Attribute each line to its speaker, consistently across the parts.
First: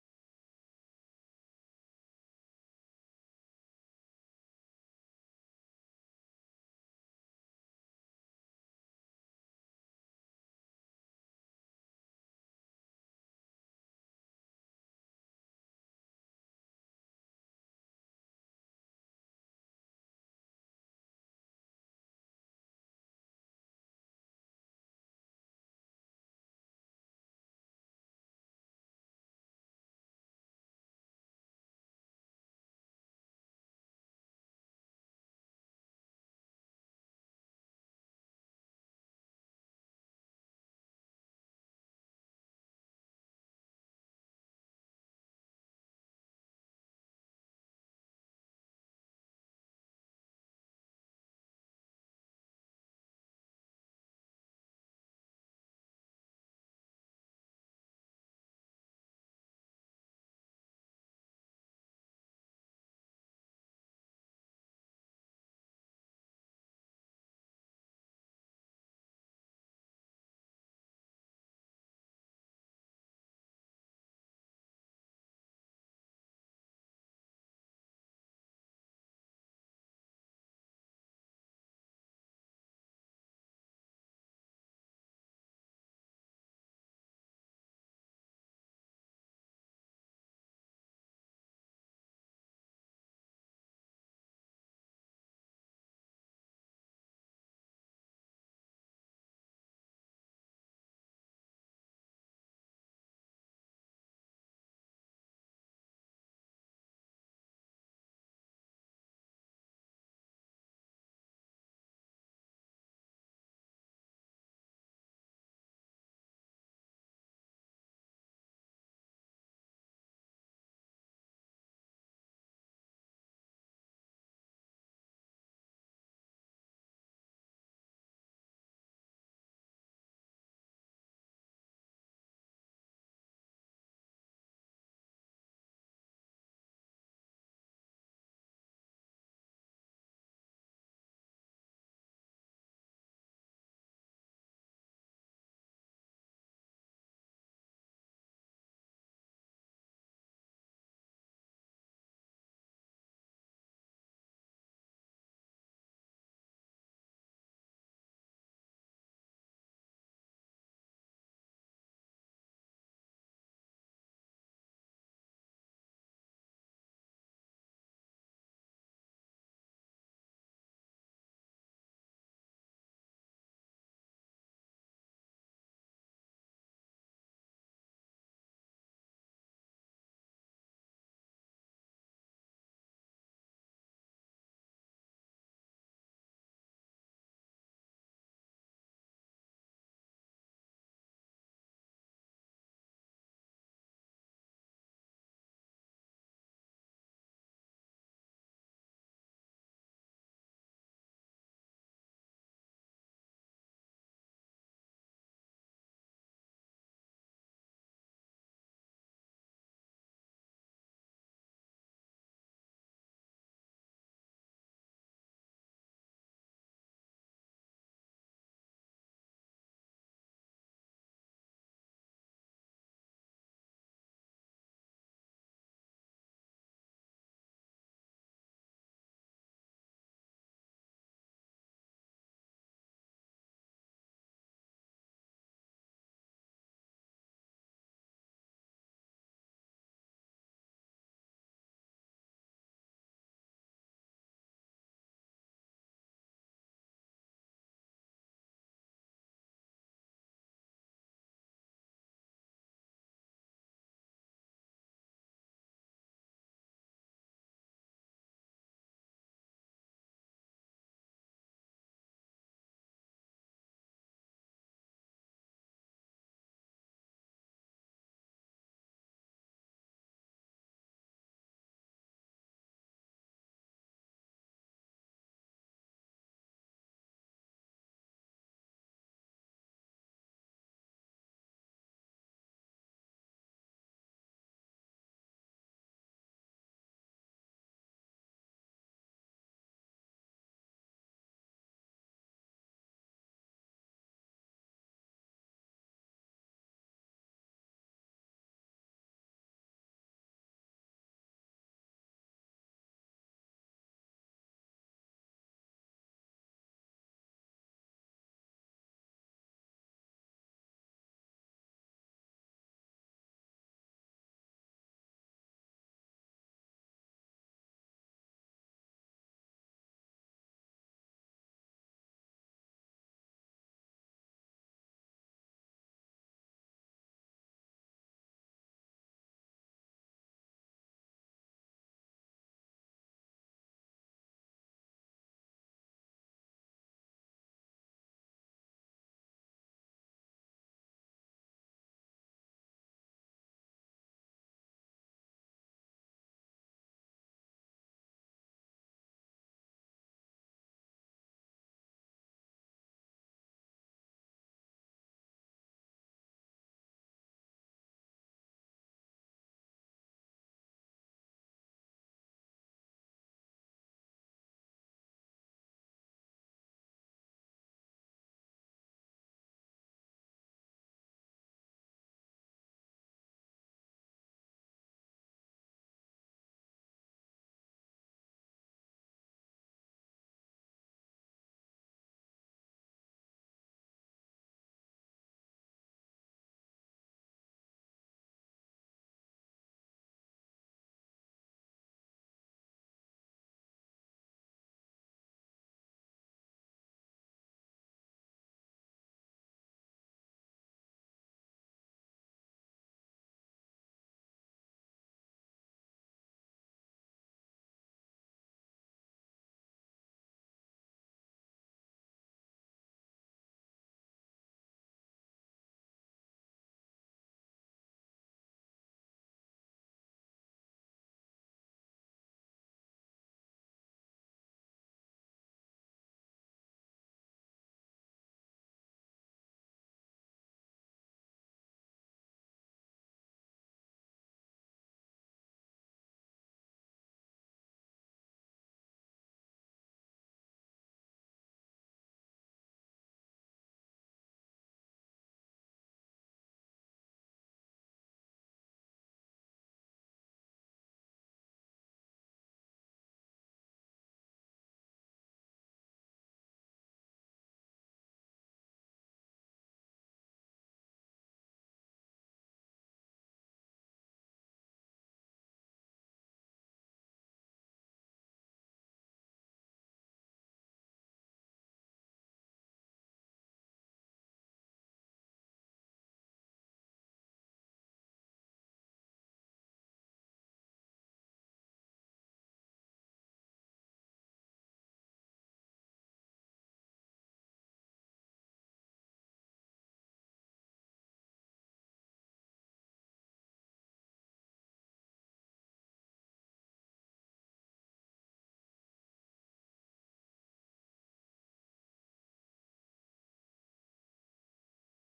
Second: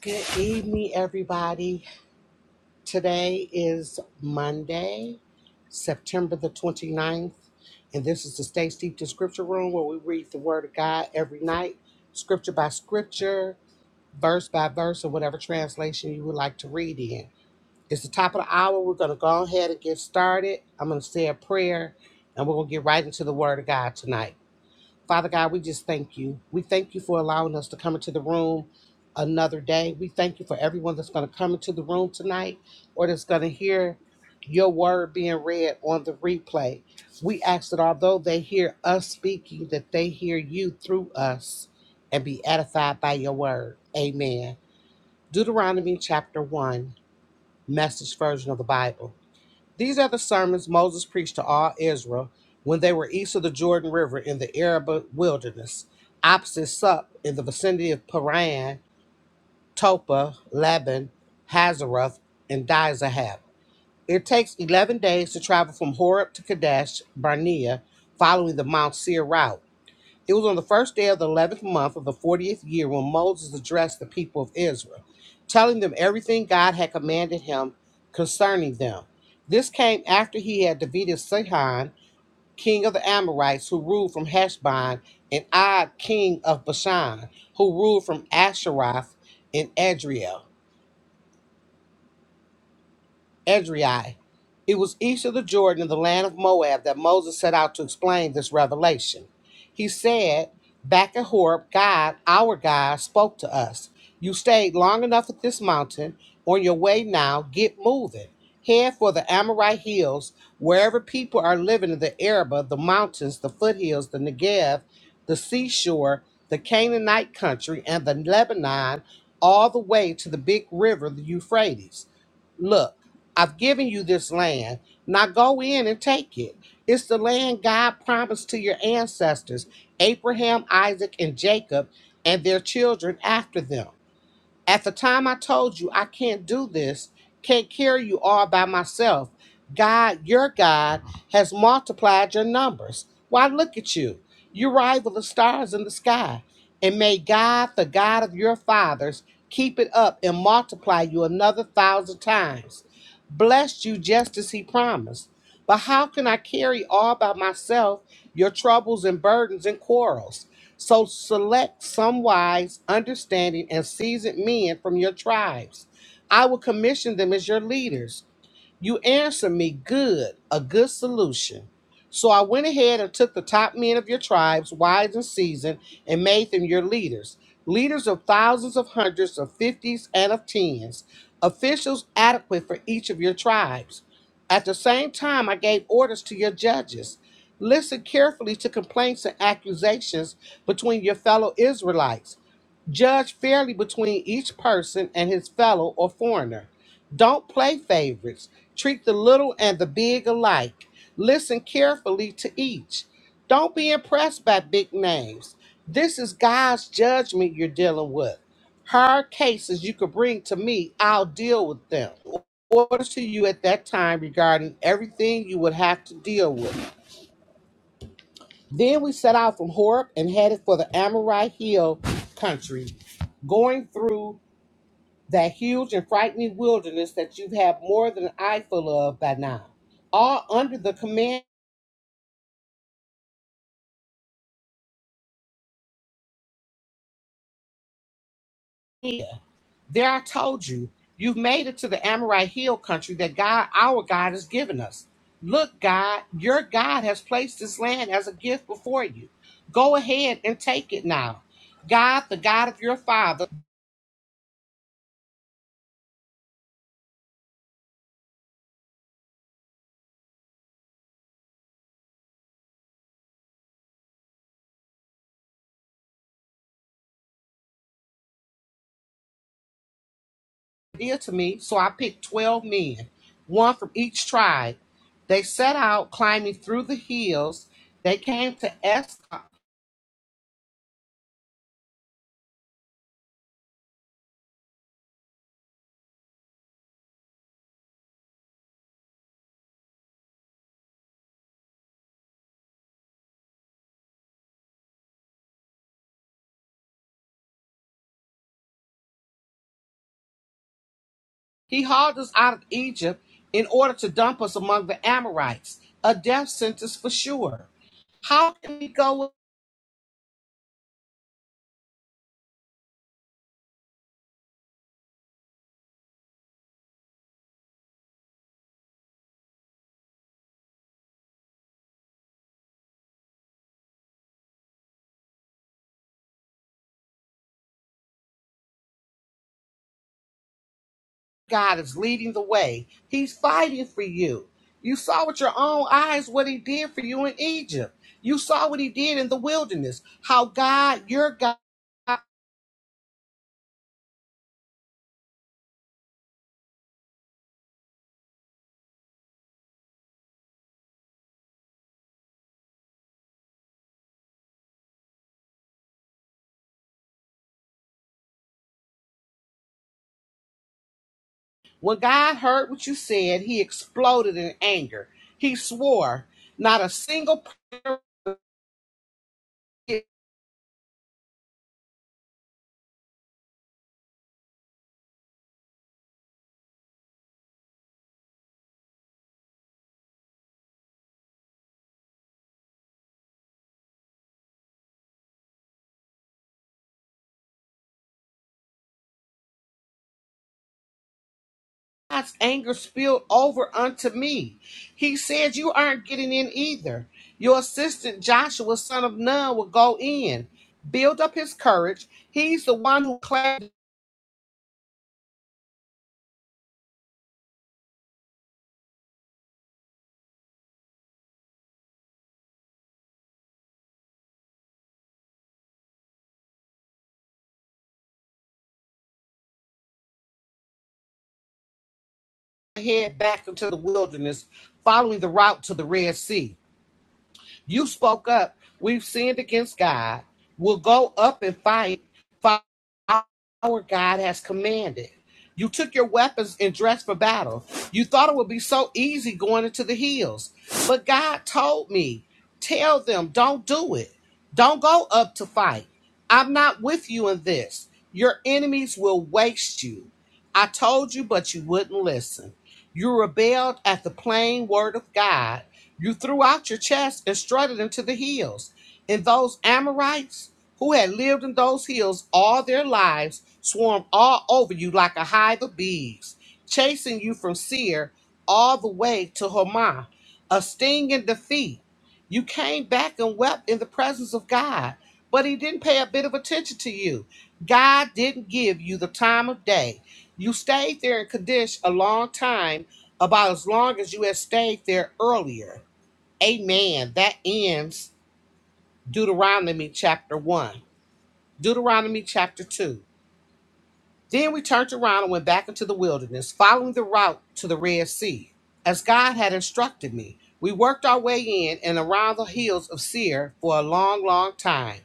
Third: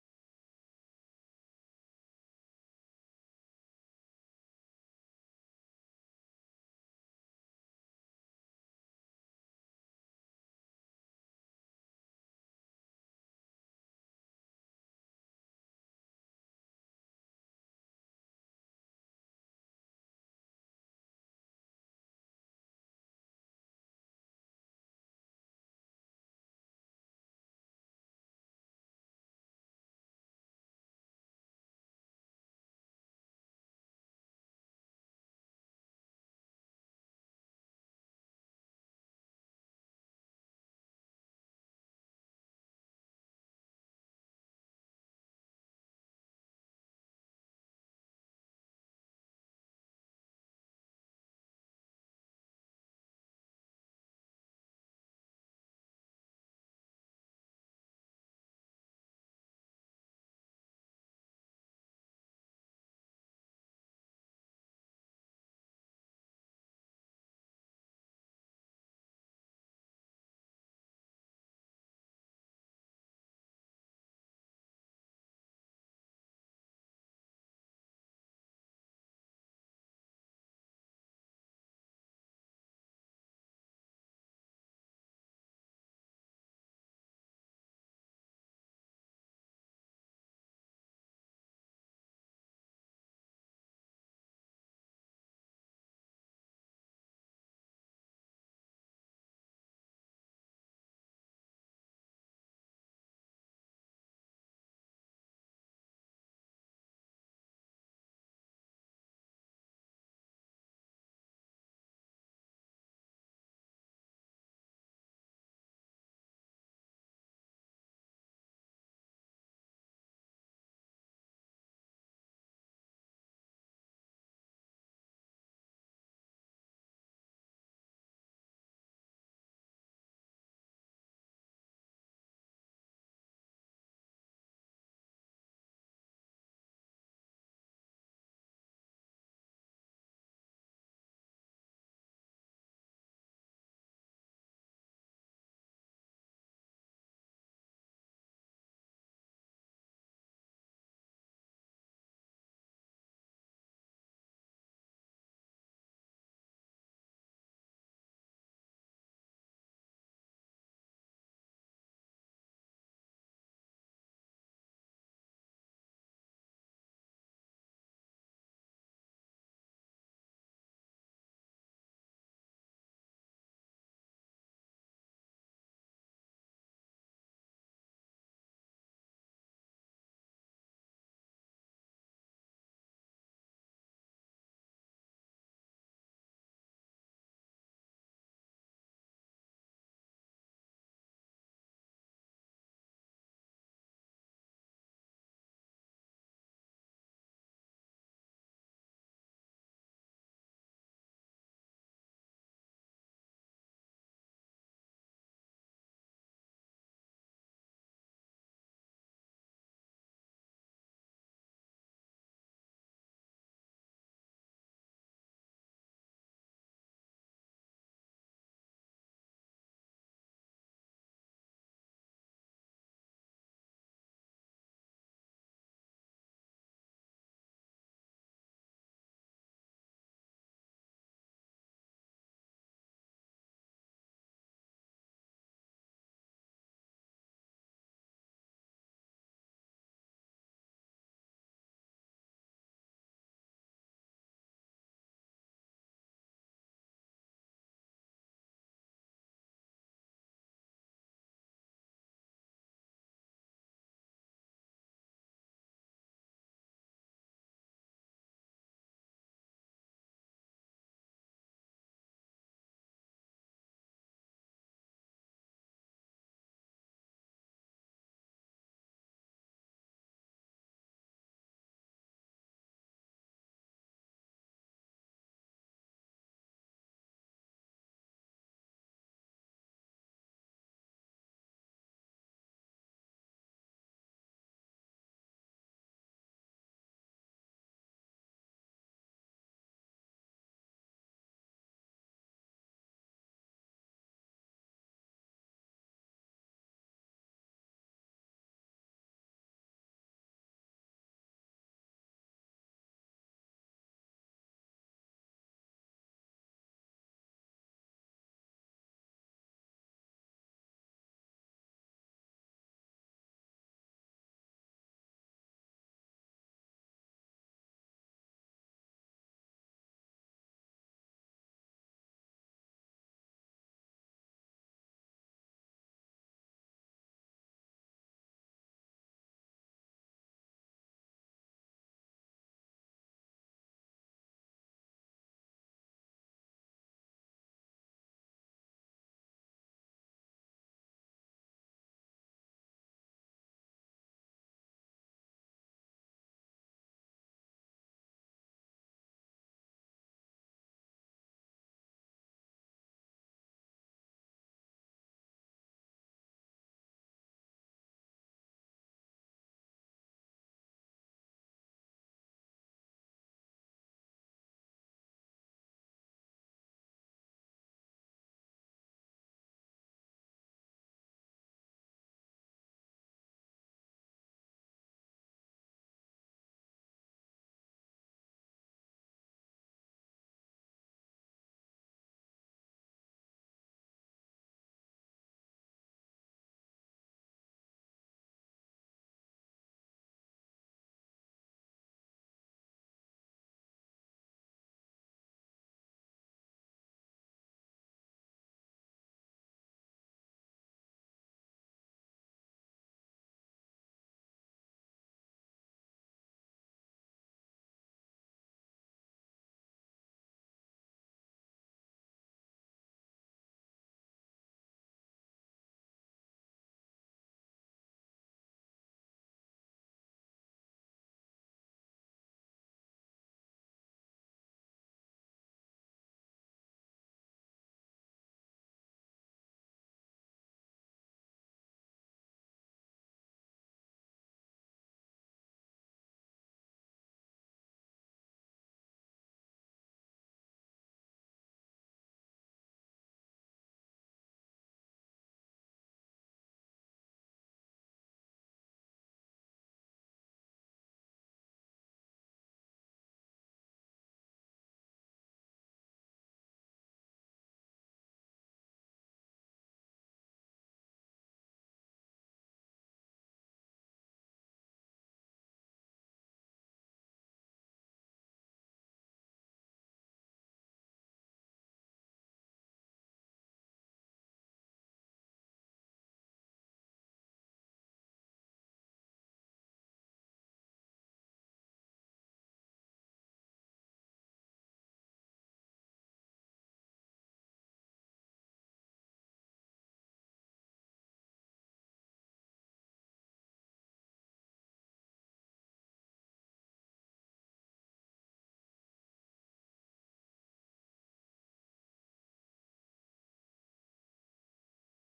Speaker 1: Good evening, everybody. Today is Monday, September the twenty-ninth, and this is the Stay Steeped in Scripture Room where we read the Word of God every night, scripture by scripture, verse by verse, or whatever translation you would like to read in. It's the top of the hour. We're going to go ahead and get started. I'm going to say a prayer, and we're going to get right into the Word of God tonight. Father God, we just thank you. We thank you for allowing us to come into the room another day. We thank you for everyone that's going to come into the room tonight or that's going to hear your word being read on the replay. We ask that although they hear us speaking, that they hear you through us and be edified by your word. Amen. Deuteronomy chapter 1, message version of the Bible. These are the sermons Moses preached to all Israel when they were east of the Jordan River in the Arab wilderness, opposite Sup in the vicinity of Paran, Topa, Laban, Hazeroth, and Dizahab. It takes 11 days to travel from Horeb to Kadesh, Barnea, following the Mount Seir route. It was on the first day of the 11th month of the 40th year when Moses addressed the people of Israel, telling them everything God had commanded him concerning them. This came after he had defeated Sihon, king of the Amorites, who ruled from Heshbon, and Og, king of Bashan, who ruled from Asheroth and Adriel. Edrei. It was east of the Jordan in the land of Moab that Moses set out to explain this revelation. He said, Back at Horeb, God, our God, spoke to us. You stayed long enough at this mountain. On your way now, get moving. Head for the Amorite hills, wherever people are living in the Arabah, the mountains, the foothills, the Negev, the seashore, the Canaanite country, and the Lebanon, all the way to the big river, the Euphrates. Look, I've given you this land. Now go in and take it. It's the land God promised to your ancestors, Abraham, Isaac, and Jacob, and their children after them. At the time I told you, I can't do this, can't carry you all by myself. God, your God, has multiplied your numbers. Why, look at you. You rival the stars in the sky. And may God, the God of your fathers, keep it up and multiply you another thousand times. Blessed you just as he promised. But how can I carry all by myself your troubles and burdens and quarrels? So select some wise, understanding, and seasoned men from your tribes. I will commission them as your leaders you answered me good, a good solution. So I went ahead and took the top men of your tribes, wise and seasoned, and made them your leaders, leaders of thousands of hundreds, of fifties, and of tens, officials adequate for each of your tribes. At the same time, I gave orders to your judges. Listen carefully to complaints and accusations between your fellow Israelites. Judge fairly between each person and his fellow or foreigner. Don't play favorites. Treat the little and the big alike. Listen carefully to each. Don't be impressed by big names. This is God's judgment you're dealing with. Hard cases you could bring to me, I'll deal with them. Orders to you at that time regarding everything you would have to deal with. Then we set out from Horeb and headed for the Amorite Hill country, going through that huge and frightening wilderness that you've had more than an eye full of by now, all under the command. There I told you, you've made it to the Amorite Hill country that God, our God, has given us. Look, God, your God has placed this land as a gift before you. Go ahead and take it now. God, the God of your father, dear to me, so I picked 12 men, one from each tribe. They set out climbing through the hills. They came to Escol He hauled us out of Egypt in order to dump us among the Amorites, a death sentence for sure. How can we go where God is leading the way? He's fighting for you. You saw with your own eyes what he did for you in Egypt. You saw what he did in the wilderness. How God, your God, when God heard what you said, he exploded in anger. He swore, Not a single person God's anger spilled over unto me. He said, You aren't getting in either. Your assistant Joshua, son of Nun, will go in. Build up his courage. He's the one who claimed to head back into the wilderness, following the route to the Red Sea. You spoke up. We've sinned against God. We'll go up and fight. Fight Our God has commanded. You took your weapons and dressed for battle. You thought it would be so easy going into the hills. But God told me, tell them, don't do it. Don't go up to fight. I'm not with you in this. Your enemies will waste you. I told you, but you wouldn't listen. You rebelled at the plain word of God. You threw out your chest and strutted into the hills. And those Amorites? who had lived in those hills all their lives, swarmed all over you like a hive of bees, chasing you from Seir all the way to Hormah, a sting and defeat. You came back and wept in the presence of God, but He didn't pay a bit of attention to you. God didn't give you the time of day. You stayed there in Kadesh a long time, about as long as you had stayed there earlier. Amen. That ends Deuteronomy chapter 1. Deuteronomy chapter 2. Then we turned around and went back into the wilderness, following the route to the Red Sea. As God had instructed me, we worked our way in and around the hills of Seir for a long, long time.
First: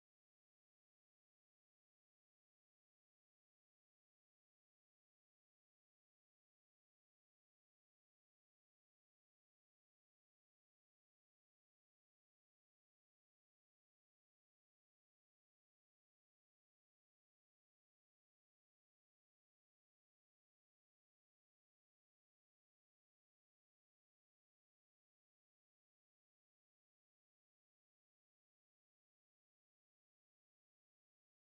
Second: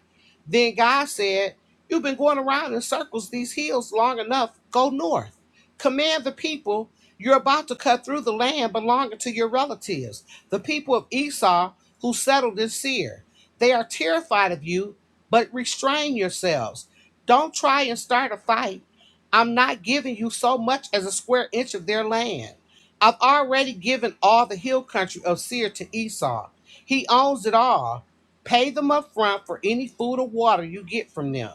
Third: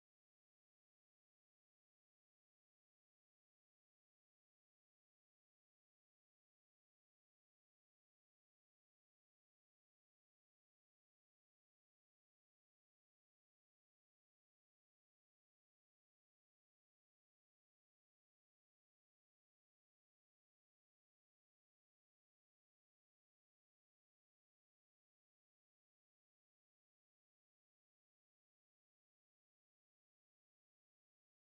Speaker 1: Then God said, You've been going around in circles these hills long enough. Go north. Command the people. You're about to cut through the land belonging to your relatives, the people of Esau who settled in Seir. They are terrified of you, but restrain yourselves. Don't try and start a fight. I'm not giving you so much as a square inch of their land. I've already given all the hill country of Seir to Esau. He owns it all. Pay them up front for any food or water you get from them.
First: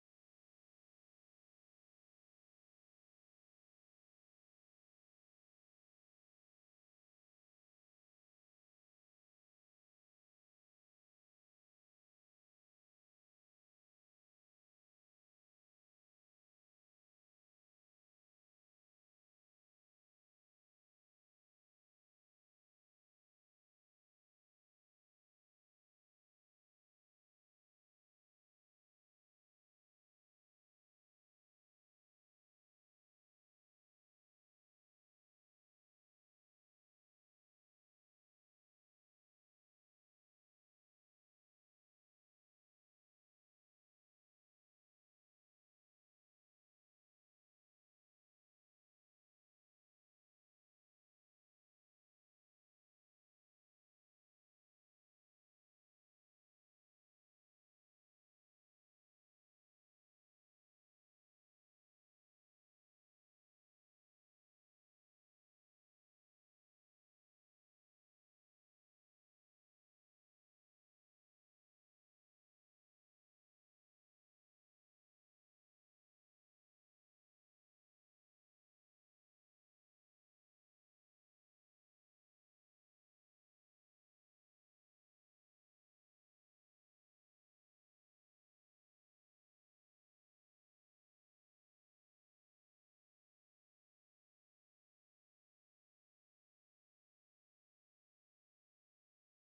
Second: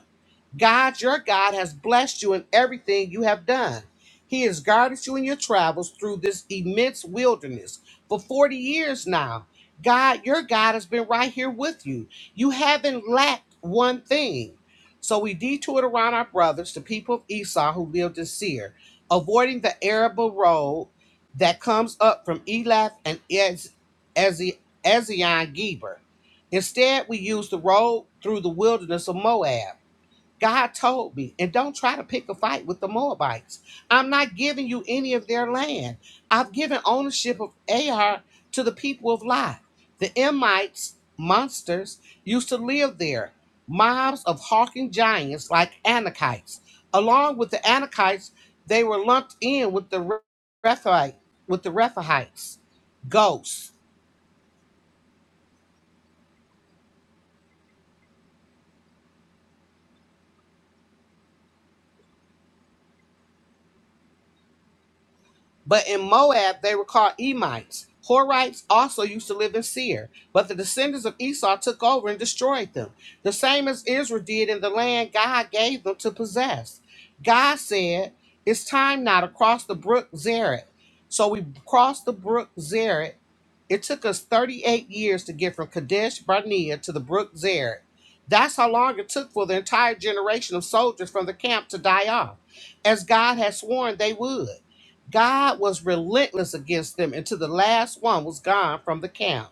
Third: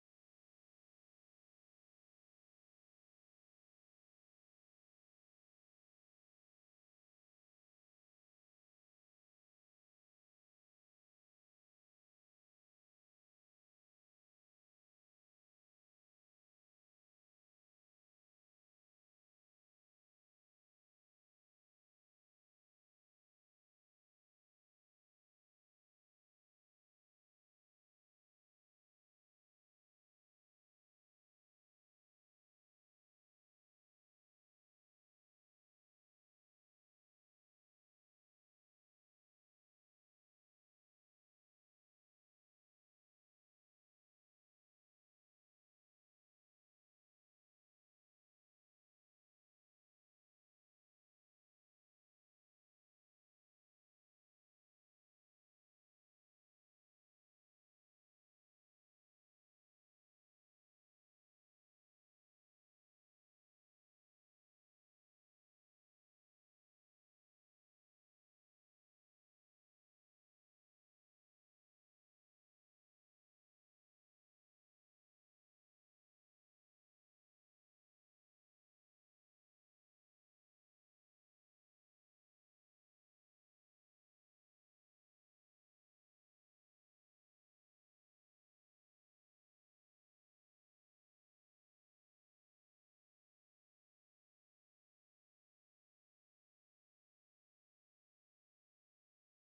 Speaker 1: God, your God, has blessed you in everything you have done. He has guarded you in your travels through this immense wilderness for 40 years now. God, your God, has been right here with you. You haven't lacked one thing. So we detoured around our brothers, the people of Esau who lived in Seir, avoiding the arable road that comes up from Elath and Ez- Ezi- Ezion Geber. Instead, we used the road through the wilderness of Moab. God told me, and don't try to pick a fight with the Moabites. I'm not giving you any of their land. I've given ownership of Ar to the people of Lot. The Emites, monsters, used to live there, mobs of hawking giants like Anakites. Along with the Anakites, they were lumped in with the Re- Rephaite, with the Rephaites, ghosts. But in Moab, they were called Emites. Horites also used to live in Seir, but the descendants of Esau took over and destroyed them, the same as Israel did in the land God gave them to possess. God said, It's time now to cross the brook Zered. So we crossed the brook Zered. It took us 38 years to get from Kadesh Barnea to the brook Zered. That's how long it took for the entire generation of soldiers from the camp to die off, as God had sworn they would. God was relentless against them until the last one was gone from the camp.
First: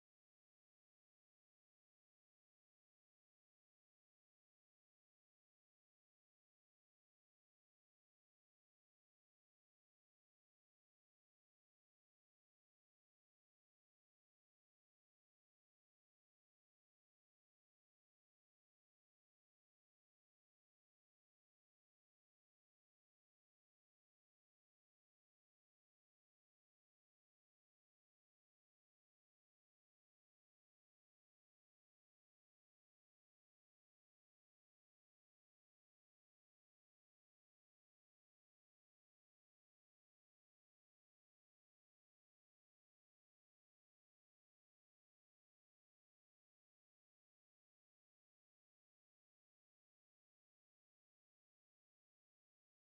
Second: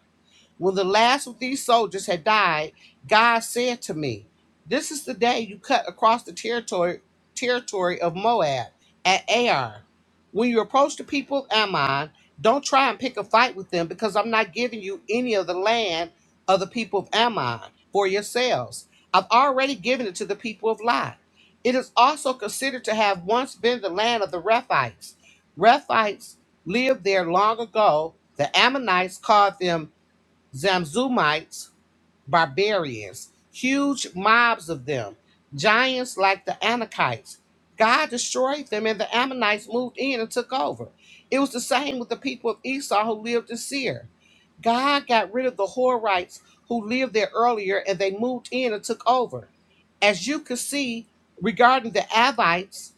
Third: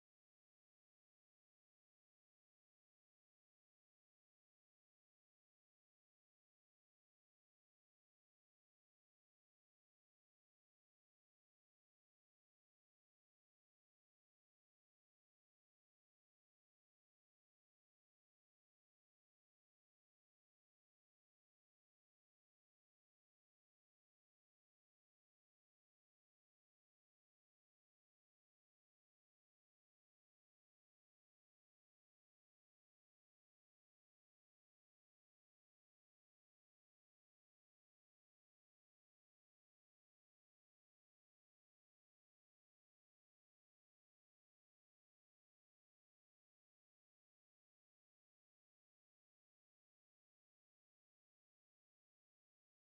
Speaker 1: When the last of these soldiers had died, God said to me, This is the day you cut across the territory territory of Moab at Ar. When you approach the people of Ammon, don't try and pick a fight with them because I'm not giving you any of the land of the people of Ammon for yourselves. I've already given it to the people of Lot. It is also considered to have once been the land of the Rephites. Rephites lived there long ago. The Ammonites called them Zamzumites, barbarians, huge mobs of them, giants like the Anakites. God destroyed them, and the Ammonites moved in and took over. It was the same with the people of Esau who lived in Seir. God got rid of the Horites who lived there earlier, and they moved in and took over. As you can see regarding the Avites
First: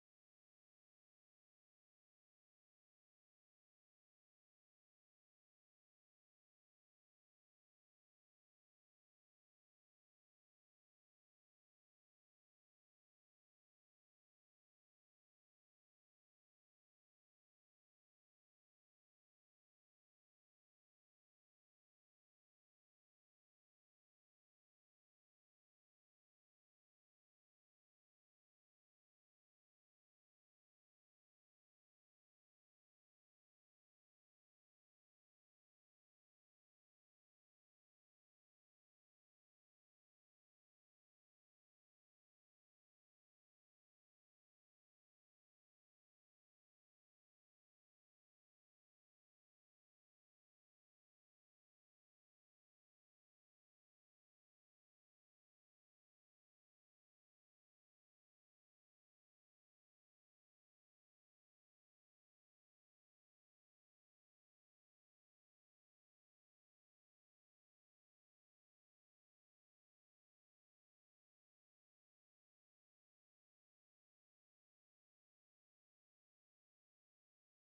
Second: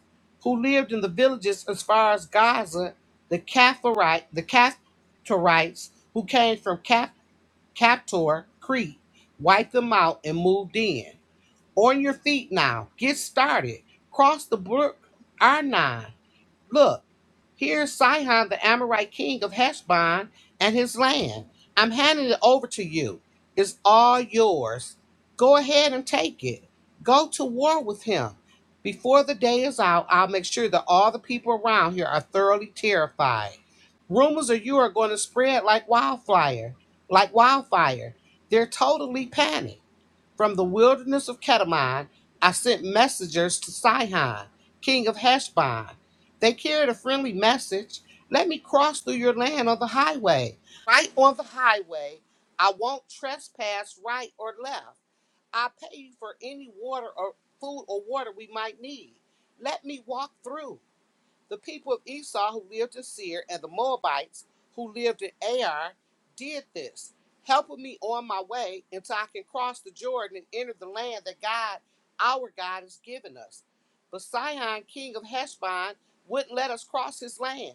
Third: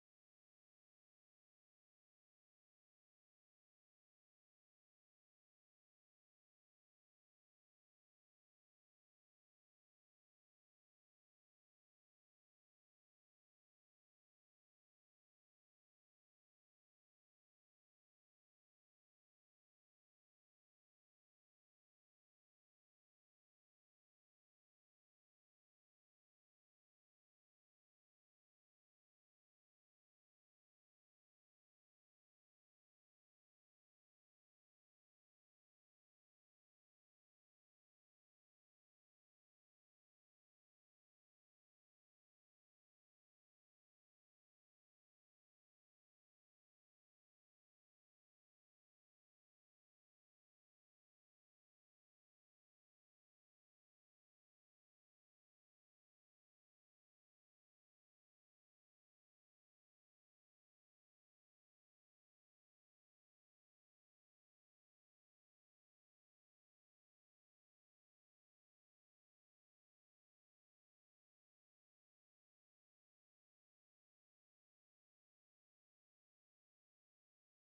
Speaker 1: who lived in the villages as far as Gaza, the Kaphirite, the Kaphtorites who came from Kaphar Captor, Crete, wiped them out and moved in. On your feet now. Get started. Cross the brook, R9. Look, here's Sihon, the Amorite king of Heshbon, and his land. I'm handing it over to you. It's all yours. Go ahead and take it. Go to war with him. Before the day is out, I'll make sure that all the people around here are thoroughly terrified. Rumors of you are going to spread like wildfire, like wildfire. They're totally panicked. From the wilderness of Ketamon, I sent messengers to Sihon, king of Heshbon. They carried a friendly message. Let me cross through your land on the highway. Right on the highway, I won't trespass right or left. I'll pay you for any water or food or water we might need. Let me walk through. The people of Esau who lived in Seir and the Moabites who lived in Ar did this, helping me on my way until I can cross the Jordan and enter the land that God, our God, has given us. But Sihon, king of Heshbon, wouldn't let us cross his land.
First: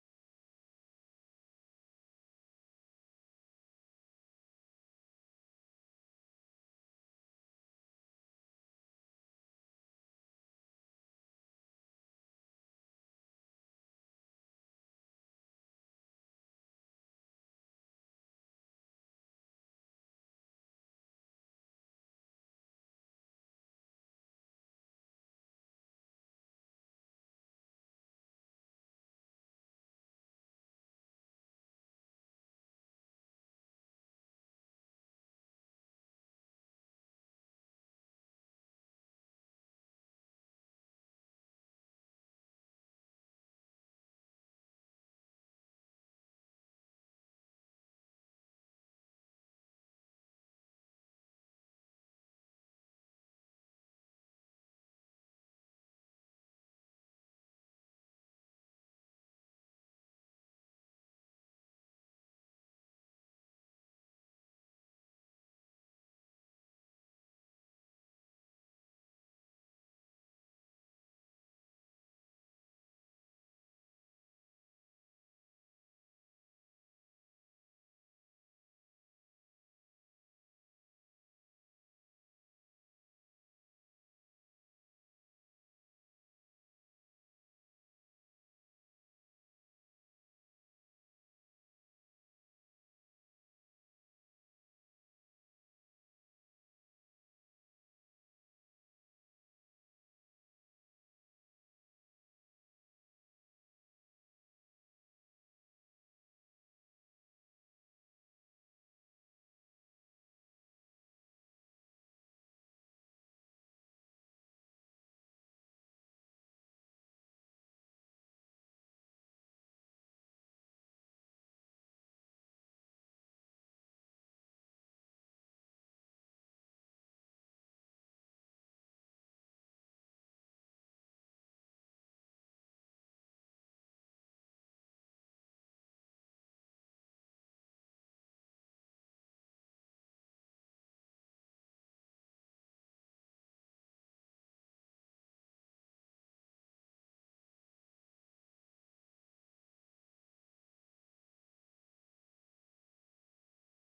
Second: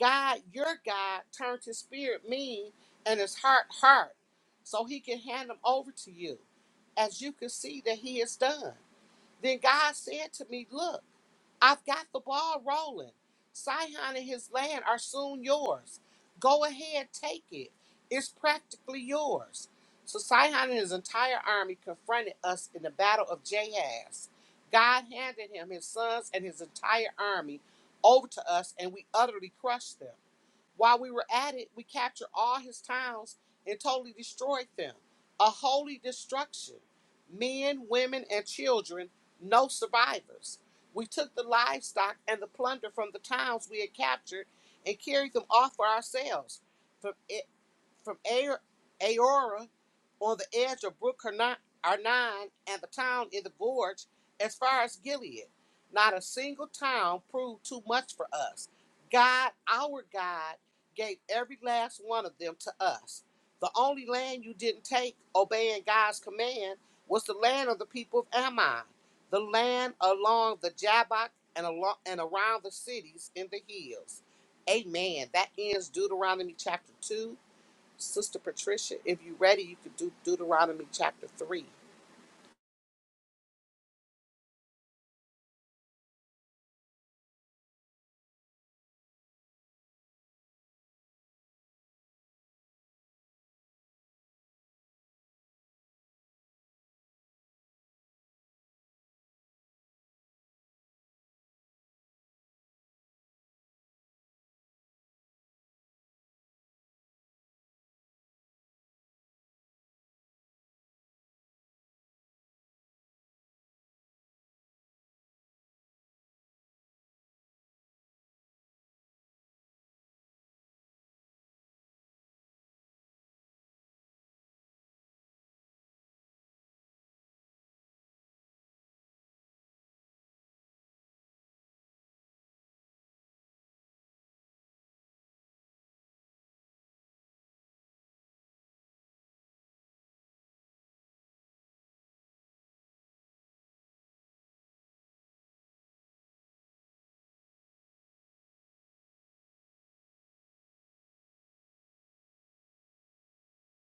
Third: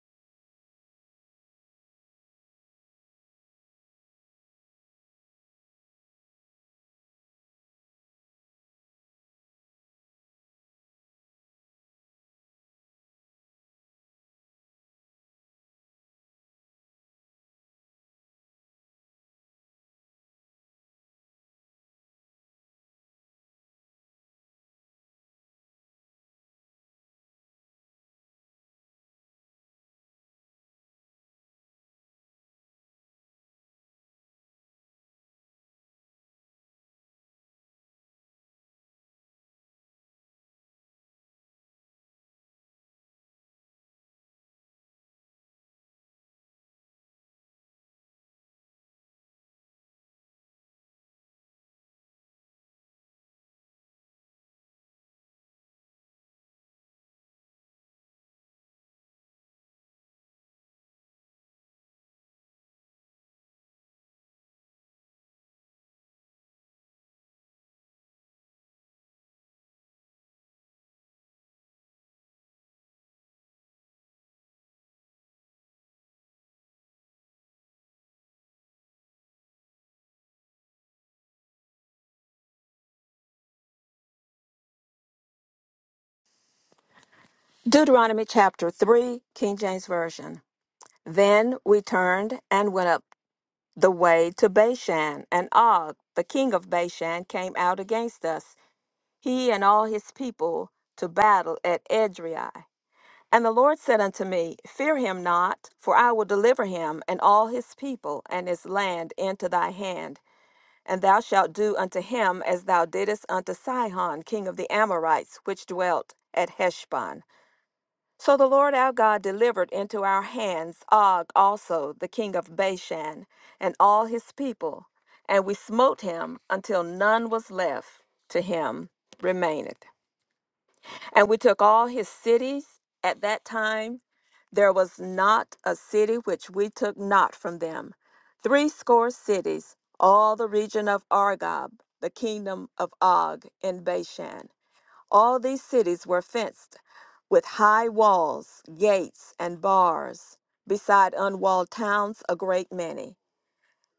Speaker 1: God, your God, turned his spirit mean and his heart hard, so he can hand them over to you, as you can see that he has done. Then God said to me, Look, I've got the ball rolling. Sihon and his land are soon yours. Go ahead, take it. It's practically yours. So Sihon and his entire army confronted us in the battle of Jahaz. God handed him his sons and his entire army over to us, and we utterly crushed them. While we were at it, we captured all his towns and totally destroyed them. A holy destruction. Men, women, and children, no survivors. We took the livestock and the plunder from the towns we had captured and carried them off for ourselves. From from A- Aora on the edge of Brook Arnon and the town in the gorge as far as Gilead. Not a single town proved too much for us. God, our God, gave every last one of them to us. The only land you didn't take, obeying God's command, was the land of the people of Ammon, the land along the Jabbok and, along, and around the cities in the hills. Amen. That ends Deuteronomy chapter 2. Sister Patricia, if you're ready, you could do Deuteronomy chapter 3.
Speaker 2: Deuteronomy chapter 3, King James Version. Then we turned and went up the way to Bashan, and Og, the king of Bashan, came out against us, he and all his people, to battle at Edrei. And the Lord said unto me, Fear him not, for I will deliver him and all his people and his land into thy hand. And thou shalt do unto him as thou didst unto Sihon, king of the Amorites, which dwelt at Heshbon. So the Lord our God delivered into our hands Og also, the king of Bashan, and all his people, and we smote him until none was left to him remaineth. And we took all his cities at that time. There was not a city which we took not from them. Threescore cities, all the region of Argob, the kingdom of Og in Bashan. All these cities were fenced with high walls, gates, and bars, beside unwalled towns a great many.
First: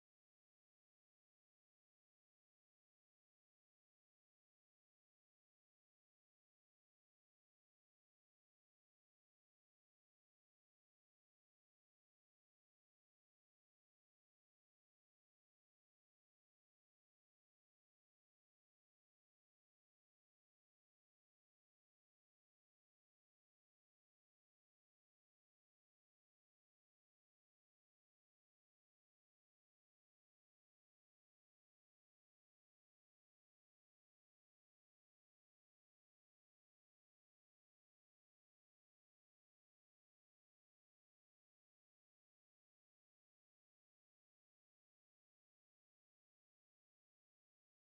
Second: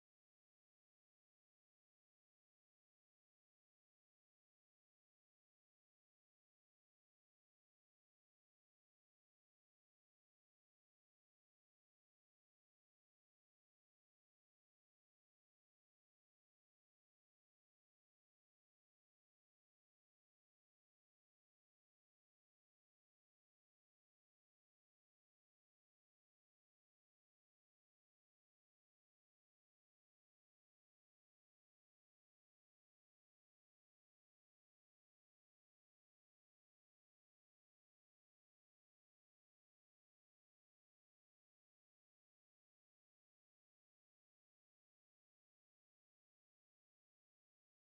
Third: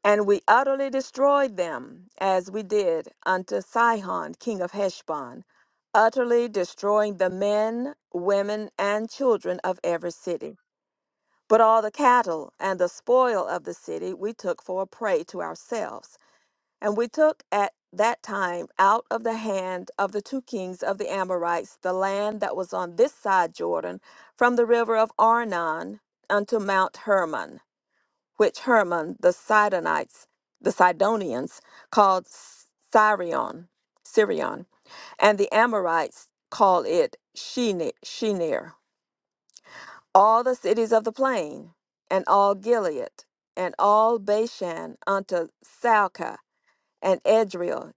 Speaker 2: And we utterly destroyed them, as we did unto Sihon, king of Heshbon, utterly destroying the men, women, and children of every city. But all the cattle and the spoil of the city we took for a prey to ourselves and we took at that time out of the hand of the two kings of the Amorites the land that was on this side Jordan, from the river of Arnon unto Mount Hermon, which Hermon the Sidonites, the Sidonians called Sirion, Sirion, and the Amorites call it Shene- Shenir. All the cities of the plain, and all Gilead, and all Bashan unto Salca, and Edrei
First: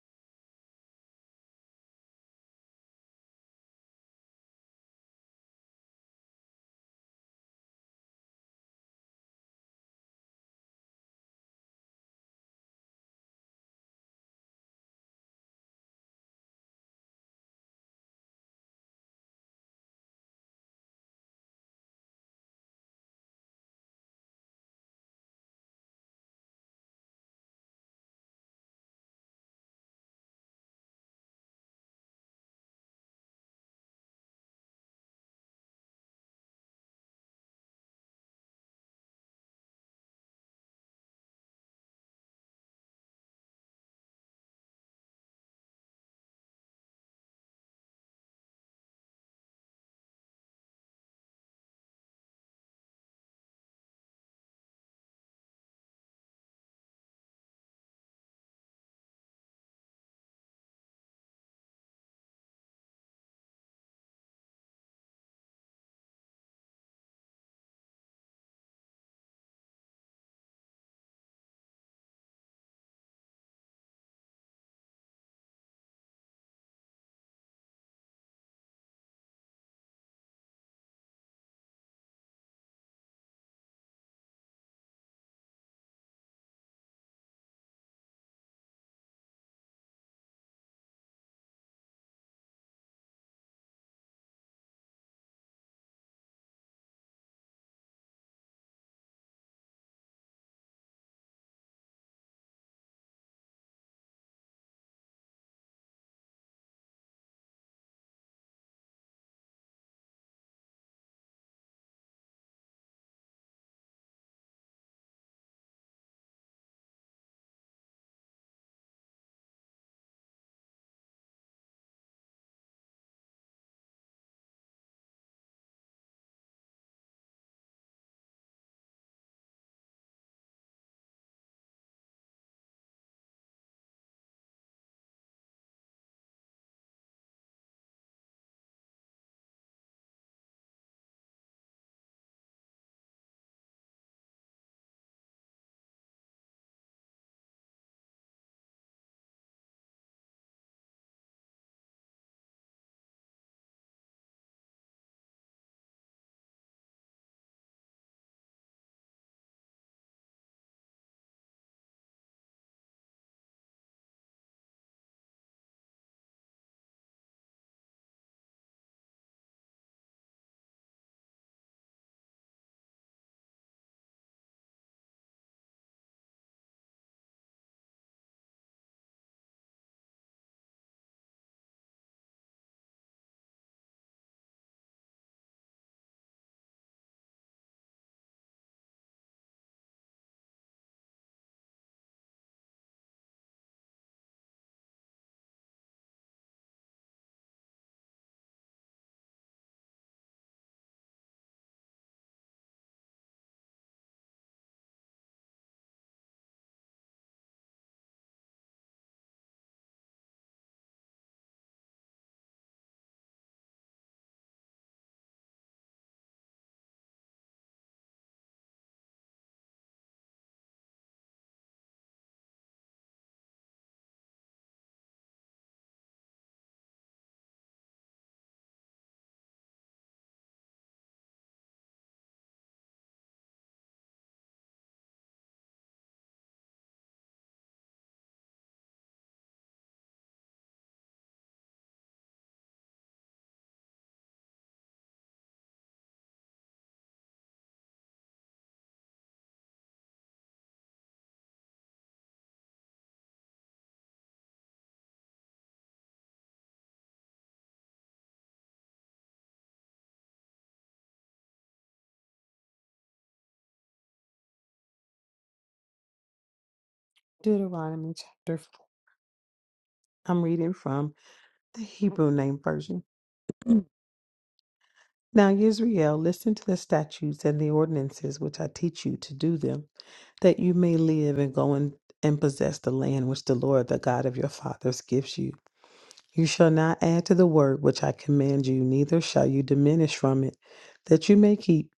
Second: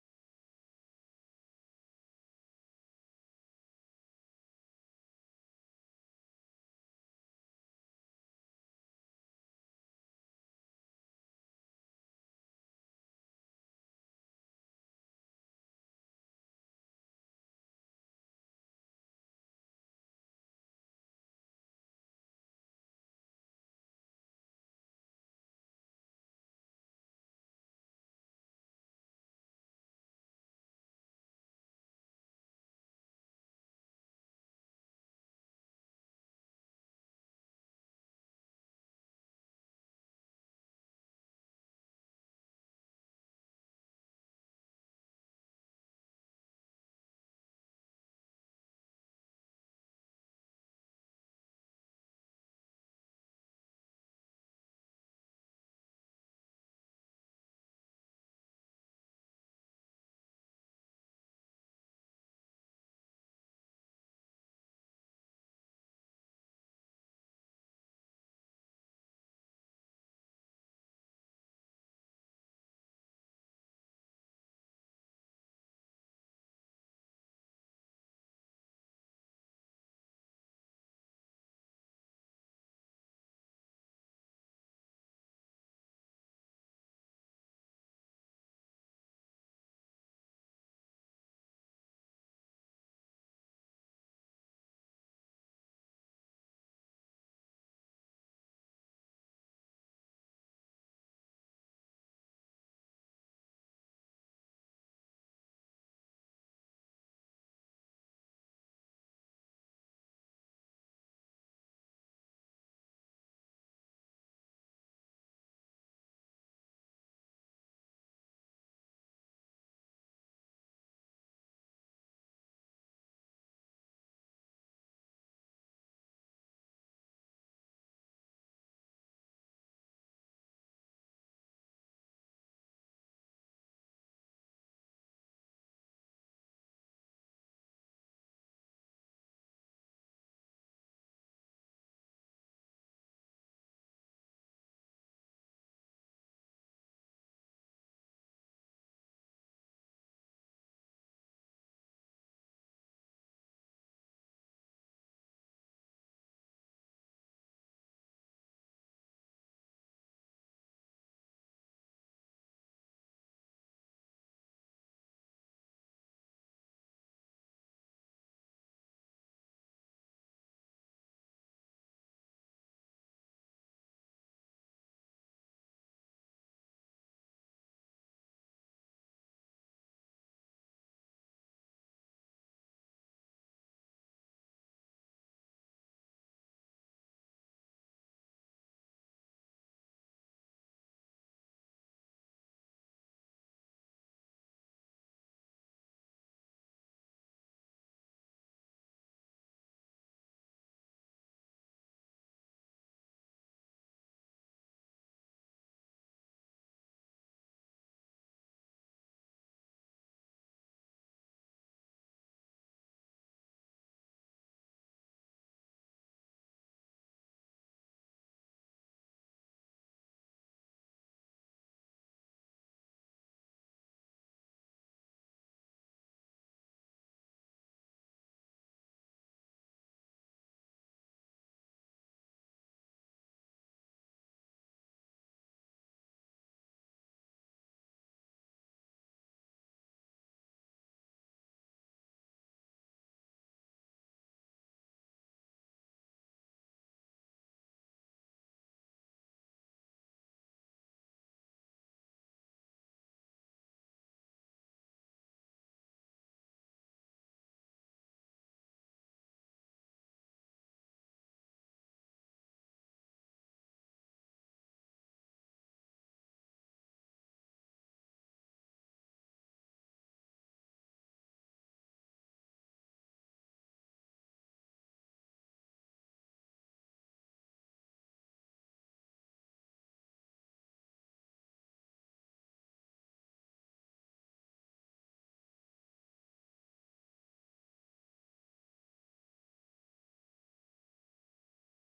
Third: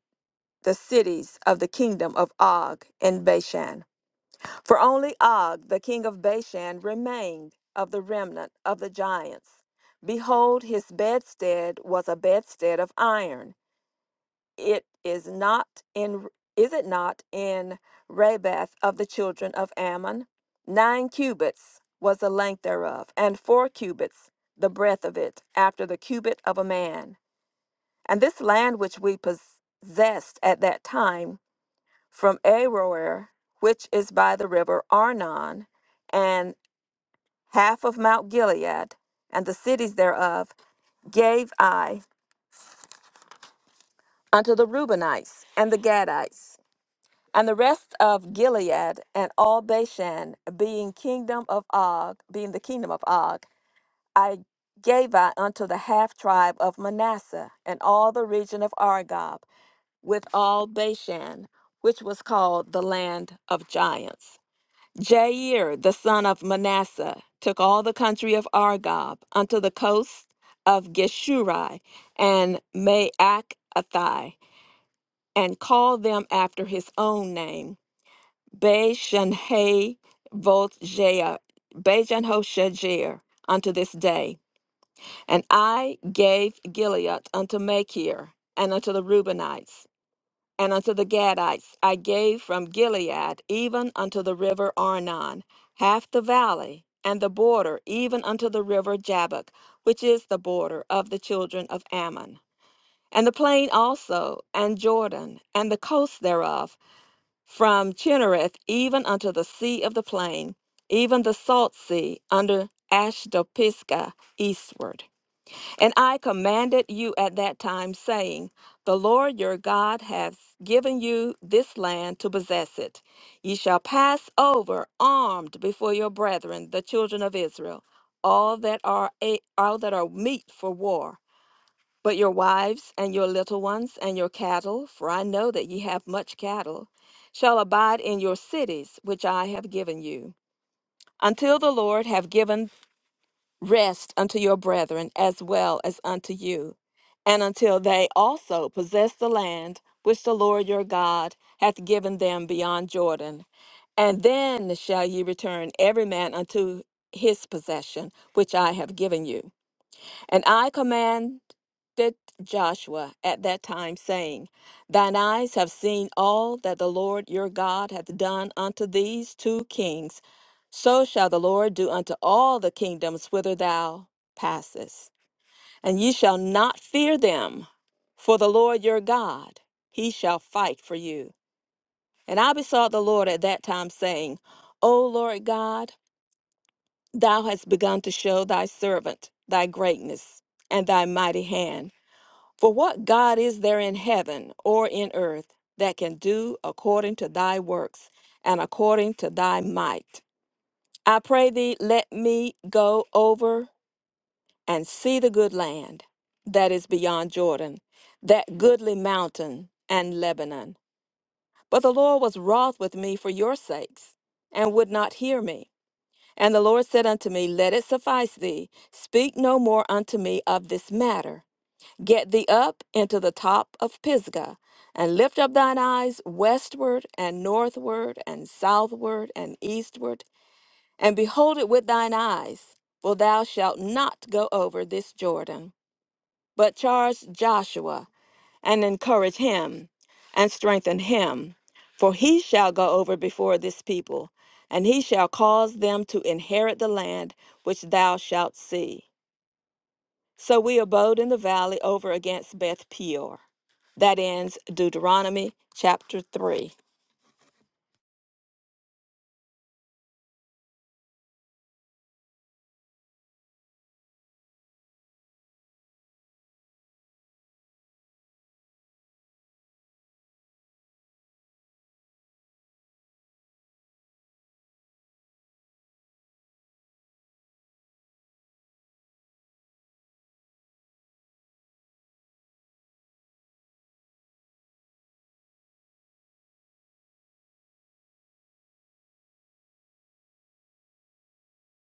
Speaker 2: the cities of the kingdom of Og and Bashan. For only Og, the king of Bashan, remained of the remnant of the giants. Behold, his bedstead was a bedstead of iron. It is not in is it not in Rabath of the children of Ammon? Nine cubits was the length thereof, and four cubits the breadth of it, after the cubit of a man. And this land which we possessed at that time from Aroer, which is by the river Arnon, and half of Mount Gilead, and the cities thereof, gave I unto the Reubenites and the Gadites, and the rest of Gilead and all Bashan, being kingdom of Og, being the kingdom of Og, I gave I unto the half tribe of Manasseh, and all the region of Argob, with all Bashan, which was called the land of giants. Jair, the son of Manasseh, took all the country of Argob unto the coast of Geshuri and Maacathi, and called them after his own name, Bajanhay Bajanhoshajer, unto this day. And I gave Gilead unto Machir and unto the Reubenites and unto the Gadites I gave from Gilead even unto the river Arnon, half the valley, and the border even unto the river Jabbok, which is the border of the children of Ammon, and the plain also, and Jordan, and the coast thereof, from Chinnereth even unto the sea of the plain, even the salt sea under Ashdopisgah eastward. And I commanded you at that time, saying, The Lord your God hath given you this land to possess it. Ye shall pass over armed before your brethren, the children of Israel, all that are a, all that are meet for war. But your wives and your little ones and your cattle, for I know that ye have much cattle, shall abide in your cities, which I have given you, until the Lord have given Rest unto your brethren as well as unto you, and until they also possess the land which the Lord your God hath given them beyond Jordan. And then shall ye return every man unto his possession, which I have given you. And I command did Joshua at that time, saying, Thine eyes have seen all that the Lord your God hath done unto these two kings. So shall the Lord do unto all the kingdoms whither thou passest. And ye shall not fear them, for the Lord your God, he shall fight for you. And I besought the Lord at that time, saying, O Lord God, thou hast begun to show thy servant thy greatness and thy mighty hand. For what God is there in heaven or in earth that can do according to thy works and according to thy might? I pray thee, let me go over and see the good land that is beyond Jordan, that goodly mountain and Lebanon. But the Lord was wroth with me for your sakes, and would not hear me. And the Lord said unto me, Let it suffice thee, speak no more unto me of this matter. Get thee up into the top of Pisgah, and lift up thine eyes westward and northward and southward and eastward, and behold it with thine eyes, for thou shalt not go over this Jordan. But charge Joshua, and encourage him, and strengthen him, for he shall go over before this people, and he shall cause them to inherit the land which thou shalt see. So we abode in the valley over against Beth Peor. That ends Deuteronomy chapter 3.
Speaker 3: Deuteronomy chapter 4. I'm reading from the Hebrew name version. Now, Israel, listen to the statutes and the ordinances which I teach you to do them, that you may live and go in, and possess the land which the Lord, the God of your fathers, gives you. You shall not add to the word which I command you, neither shall you diminish from it, that you may keep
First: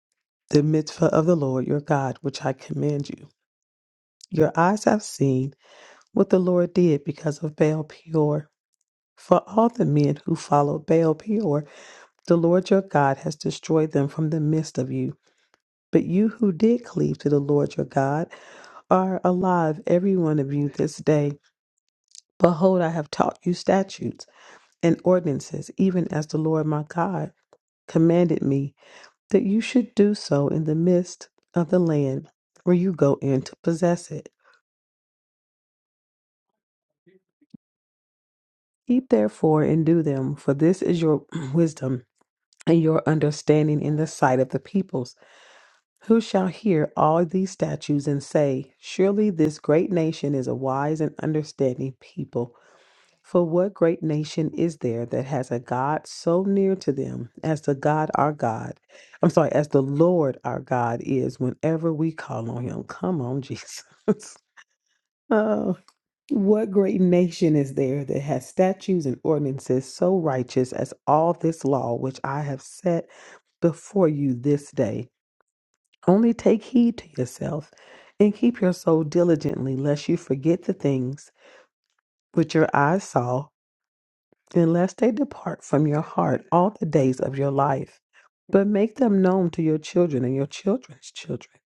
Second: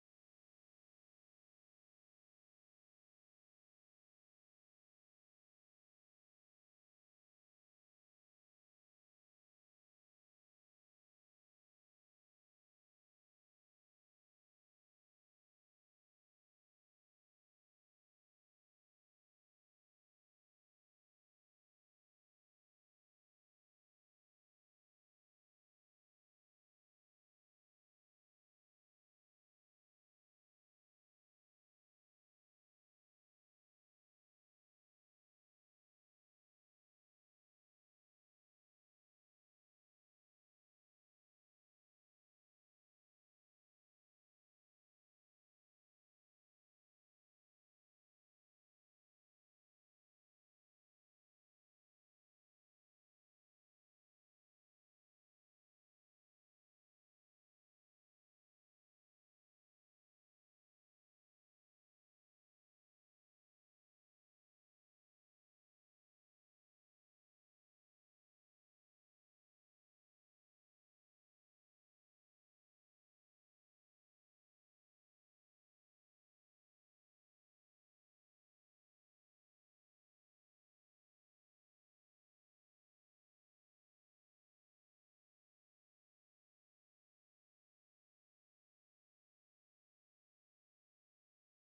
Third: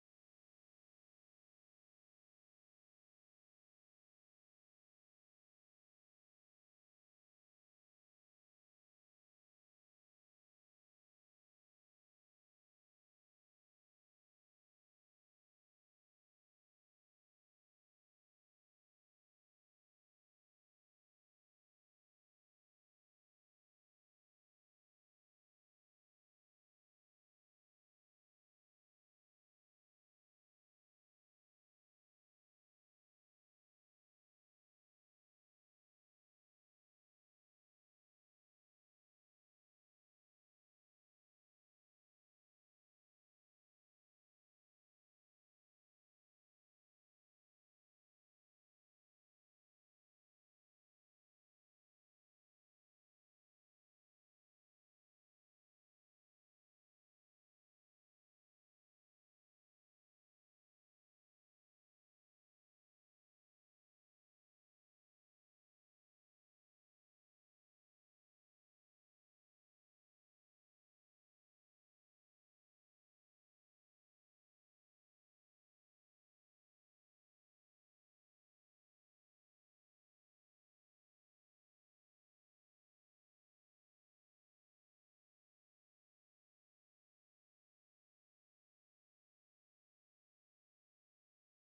Speaker 3: the mitzvah of the Lord your God, which I command you. Your eyes have seen what the Lord did because of Baal Peor For all the men who followed Baal Peor, the Lord your God has destroyed them from the midst of you. But you who did cleave to the Lord your God are alive, every one of you, this day. Behold, I have taught you statutes and ordinances, even as the Lord my God commanded me, that you should do so in the midst of the land where you go in to possess it. Keep therefore and do them, for this is your wisdom and your understanding in the sight of the peoples Who shall hear all these statutes and say, Surely this great nation is a wise and understanding people? For what great nation is there that has a God so near to them as the God our God? I'm sorry, as the Lord our God is whenever we call on him. Come on, Jesus. oh, what great nation is there that has statutes and ordinances so righteous as all this law which I have set before you this day? Only take heed to yourself and keep your soul diligently, lest you forget the things which your eyes saw, and lest they depart from your heart all the days of your life. But make them known to your children and your children's children.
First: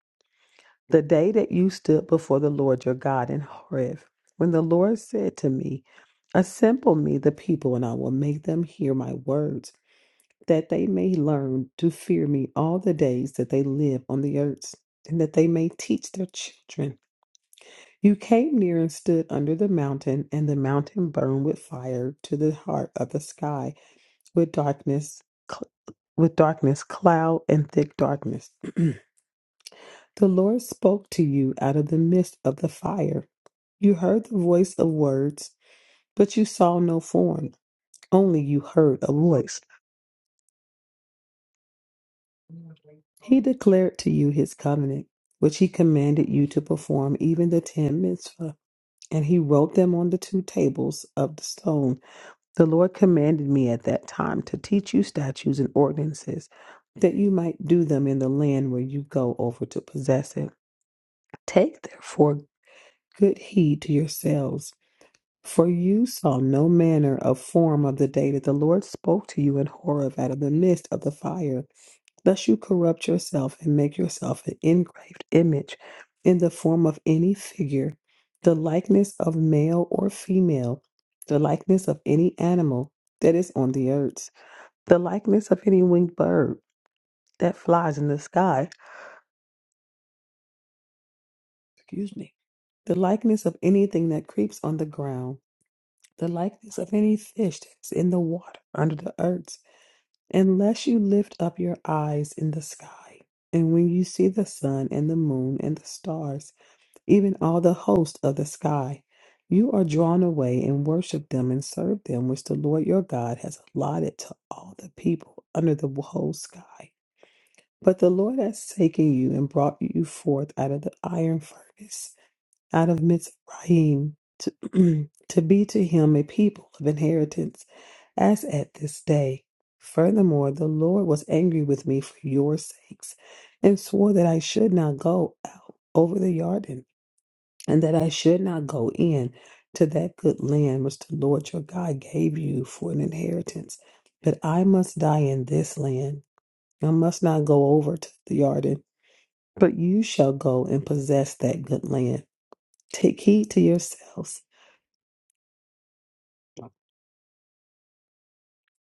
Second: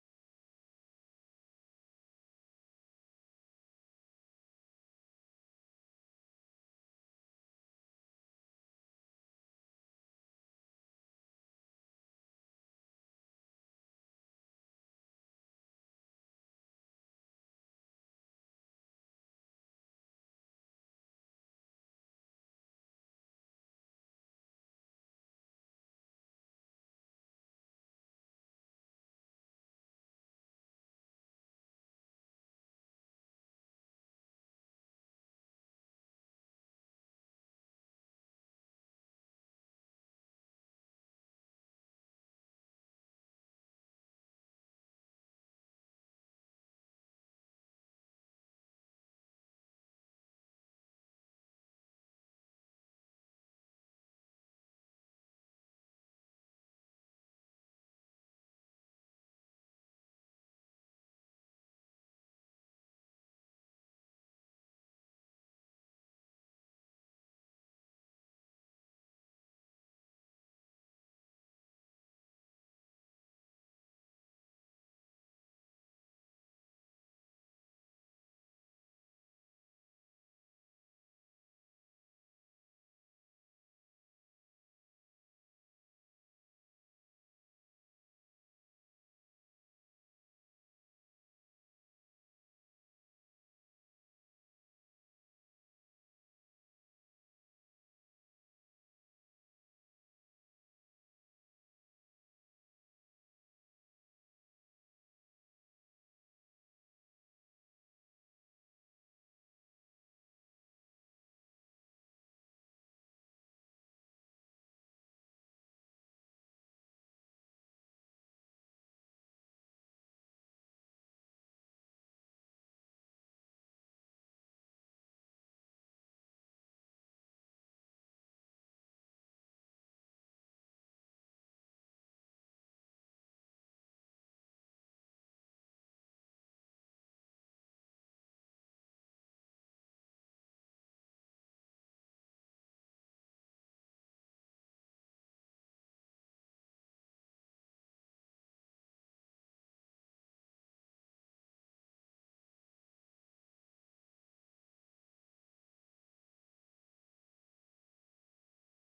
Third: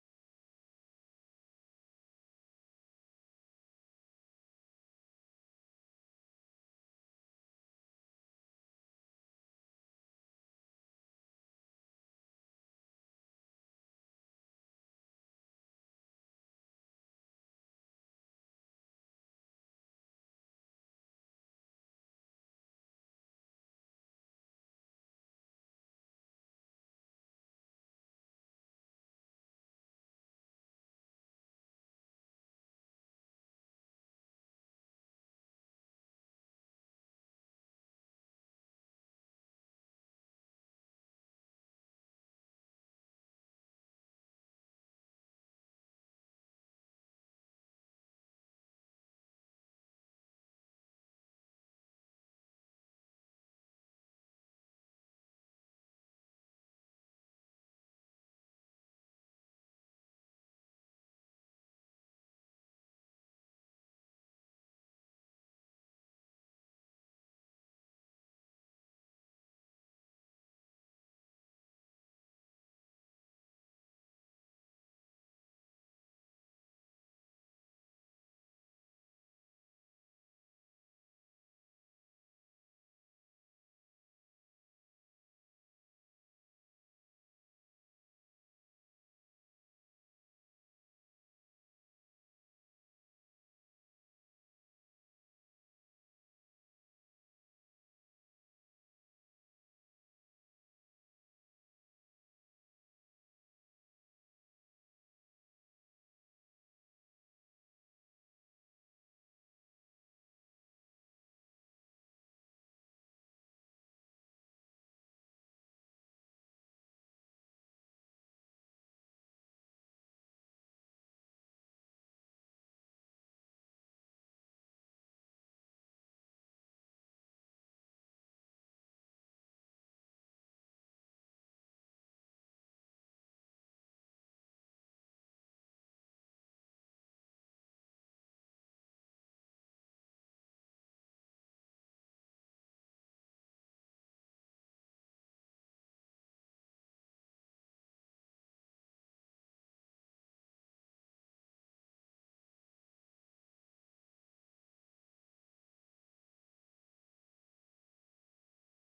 Speaker 3: The day that you stood before the Lord your God in Horeb, when the Lord said to me, Assemble me the people, and I will make them hear my words, that they may learn to fear me all the days that they live on the earth, and that they may teach their children. You came near and stood under the mountain, and the mountain burned with fire to the heart of the sky, with darkness, cl- with darkness, cloud, and thick darkness. The Lord spoke to you out of the midst of the fire. You heard the voice of words, but you saw no form. Only you heard a voice. He declared to you his covenant, which he commanded you to perform, even the ten mitzvah, and he wrote them on the two tables of the stone The Lord commanded me at that time to teach you statutes and ordinances, that you might do them in the land where you go over to possess it. Take therefore good heed to yourselves, for you saw no manner of form of the day that the Lord spoke to you in Horeb out of the midst of the fire. Thus you corrupt yourself and make yourself an engraved image in the form of any figure, the likeness of male or female, the likeness of any animal that is on the earth, the likeness of any winged bird that flies in the sky, excuse me, the likeness of anything that creeps on the ground, the likeness of any fish that's in the water under the earth, unless you lift up your eyes in the sky. And when you see the sun and the moon and the stars, even all the host of the sky. You are drawn away and worship them and serve them, which the Lord your God has allotted to all the people under the whole sky. But the Lord has taken you and brought you forth out of the iron furnace, out of Mizraim, to, to be to him a people of inheritance, as at this day. Furthermore, the Lord was angry with me for your sakes, and swore that I should not go out over the Yarden and that I should not go in to that good land which the Lord your God gave you for an inheritance, but I must die in this land. I must not go over to the Jordan, but you shall go and possess that good land. Take heed to yourselves,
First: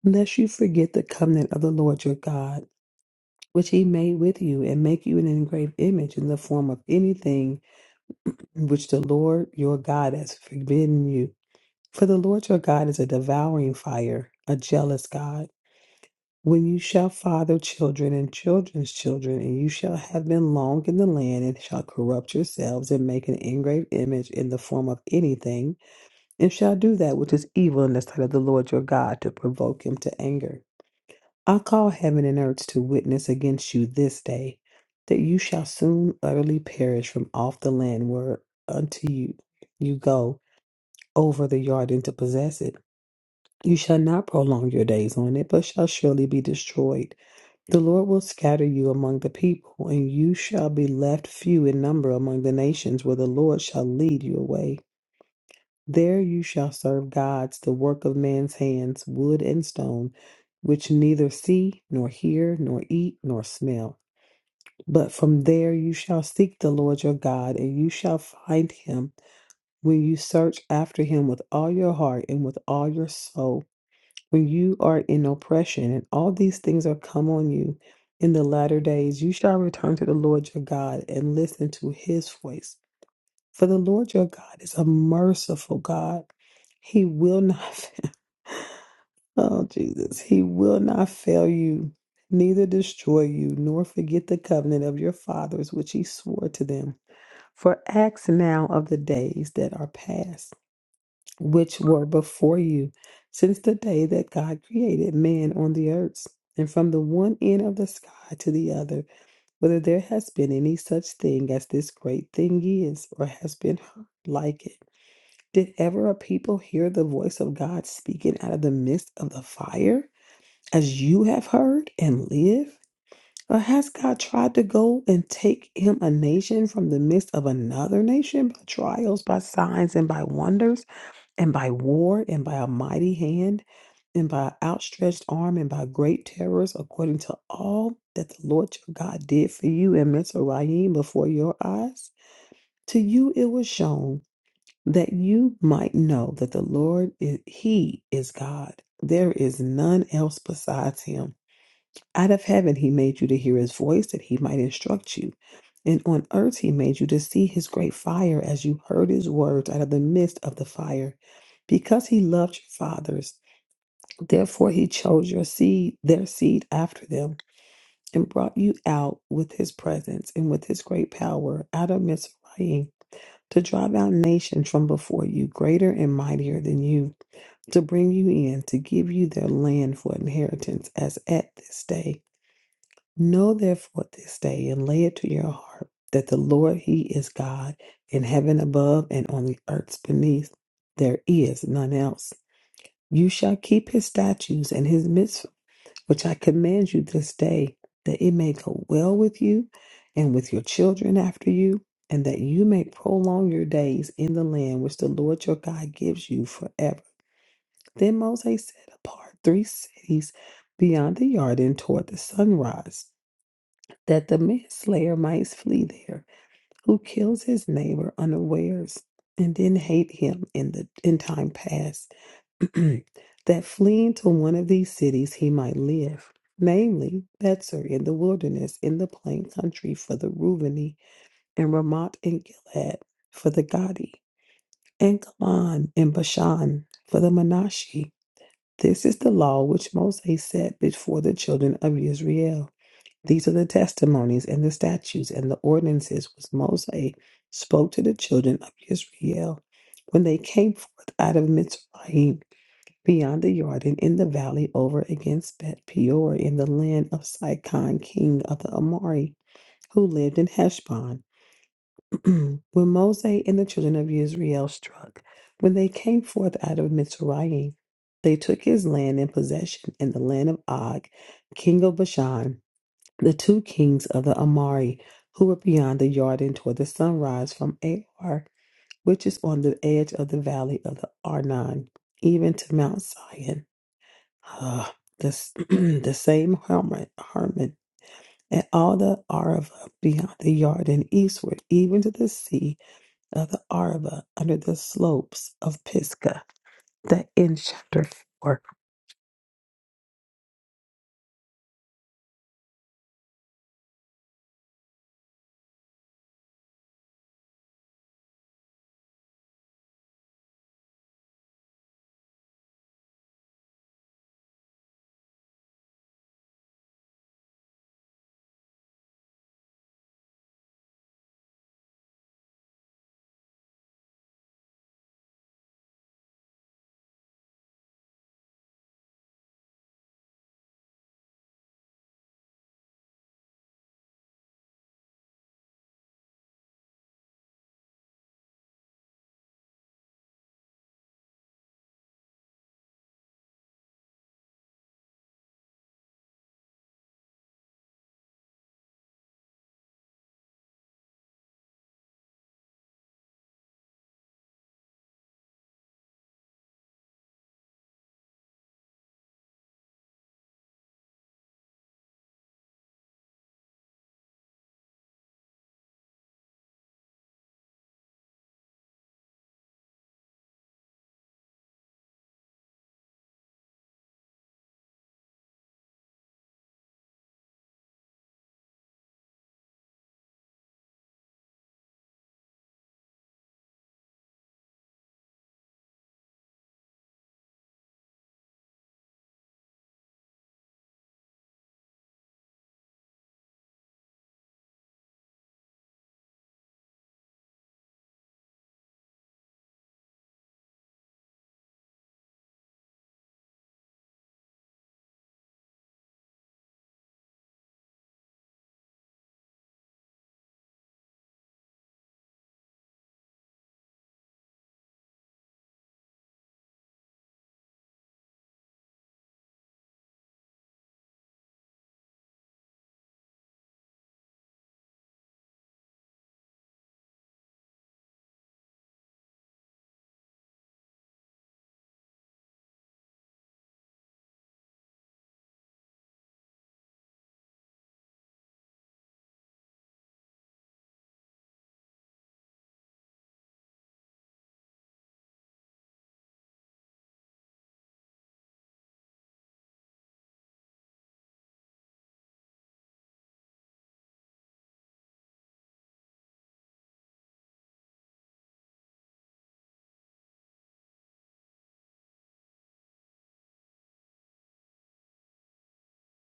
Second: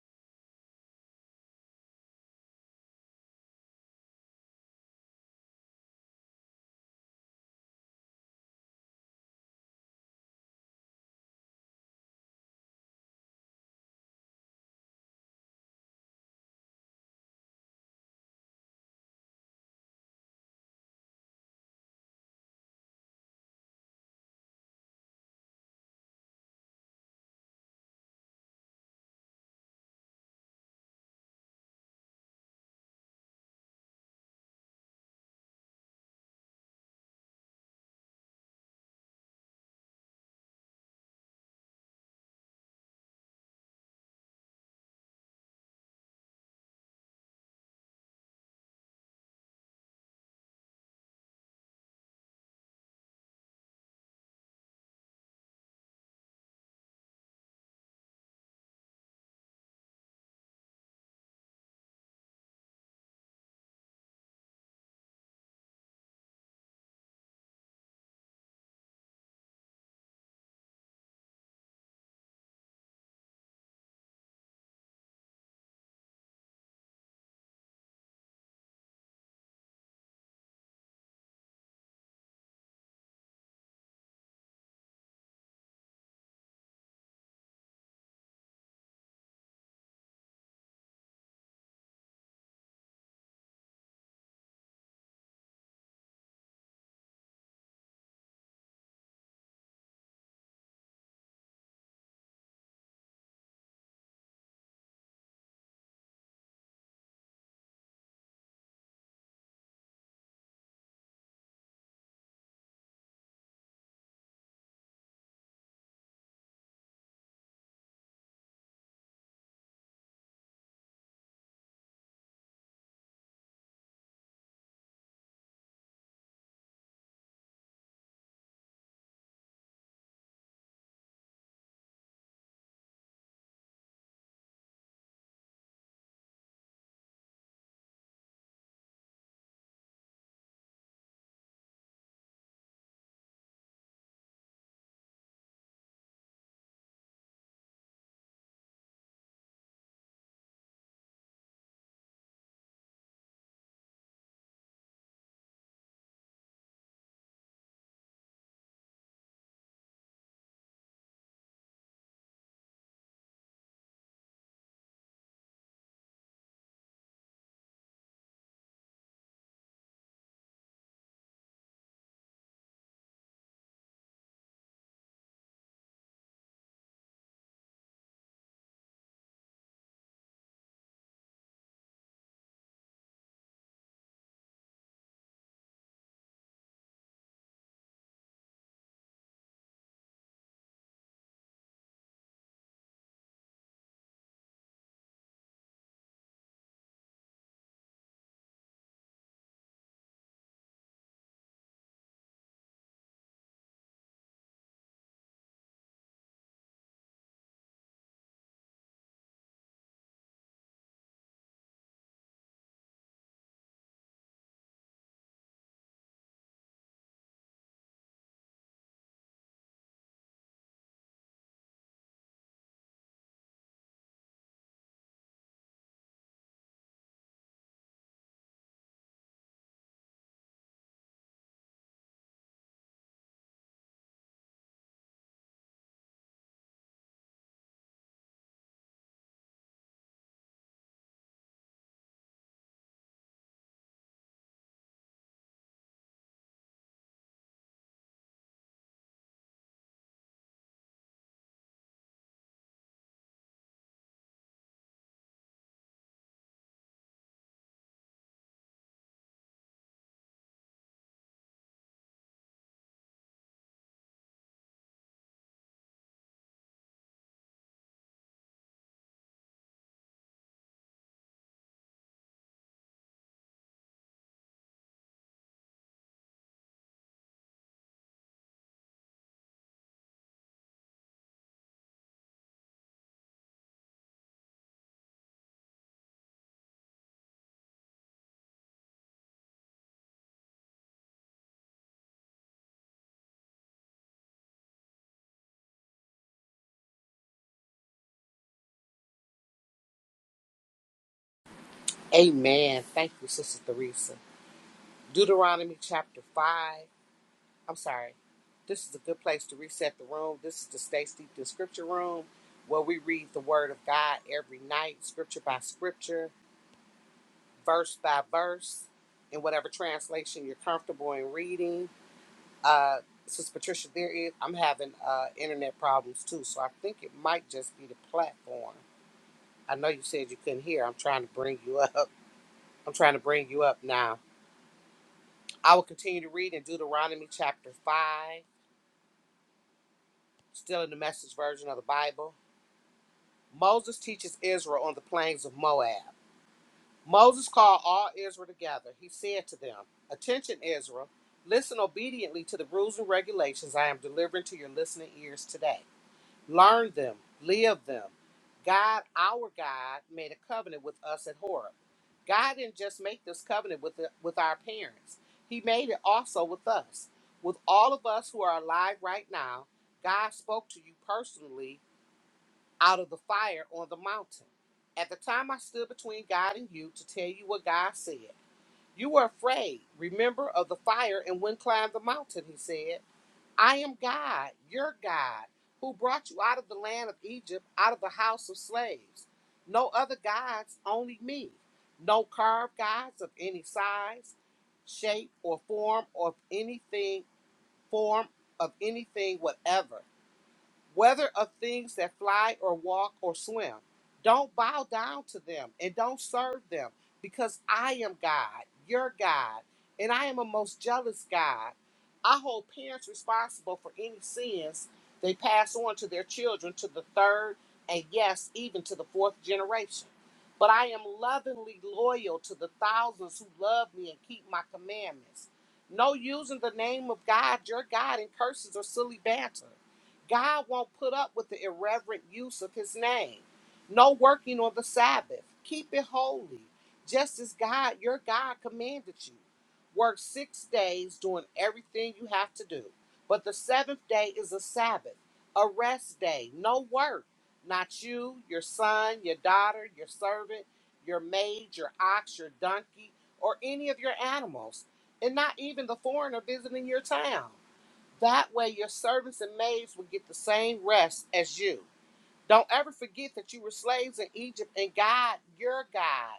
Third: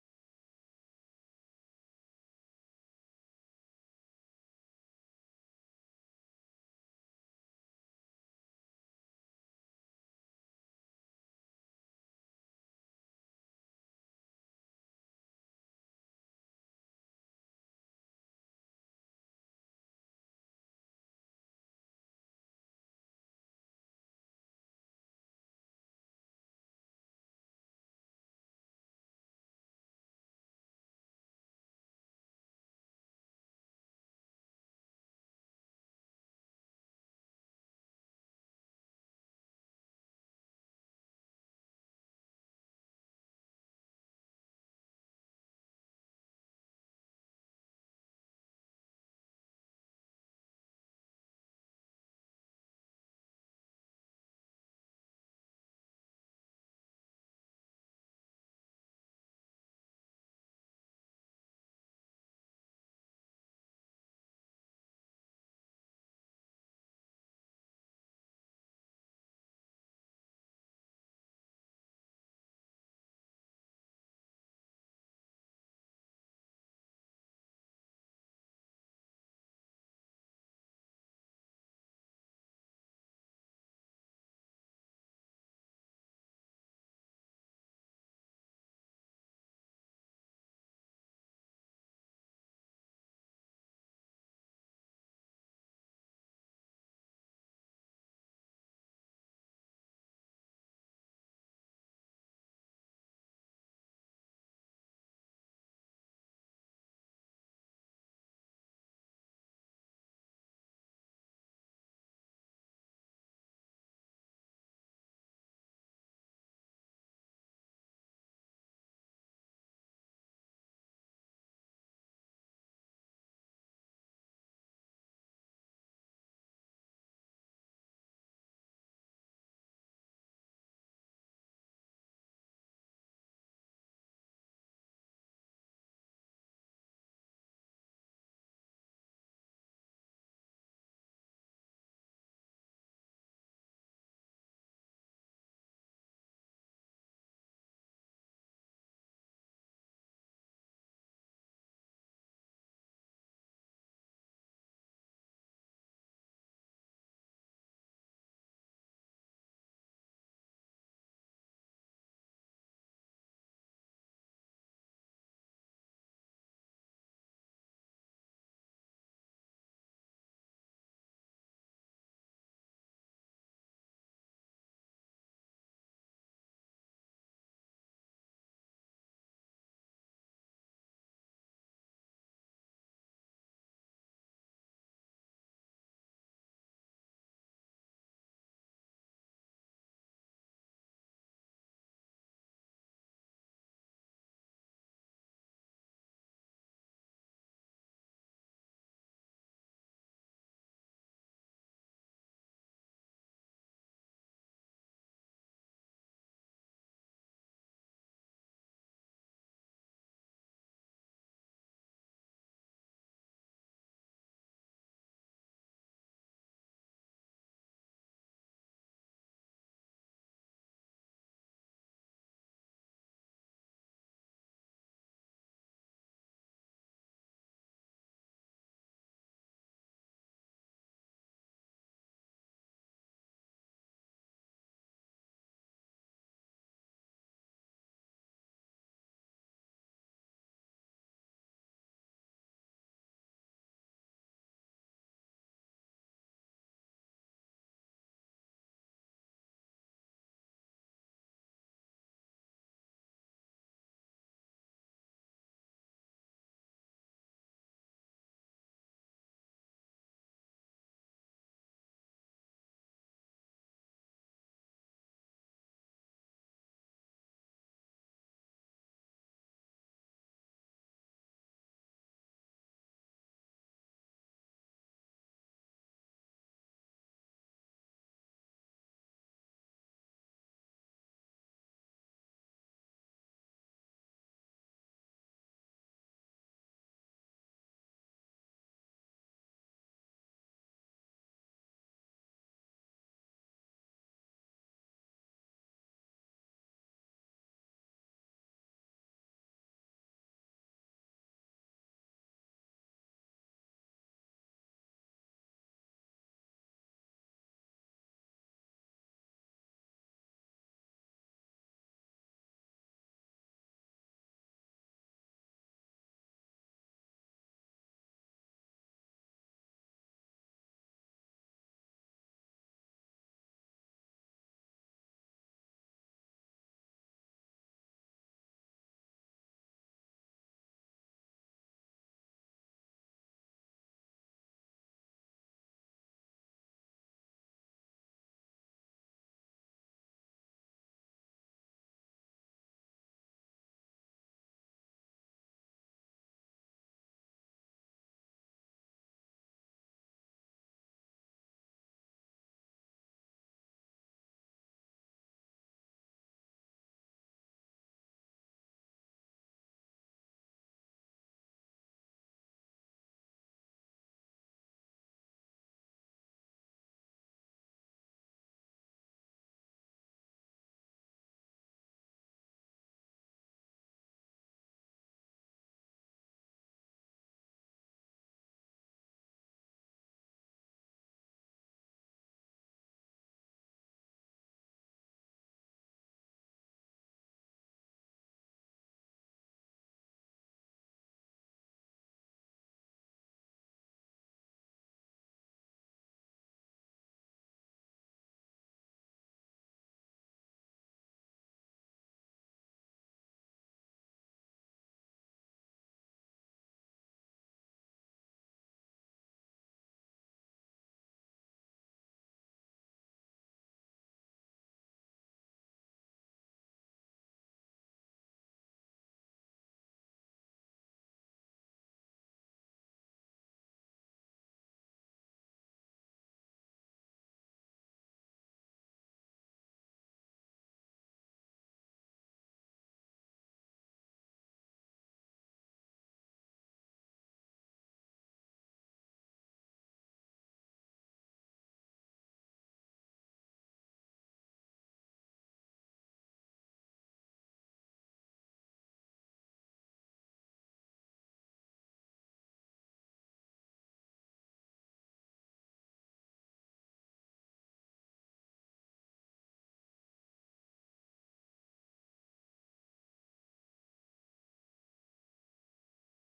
Speaker 3: lest you forget the covenant of the Lord your God, which he made with you, and make you an engraved image in the form of anything which the Lord your God has forbidden you. For the Lord your God is a devouring fire, a jealous God. When you shall father children and children's children, and you shall have been long in the land, and shall corrupt yourselves, and make an engraved image in the form of anything, and shall do that which is evil in the sight of the Lord your God to provoke him to anger. I call heaven and earth to witness against you this day, that you shall soon utterly perish from off the land where unto you you go over the Jordan to possess it. You shall not prolong your days on it, but shall surely be destroyed. The Lord will scatter you among the people, and you shall be left few in number among the nations where the Lord shall lead you away. There you shall serve gods, the work of man's hands, wood and stone, which neither see, nor hear, nor eat, nor smell. But from there you shall seek the Lord your God, and you shall find him when you search after him with all your heart and with all your soul. When you are in oppression, and all these things are come on you in the latter days. You shall return to the Lord your God and listen to his voice. For the Lord your God is a merciful God. He will not, oh Jesus, he will not fail you, neither destroy you, nor forget the covenant of your fathers, which he swore to them. For ask now of the days that are past which were before you, since the day that God created man on the earth, and from the one end of the sky to the other, whether there has been any such thing as this great thing is, or has been heard like it. Did ever a people hear the voice of God speaking out of the midst of the fire, as you have heard, and live? Or has God tried to go and take him a nation from the midst of another nation by trials, by signs, and by wonders? And by war, and by a mighty hand, and by outstretched arm, and by great terrors, according to all that the Lord your God did for you in Mizraim before your eyes, to you it was shown that you might know that the Lord is He is God. There is none else besides Him. Out of heaven he made you to hear his voice that he might instruct you. And on earth he made you to see his great fire as you heard his words out of the midst of the fire. Because he loved your fathers, therefore he chose your seed, their seed after them, and brought you out with his presence and with his great power out of Mizraim to drive out nations from before you, greater and mightier than you, to bring you in, to give you their land for inheritance, as at this day. Know therefore this day and lay it to your heart that the Lord He is God in heaven above and on the earth beneath. There is none else. You shall keep His statutes and His mitzvah, which I command you this day, that it may go well with you and with your children after you, and that you may prolong your days in the land which the Lord your God gives you forever. Then Moses set apart three cities beyond the Jordan toward the sunrise that the manslayer might flee there, who kills his neighbor unawares, and then hate him in the in time past, that fleeing to one of these cities he might live, namely Betzer in the wilderness, in the plain country for the Reubeni, and Ramoth and Gilead for the Gadi, and Golan and Bashan for the Manasseh. This is the law which Moses set before the children of Israel these are the testimonies and the statutes and the ordinances which Moses spoke to the children of Israel when they came forth out of Mitzrayim beyond the Jordan in the valley over against Beth Peor in the land of Sihon, king of the Amori, who lived in Heshbon. when Moses and the children of Israel struck, when they came forth out of Mitzrayim, they took his land in possession in the land of Og, king of Bashan the two kings of the Amari, who were beyond the Jordan toward the sunrise from Ar, which is on the edge of the valley of the Arnon, even to Mount Sion. uh, the this, the same Hermon, Hermon, and all the Arava beyond the Jordan eastward, even to the sea of the Arava under the slopes of Pisgah. That ends chapter 4.
Speaker 1: Amen. Thank you, Sister Theresa. Deuteronomy chapter 5. I'm sorry. This is a good place to reset the room. This is the Stay Steeped in Scripture room where we read the Word of God every night, scripture by scripture, verse by verse, in whatever translation you're comfortable in reading. Uh, Sister Patricia, there is, I'm having uh, internet problems too, so I think it might just be the platform. I know you said you couldn't hear. I'm trying to bring you up. I'm trying to bring you up now. I will continue to read in Deuteronomy chapter 5, still in the message version of the Bible. Moses teaches Israel on the plains of Moab. Moses called all Israel together. He said to them, Attention, Israel, listen obediently to the rules and regulations I am delivering to your listening ears today. learn them, live them. God, our God, made a covenant with us at Horeb. God didn't just make this covenant with, the, with our parents, He made it also with us. With all of us who are alive right now, God spoke to you personally out of the fire on the mountain. At the time I stood between God and you to tell you what God said, you were afraid. Remember of the fire and wouldn't climb the mountain, He said. I am God, your God, who brought you out of the land of Egypt, out of the house of slaves. No other gods, only me. No carved gods of any size, shape, or form or anything, form of anything whatever whether of things that fly or walk or swim. Don't bow down to them and don't serve them, because I am God, your God, and I am a most jealous God. I hold parents responsible for any sins they pass on to their children to the third and yes, even to the fourth generation. But I am lovingly loyal to the thousands who love me and keep my commandments. No using the name of God, your God, in curses or silly banter. God won't put up with the irreverent use of his name. No working on the Sabbath. Keep it holy, just as God, your God, commanded you. Work six days doing everything you have to do. But the seventh day is a Sabbath, a rest day, no work. Not you, your son, your daughter, your servant, your maid, your ox, your donkey, or any of your animals, and not even the foreigner visiting your town. That way, your servants and maids would get the same rest as you. Don't ever forget that you were slaves in Egypt and God, your God,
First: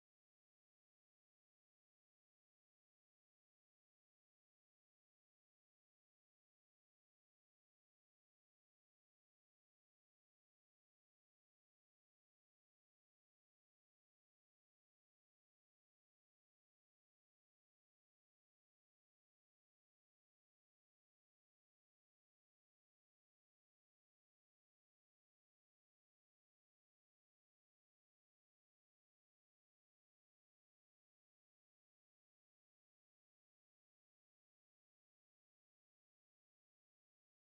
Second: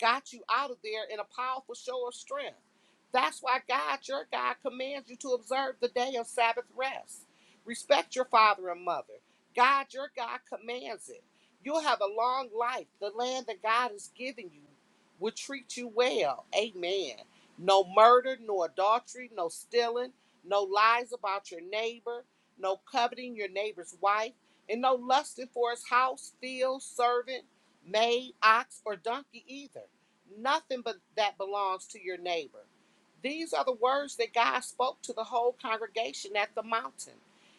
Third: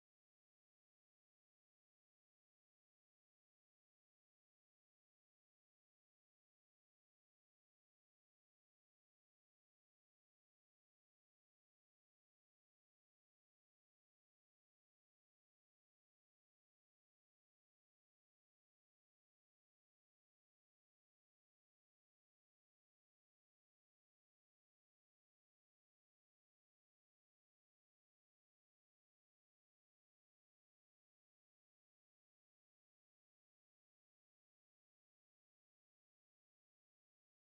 Speaker 1: got you out of there in a powerful show of strength. That's why God, your God, commands you to observe the day of Sabbath rest. Respect your father and mother. God, your God, commands it. You'll have a long life. The land that God is giving you will treat you well. Amen. No murder, no adultery, no stealing, no lies about your neighbor, no coveting your neighbor's wife, and no lusting for his house, field, servant May, ox, or donkey either. Nothing but that belongs to your neighbor. These are the words that God spoke to the whole congregation at the mountain.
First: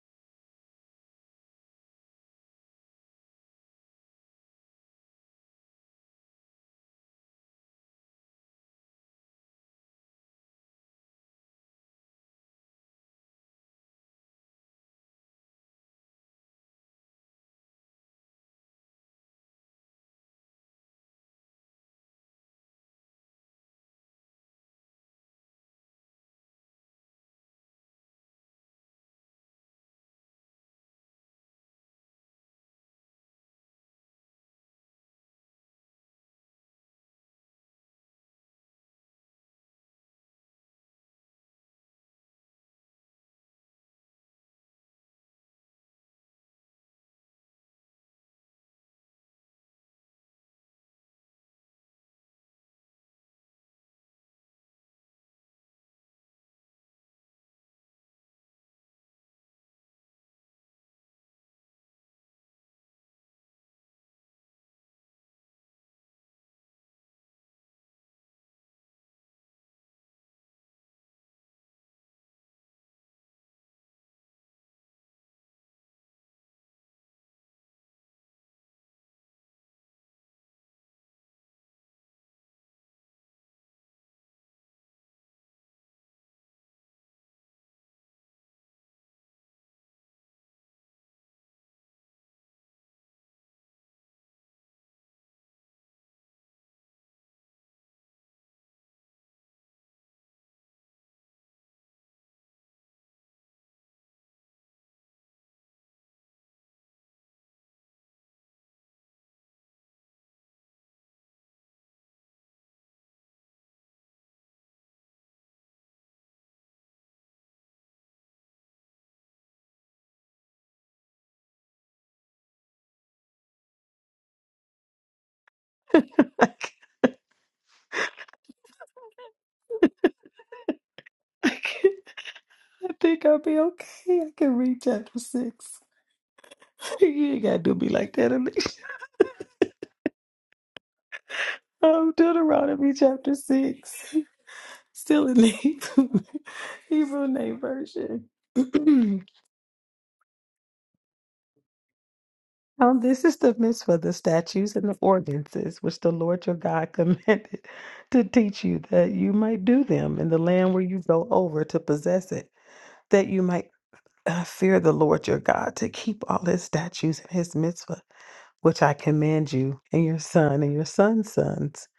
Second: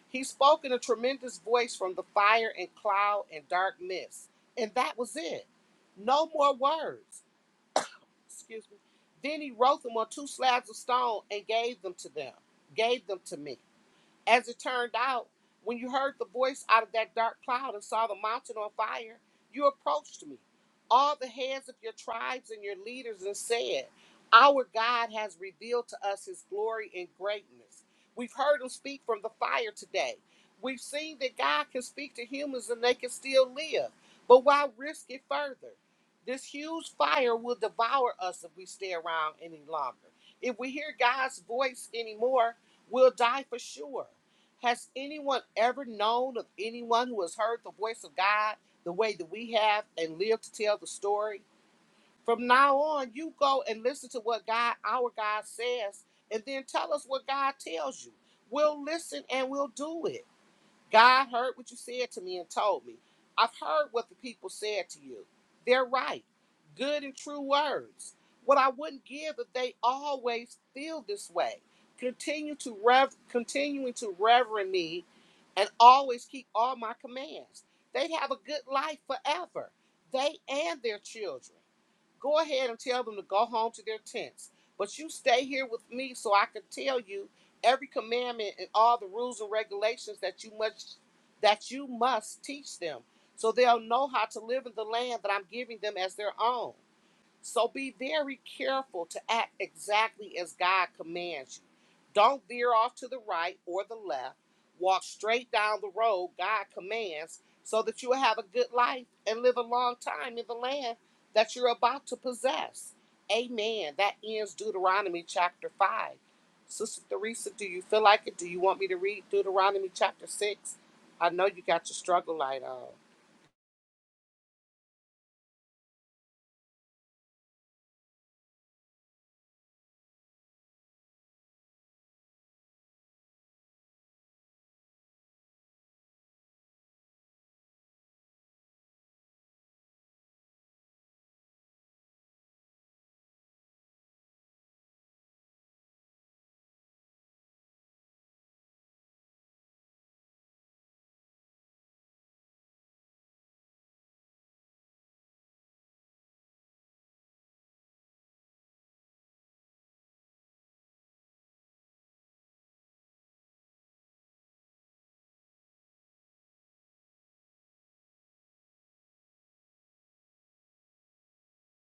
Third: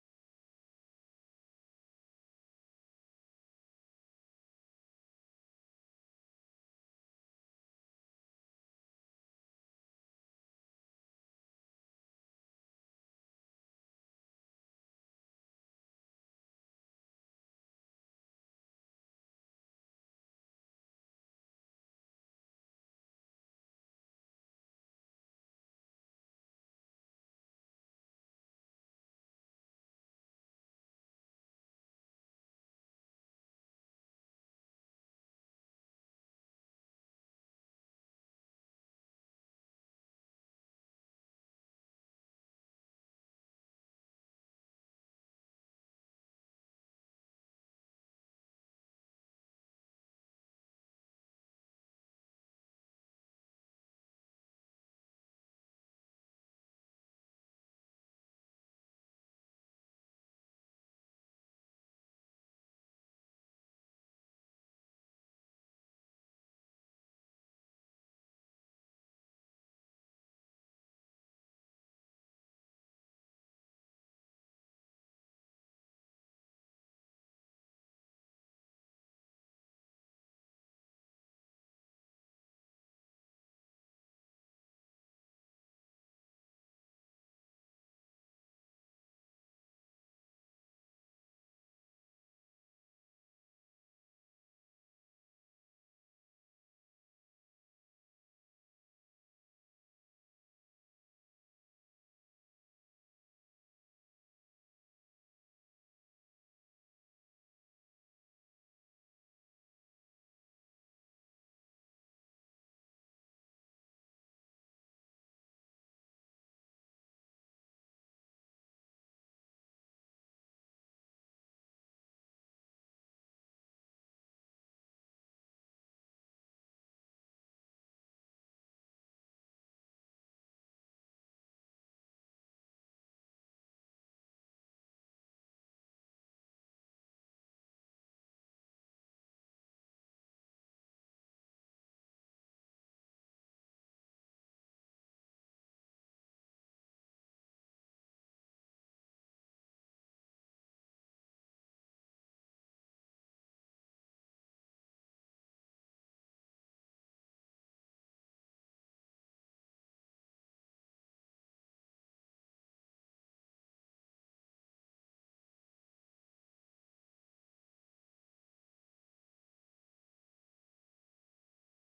Speaker 1: He spoke in a tremendous voice from the fire and cloud and dark mist. And that was it. No more words. Excuse me. Then he wrote them on two slabs of stone and gave them to them, gave them to me. As it turned out, when you heard the voice out of that dark cloud and saw the mountain on fire, you approached me, all the heads of your tribes and your leaders, and said, Our God has revealed to us his glory and greatness. We've heard him speak from the fire today. We've seen that God can speak to humans and they can still live. But why risk it further? This huge fire will devour us if we stay around any longer. If we hear God's voice anymore, will die for sure. Has anyone ever known of anyone who has heard the voice of God the way that we have and lived to tell the story? From now on, you go and listen to what God, our God, says, and then tell us what God tells you. We'll listen and we'll do it. God heard what you said to me and told me. I've heard what the people said to you. They're right. Good and true words. What I wouldn't give if they always feel this way. Continue to rev continuing to reverend me and always keep all my commands. They'd have a good life forever. They and their children. Go ahead and tell them to go home to their tents. But you stay here with me so I can tell you every commandment and all the rules and regulations that you must that you must teach them so they'll know how to live in the land that I'm giving them as their own. So be very careful to act exactly as God commands you. Don't veer off to the right or the left. Walk straight down the road God commands so that you will have a good life and live a long time in the land that you're about to possess. Amen. That ends Deuteronomy chapter 5. Sister Theresa, do you feel like it? Do you want me to read Deuteronomy chapter 6? I know you got your struggle light on.
Speaker 3: I, can, I think I'll be okay. I can read chapter 6. You ain't gotta do me like that, Alicia. Um, Deuteronomy chapter six, still in the Hebrew name version. Um, this is the mitzvah, the statutes and the ordinances which the Lord your God commanded to teach you, that you might do them in the land where you go over to possess it, that you might uh, fear the Lord your God, to keep all his statutes and his mitzvah, which I command you, and your son and your son's sons,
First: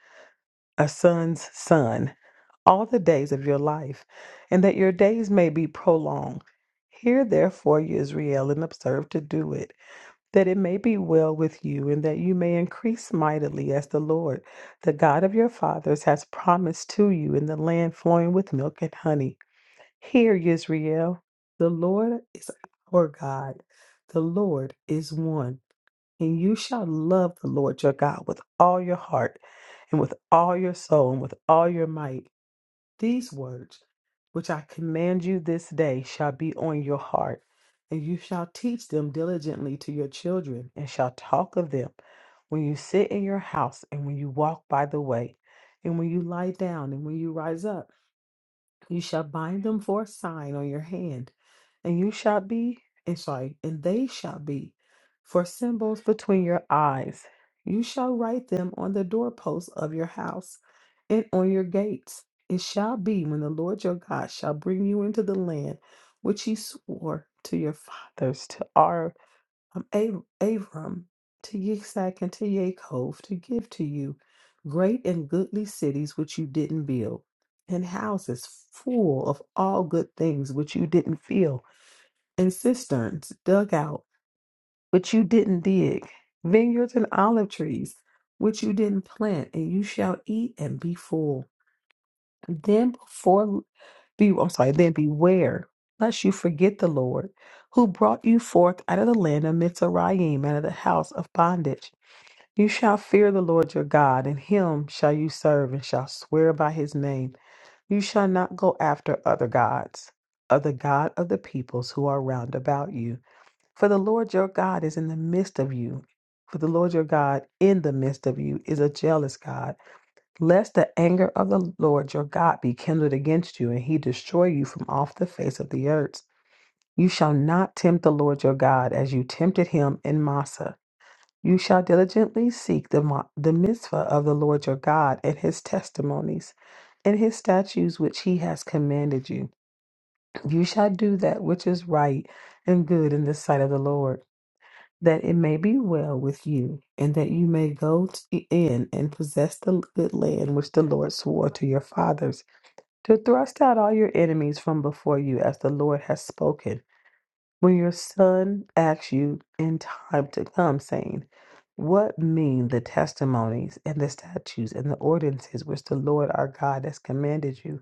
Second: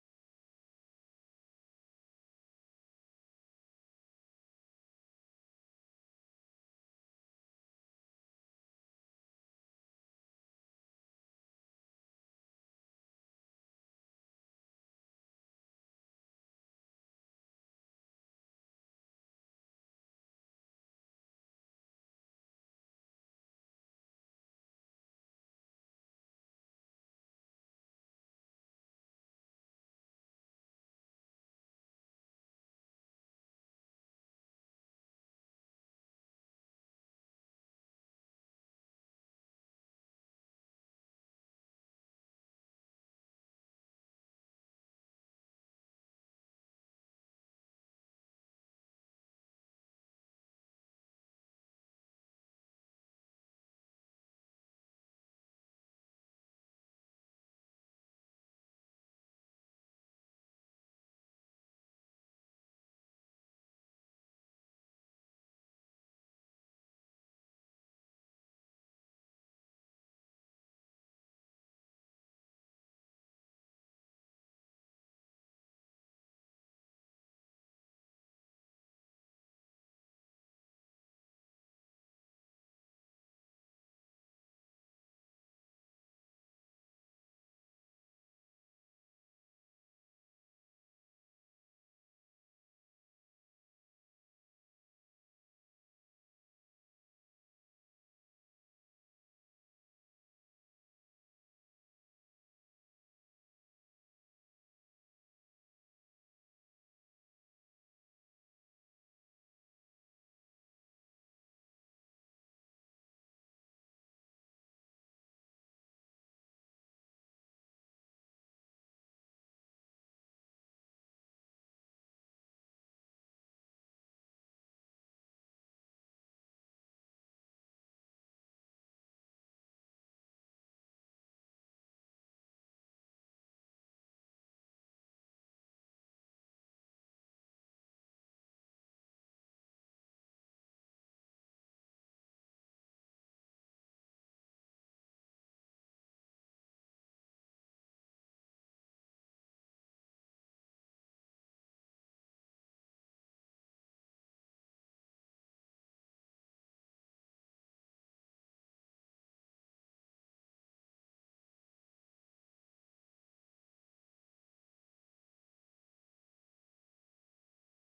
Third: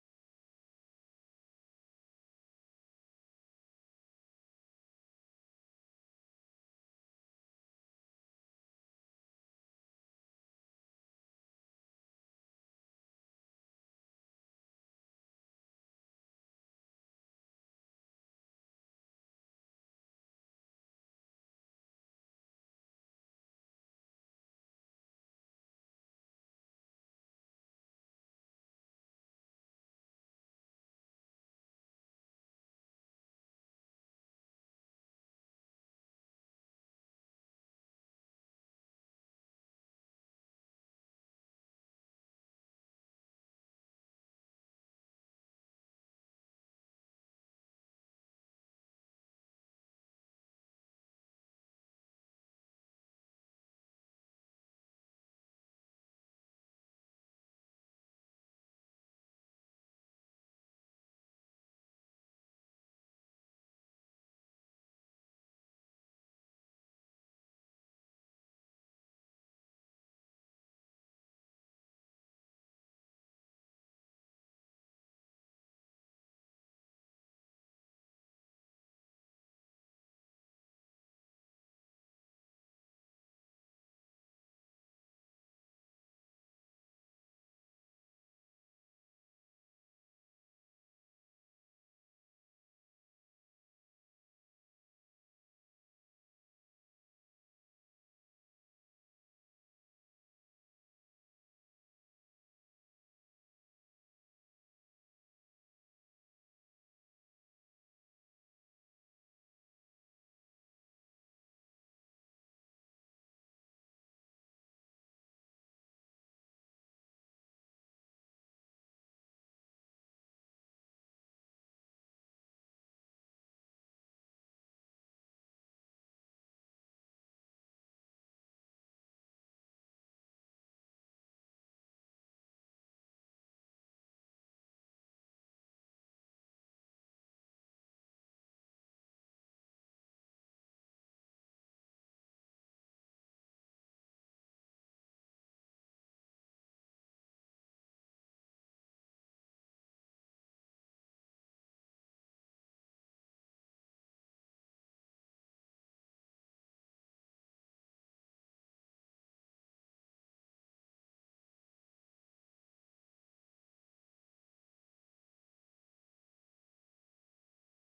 Speaker 3: a son's son all the days of your life, and that your days may be prolonged. Hear therefore, you Israel, and observe to do it, that it may be well with you, and that you may increase mightily as the Lord, the God of your fathers, has promised to you in the land flowing with milk and honey. Hear, Israel, the Lord is our God, the Lord is one, and you shall love the Lord your God with all your heart, and with all your soul, and with all your might. These words, which I command you this day, shall be on your heart, and you shall teach them diligently to your children, and shall talk of them when you sit in your house, and when you walk by the way, and when you lie down, and when you rise up. You shall bind them for a sign on your hand, and you shall be, and sorry, and they shall be for symbols between your eyes. You shall write them on the doorposts of your house and on your gates. It shall be when the Lord your God shall bring you into the land which he swore to your fathers to our um, Ab- Abram to Yitzhak and to Yaakov to give to you great and goodly cities which you didn't build, and houses full of all good things which you didn't fill, and cisterns dug out which you didn't dig, vineyards and olive trees which you didn't plant, and you shall eat and be full. Then before be I'm sorry, then beware lest you forget the Lord, who brought you forth out of the land of Mizraim, out of the house of bondage. You shall fear the Lord your God, and him shall you serve, and shall swear by his name. You shall not go after other gods, of the God of the peoples who are round about you. For the Lord your God is in the midst of you. For the Lord your God in the midst of you is a jealous God lest the anger of the Lord your God be kindled against you, and he destroy you from off the face of the earth. You shall not tempt the Lord your God as you tempted him in Massa. You shall diligently seek the, mo- the mitzvah of the Lord your God and his testimonies and his statutes which he has commanded you. You shall do that which is right and good in the sight of the Lord that it may be well with you, and that you may go t- in and possess the good land which the Lord swore to your fathers, to thrust out all your enemies from before you, as the Lord has spoken. When your son asks you in time to come, saying, What mean the testimonies and the statutes and the ordinances which the Lord our God has commanded you?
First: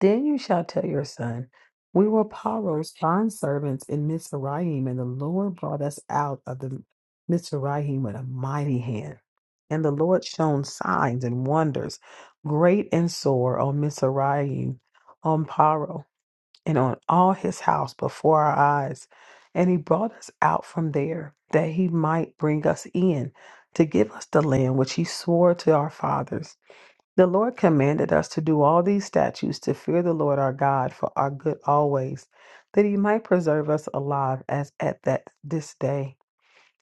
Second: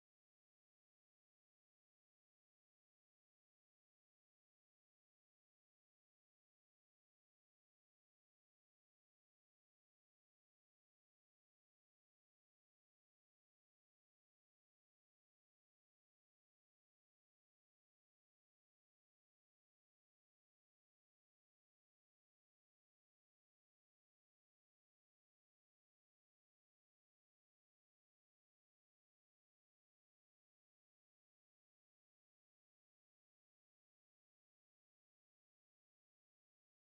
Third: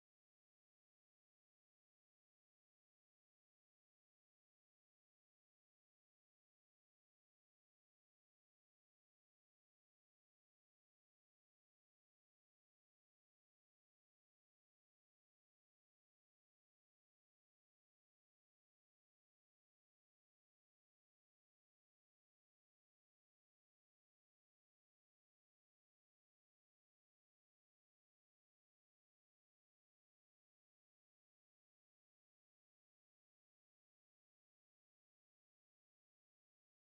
Speaker 3: Then you shall tell your son, We were Paro's bondservants in Mizraim, and the Lord brought us out of the Mizraim with a mighty hand. And the Lord shone signs and wonders, great and sore, on Mizraim, on Paro, and on all his house before our eyes. And he brought us out from there, that he might bring us in to give us the land which he swore to our fathers. The Lord commanded us to do all these statutes to fear the Lord our God for our good always, that he might preserve us alive as at that this day.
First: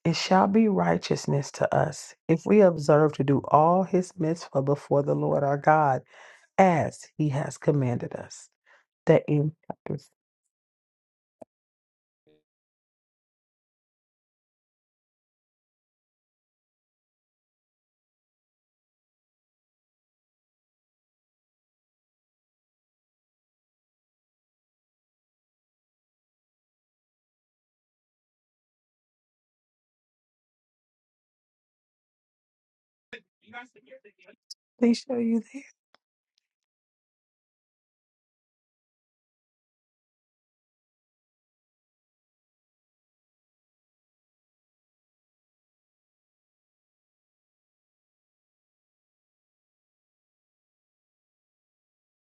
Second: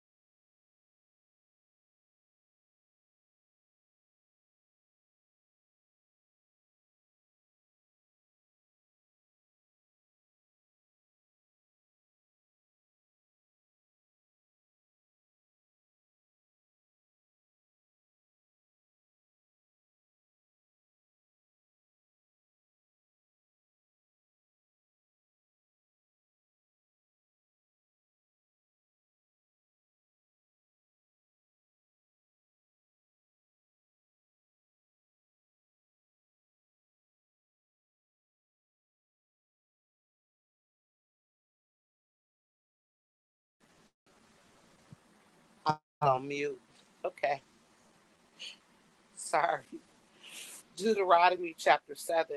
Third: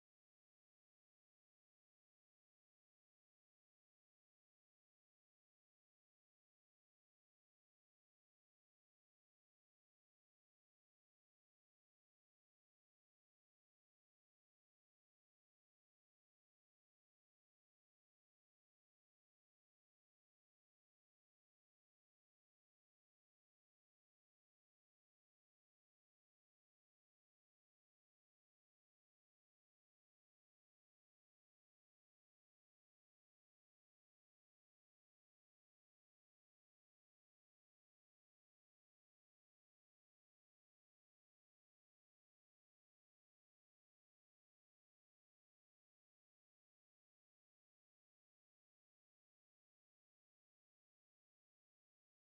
Speaker 3: It shall be righteousness to us if we observe to do all his mitzvah before the Lord our God, as he has commanded us. The end chapter. Alicia, are you there?
Speaker 1: On mute. Okay. Sorry. Deuteronomy chapter 7,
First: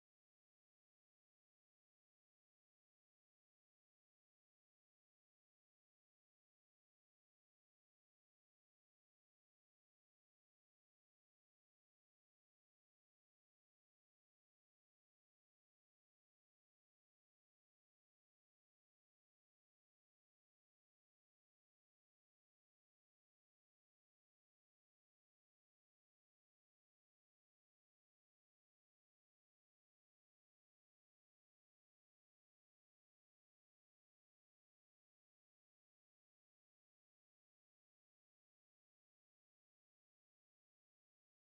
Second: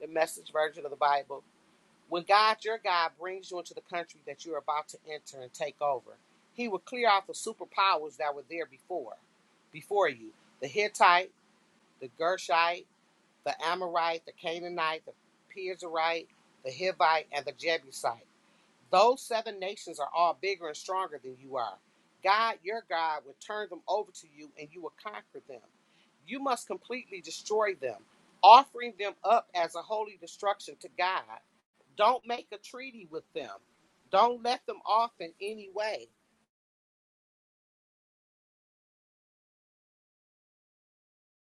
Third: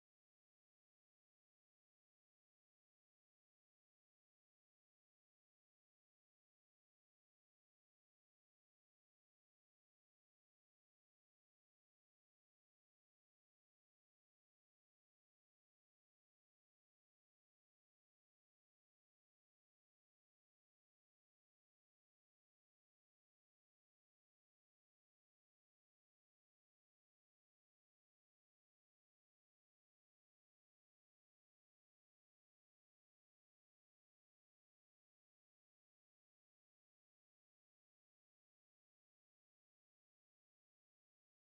Speaker 1: the message version of the Bible. When God, your God, brings you into the country that you're about to enter and take over, he will clear out the superpowers that were there before, before you. The Hittite, the Gershite, the Amorite, the Canaanite, the Perizzite, the Hivite, and the Jebusite. Those seven nations are all bigger and stronger than you are. God, your God, will turn them over to you and you will conquer them. You must completely destroy them, offering them up as a holy destruction to God. Don't make a treaty with them. Don't let them off in any way.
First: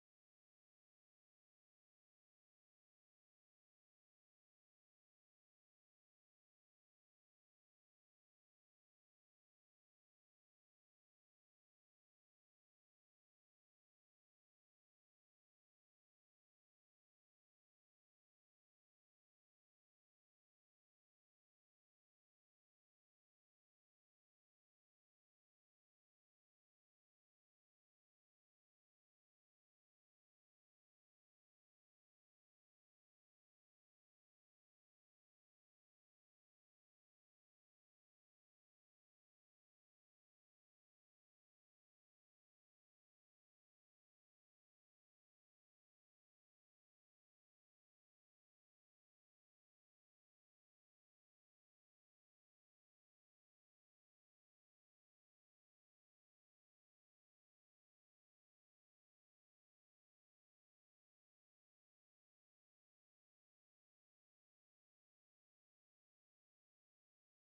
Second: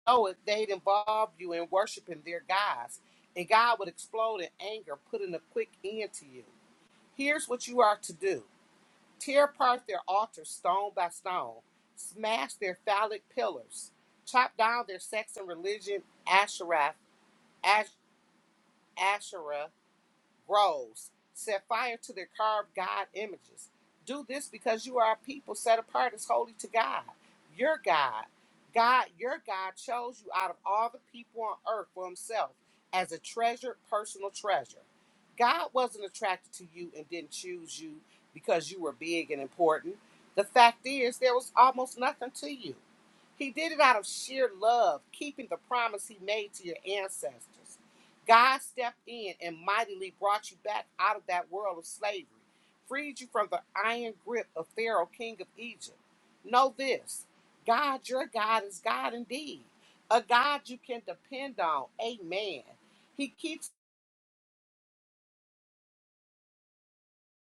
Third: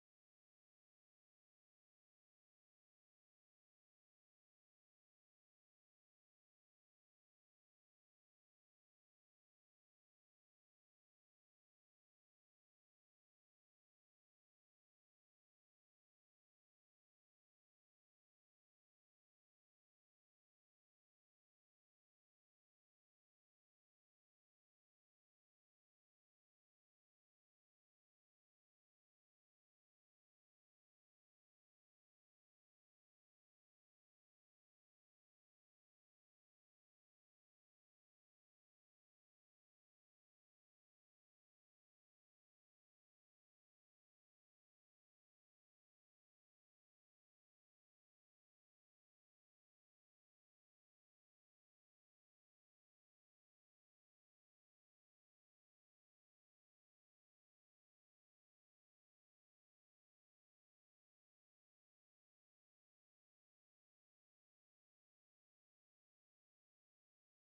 Speaker 1: Oh, if they'd involve you in worshiping their gods, and God would explode in anger, putting a quick end to you. Here's what you are to do tear apart their altars stone by stone, smash their phallic pillars, chop down their sects and religion Asherah, Ash, Asherah rose, set fire to their carved God images. Do this because you are a people set apart as holy to God, your God. God, your God, chose you out of all the people on earth for himself as a treasured personal treasure. God wasn't attracted to you and didn't choose you because you were big and important. The fact is, there was almost nothing to you. He did it out of sheer love, keeping the promise he made to your ancestors. God stepped in and mightily brought you back out of that world of slavery, freed you from the iron grip of Pharaoh, king of Egypt. Know this God, your God, is God indeed, a God you can depend on. Amen. He keeps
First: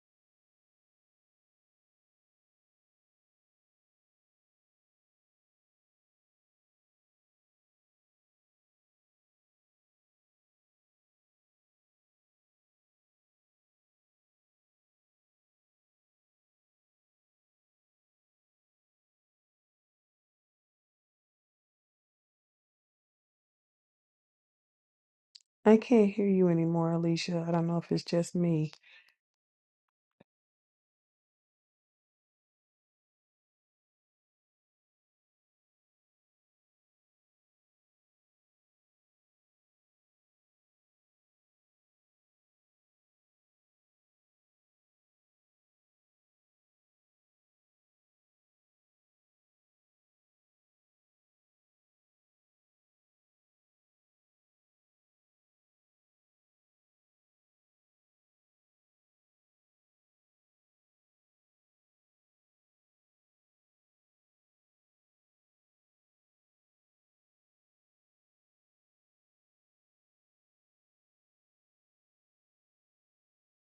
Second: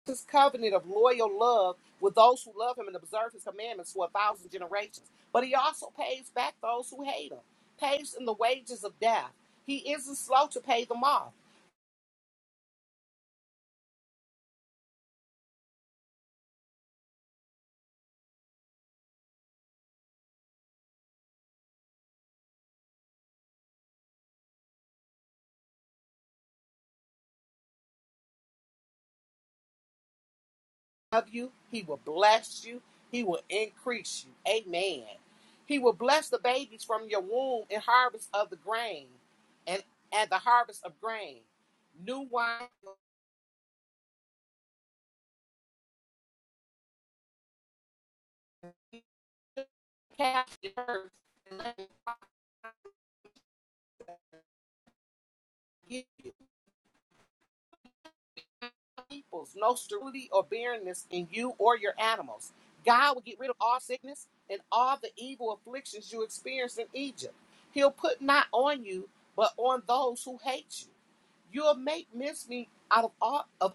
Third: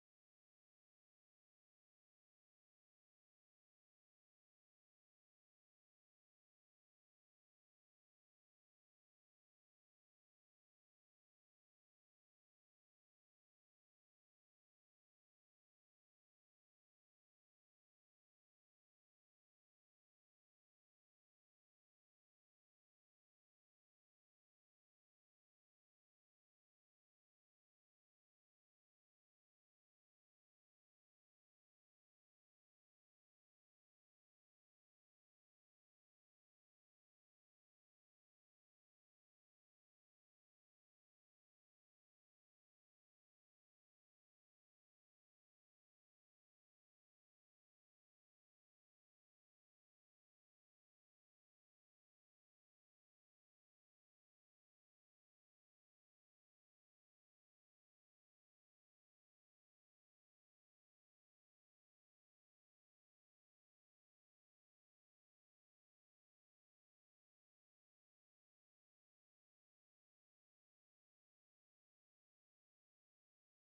Speaker 1: his covenant of loyal love with those who love him and observe his commandments for a thousand generations. But he also pays back those who hate him, pays in the wages of death. He isn't slow to pay them off.
Speaker 3: I can't hear you anymore, Alicia. I don't know if it's just me.
Speaker 1: Love you, he will bless you, he will increase you. Amen. He will bless the babies from your womb and harvest of the grain and, and the harvest of grain. New wine, calf, and herds, and let me give peoples, no sterility or barrenness in you or your animals. God will get rid of all sickness and all the evil afflictions you experienced in Egypt. He'll put not on you, but on those who hate you. You'll make mincemeat out of all of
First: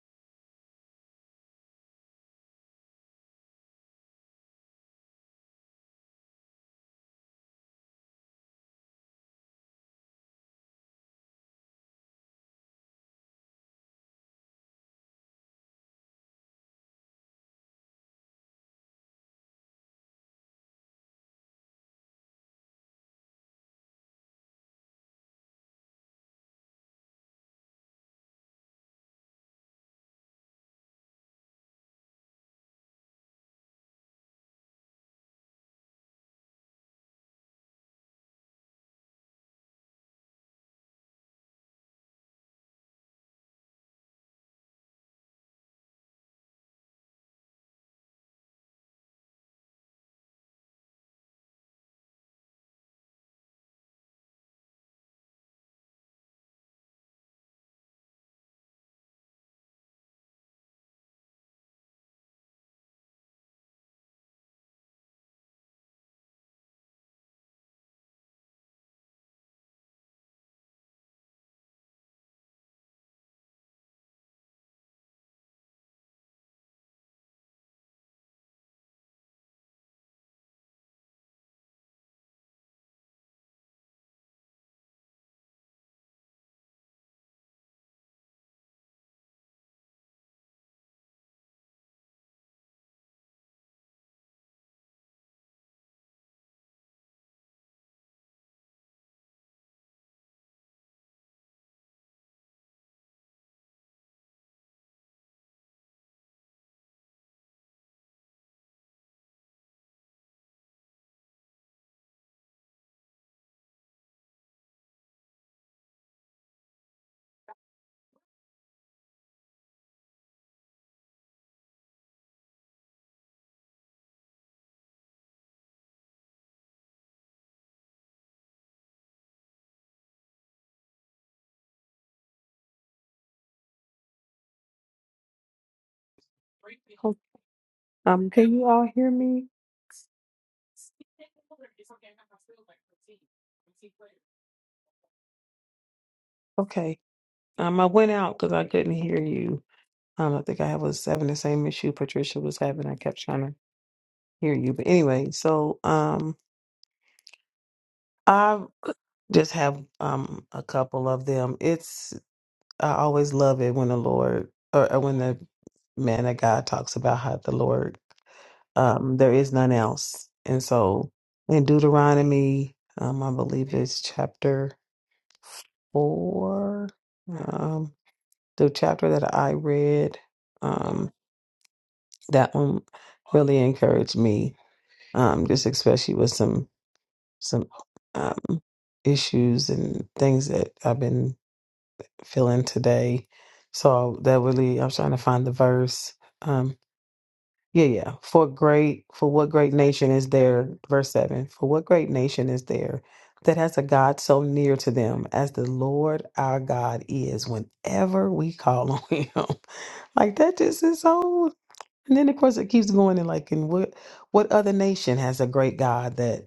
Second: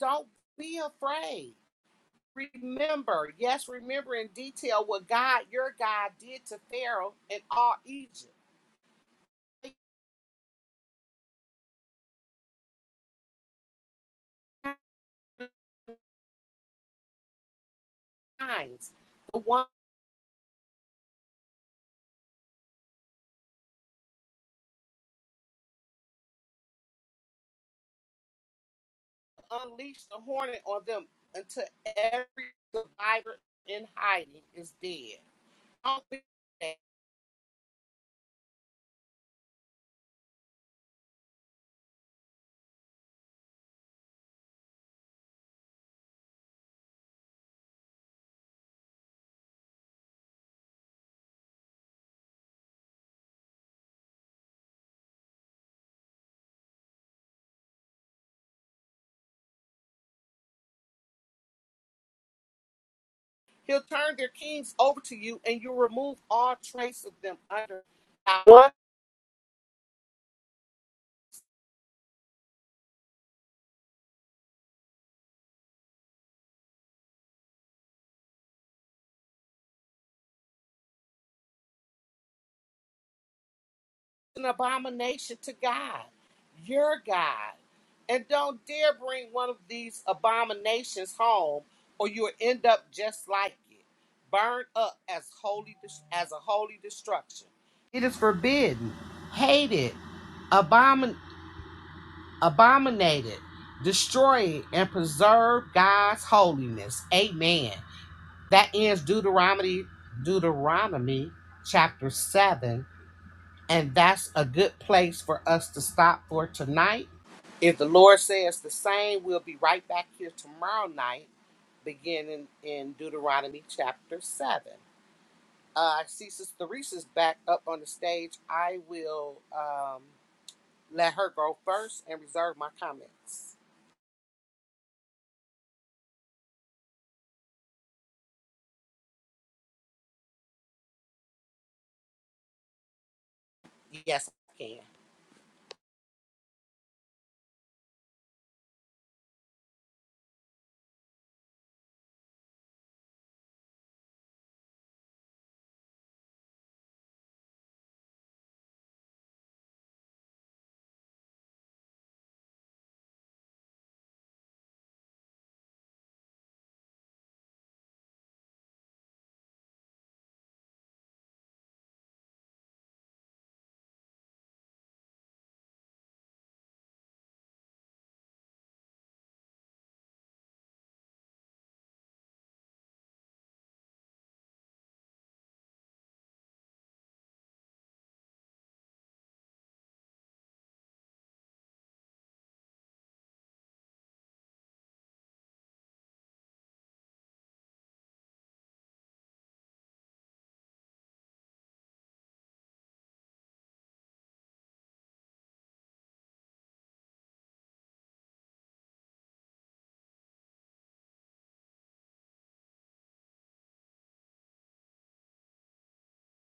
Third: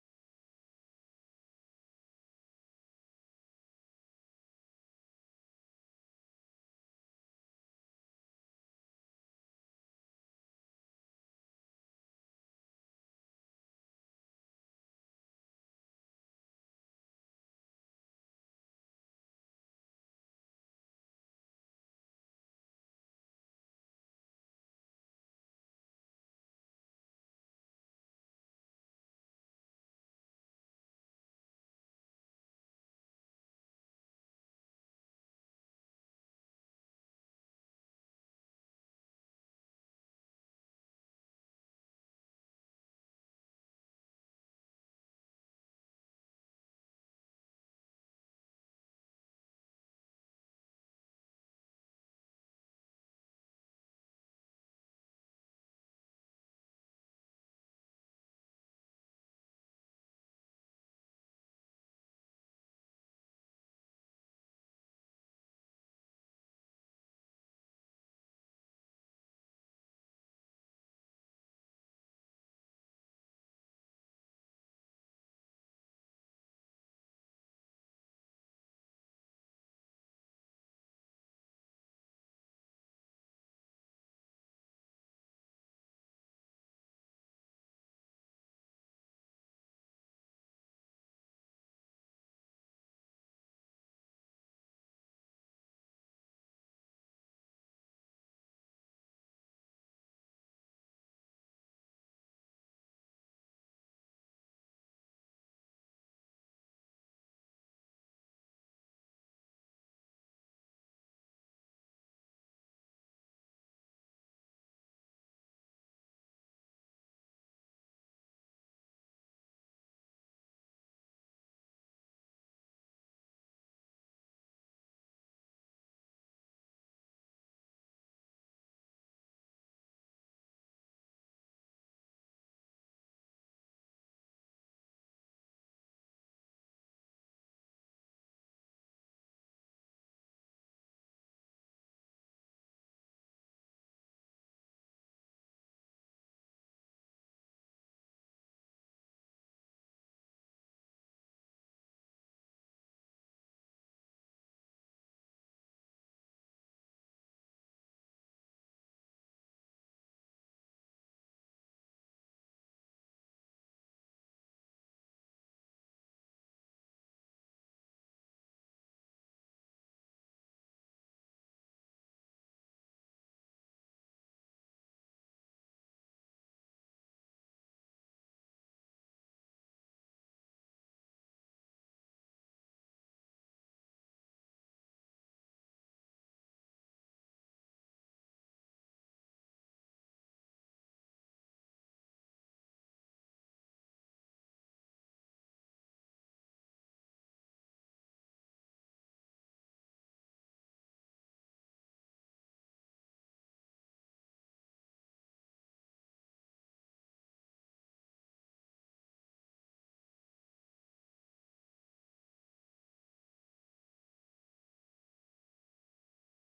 Speaker 1: don't be afraid. Remember, yes, remember in detail what God, your God, did to Pharaoh and all Egypt. The one unleash the hornet on them until every survivor in hiding is dead. I Don't think that. He'll turn their kings over to you, and you'll remove all trace of them under not one an abomination to God, your God. And don't dare bring one of these abominations home, or you'll end up just like it, burned up as holy as a holy destruction. It is forbidden, hated, abomin abominated, destroyed, and preserved God's holiness. Amen. That ends Deuteronomy, Deuteronomy chapter 7. And that's a good place for us to stop for tonight. If the Lord says the same, we'll be right back here tomorrow night, beginning in Deuteronomy chapter 7. Uh, I see Sister Reese's back up on the stage. I will um, let her go first and reserve my comments.
Speaker 3: Ho- Um, can you all hear me?
Speaker 1: Yes, I can.
Speaker 3: Okay. Um, I went out because I couldn't hear you. Um, I think I was having the same issue Patricia was having. I kept trying to hear you, but anyway. So, um, I just have um a couple of them. It's I always love it when the Lord or, or when the man of God talks about how the Lord um there is none else. And so in Deuteronomy, um, I believe it's chapter four. Um, the chapter that I read, um, that one really encouraged me. Um, just especially with some some um issues and things that I've been feeling today. So that really, I'm trying to find the verse. Um, yeah, yeah. For great, for what great nation is there? Verse seven. For what great nation is there that has a God so near to them as the Lord our God is? Whenever we call on Him, like that just is so. And then of course it keeps going and like, and what what other nation has a great God that?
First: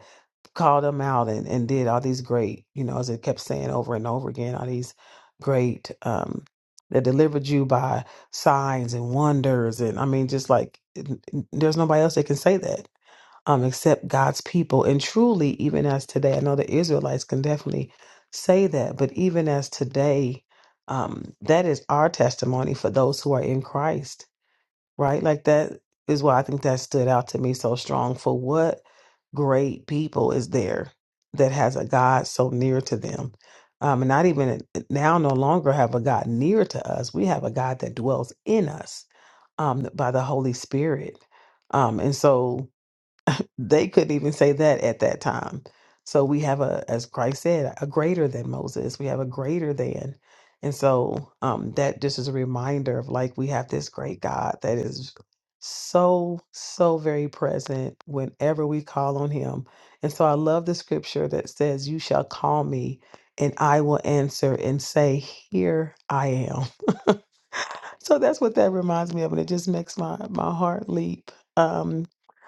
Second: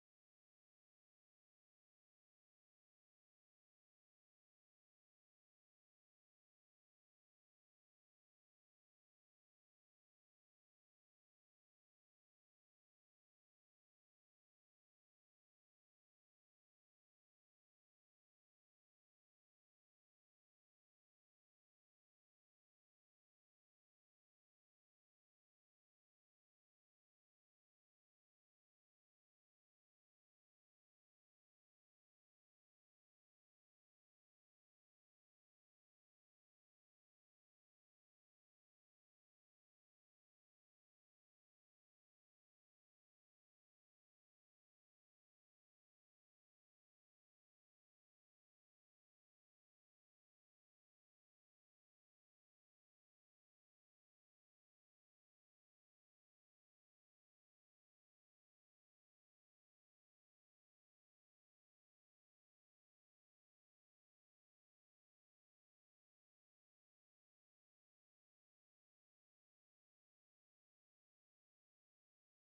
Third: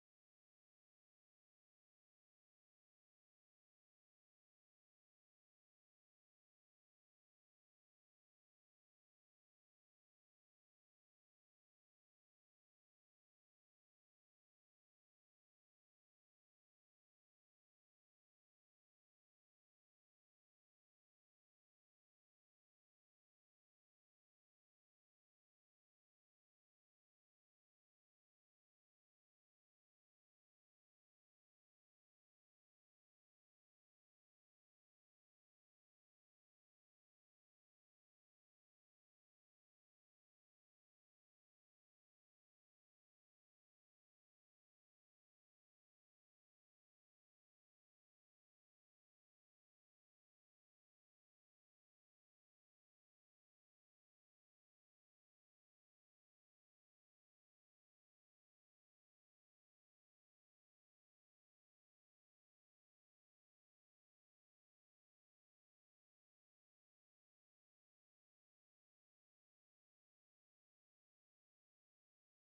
Speaker 3: called them out and, and did all these great, you know, as it kept saying over and over again, all these great um that delivered you by signs and wonders and I mean just like n- n- there's nobody else that can say that um except God's people and truly even as today I know the Israelites can definitely say that but even as today um that is our testimony for those who are in Christ right? Like that is why I think that stood out to me so strong. For what great people is there that has a God so near to them? Um, and not even uh, now, no longer have a God near to us. We have a God that dwells in us um, by the Holy Spirit. Um, and so they couldn't even say that at that time. So we have a, as Christ said, a greater than Moses. We have a greater than. And so um, that just is a reminder of like we have this great God that is so, so very present whenever we call on him. And so I love the scripture that says, You shall call me and I will answer and say, Here I am. So that's what that reminds me of, and it just makes my my heart leap. Um,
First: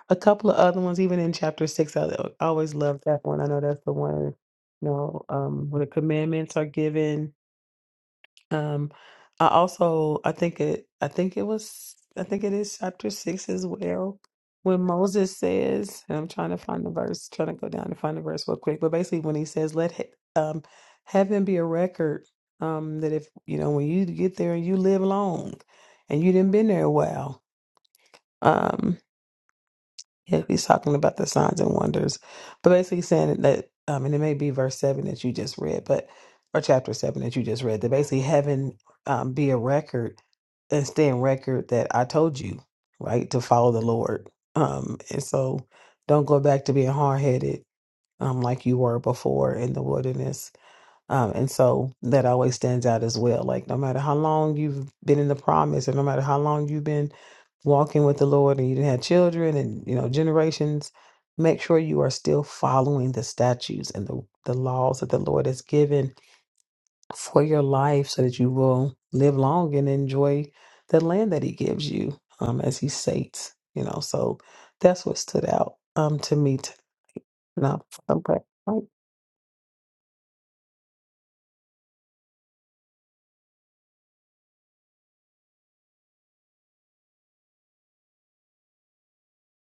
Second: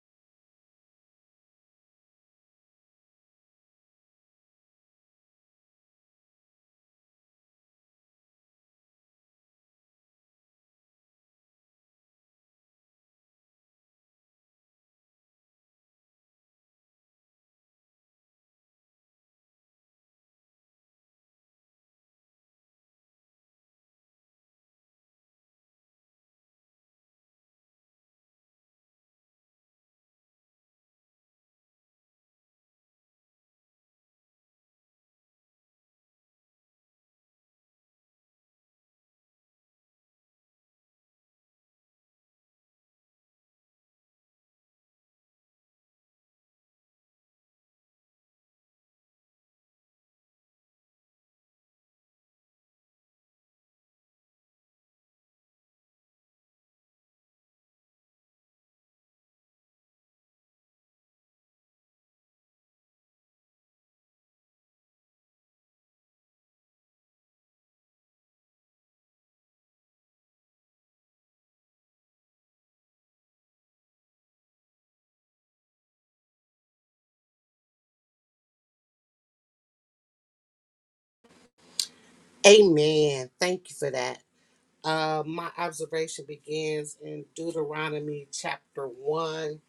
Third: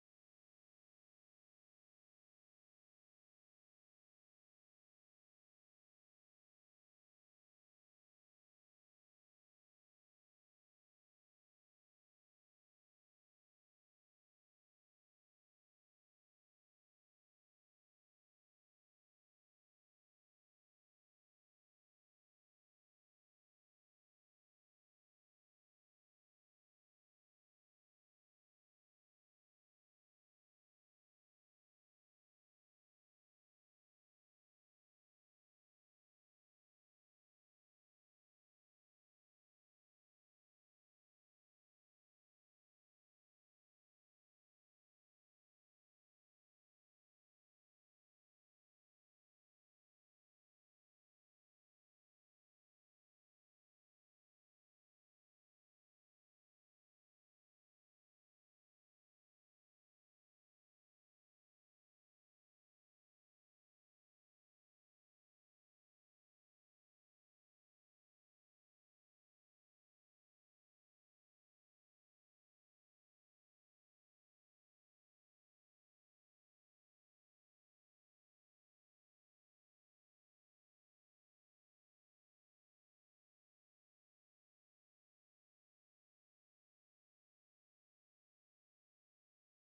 Speaker 3: a couple of other ones, even in chapter six, I, I always love that one. I know that's the one, you know, um, where the commandments are given um, I also I think it I think it was I think it is chapter six as well, when Moses says, and I'm trying to find the verse, trying to go down and find the verse real quick, but basically when he says, "Let he- um heaven be a record, um that if you know when you get there and you live long, and you didn't been there a while, um, yeah, he's talking about the signs and wonders, but basically saying that, um, and it may be verse seven that you just read, but or chapter seven that you just read, that basically having um, be a record and stay in record that I told you, right, to follow the Lord. Um, and so don't go back to being hard headed, um, like you were before in the wilderness um, and so that always stands out as well. Like no matter how long you've been in the promise, and no matter how long you've been walking with the Lord, and you didn't have children, and you know generations, make sure you are still following the statutes and the the laws that the Lord has given for your life, so that you will live long and enjoy the land that He gives you, um, as He sates. You know, so that's what stood out um to me. T- no,
Speaker 1: Amen. Thank you for that. Uh, my observation begins in Deuteronomy chapter 1,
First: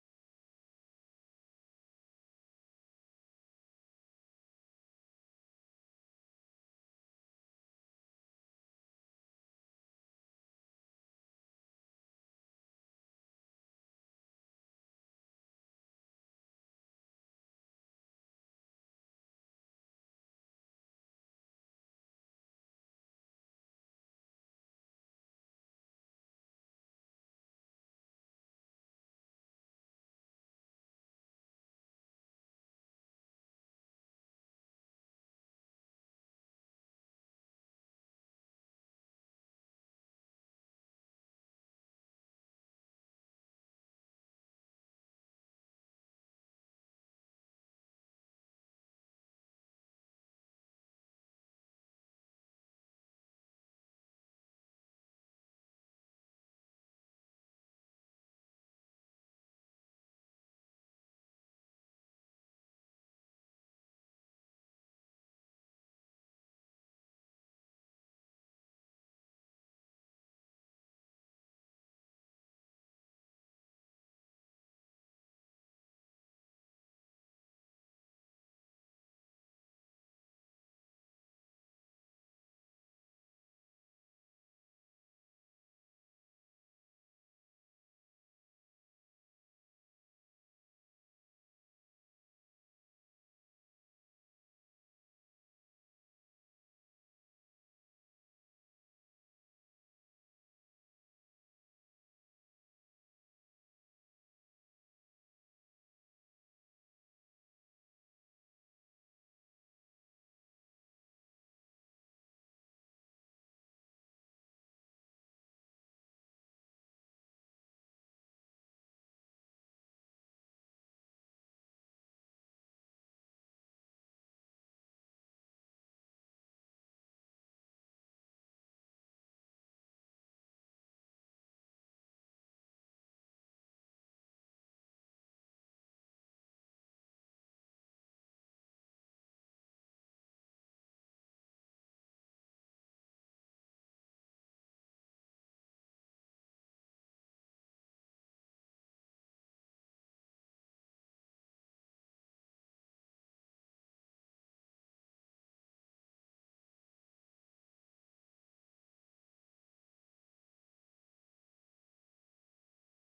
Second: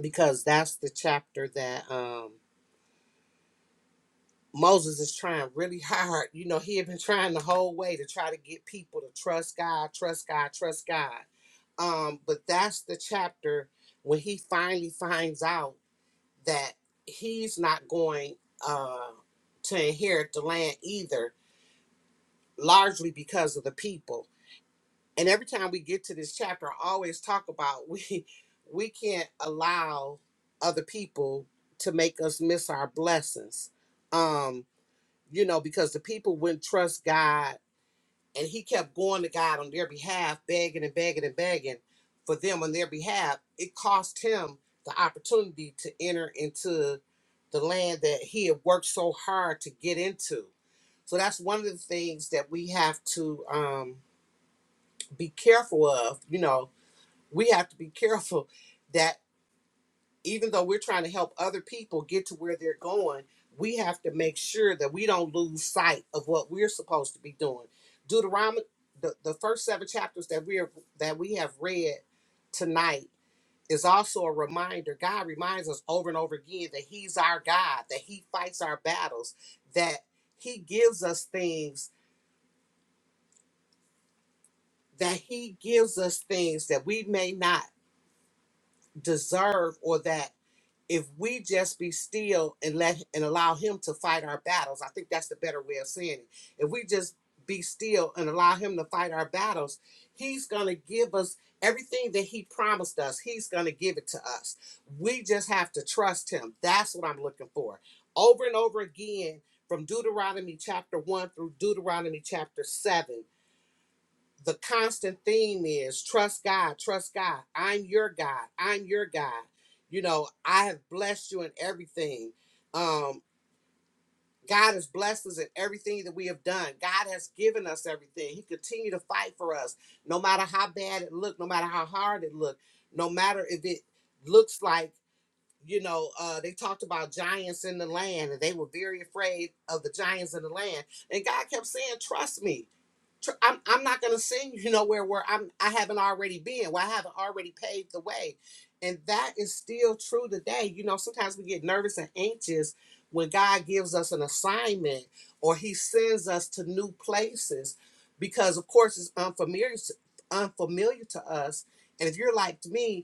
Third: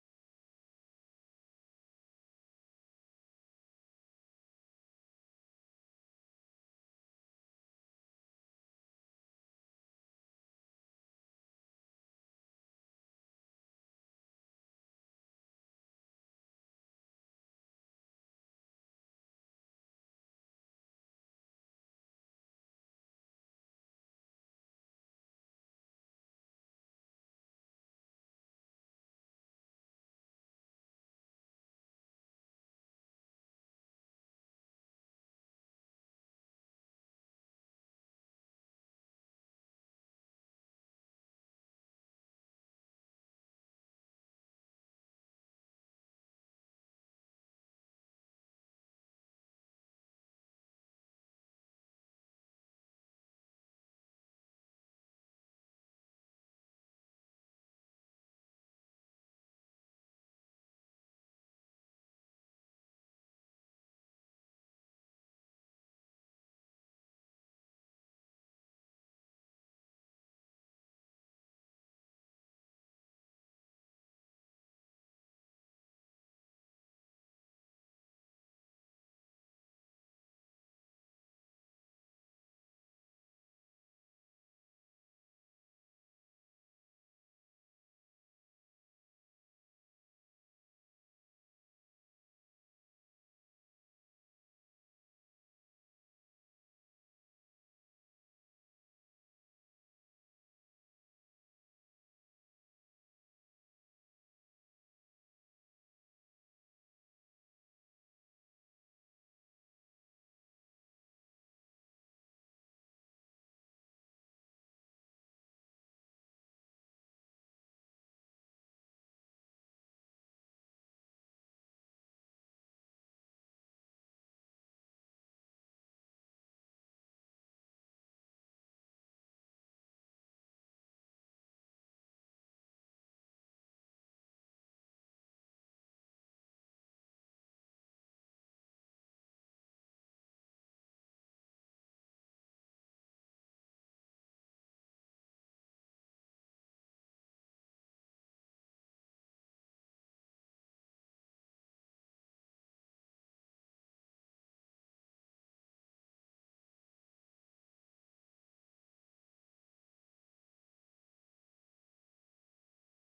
Speaker 1: because that's the chapter that um, Moses is trying really hard. You know, he had been trying the whole way to try to get people to trust God, trust God, trust God. Um, but that's the chapter when he finally finds out that he's not going uh, to inherit the land either, largely because of the people and every time we get to this chapter i always talk about we we can't allow other people to make us miss our blessings um you know because the people wouldn't trust god and he kept going to god on their behalf begging and begging and begging for them on their behalf it cost him the opportunity to enter into the land that he had worked so hard to get into so that's one of the things that we have to um, be careful of you know we have to be careful that even though we're trying to help other people get to where they're going, we have to make sure that we don't lose sight of what we're supposed to be doing. Deuteronomy, the, the first seven chapters that we are that we have read tonight is also a reminder. God reminds us over and over again that He's our God, that He fights our battles, that He gives us things, that He gives us things that we may not deserve or that if we just be still and let and allow him to fight our battles i think that's the better way of saying it if we just be still and allow him to fight our battles he's going to give us everything that he promised us he's going to give it to us we just have to trust him that's what i'm looking for over and over again from deuteronomy chapter 1 through deuteronomy chapter 7 the constant theme is trust God, trust God. I'm your God. I'm your God. You know, I have blessed you in everything. Um, God has blessed us in everything that we have done. God has given us everything. He continued to fight for us, no matter how bad it looked, no matter how hard it looked, no matter if it looks like, you know, uh, they talked about giants in the land and they were very afraid of the giants in the land. And God kept saying, trust me tr- I'm I'm not gonna send you nowhere where I'm I haven't already been, where I haven't already paved the way. And that is still true today. You know, sometimes we get nervous and anxious when God gives us an assignment or He sends us to new places because of course it's unfamiliar unfamiliar to us. And if you're like me,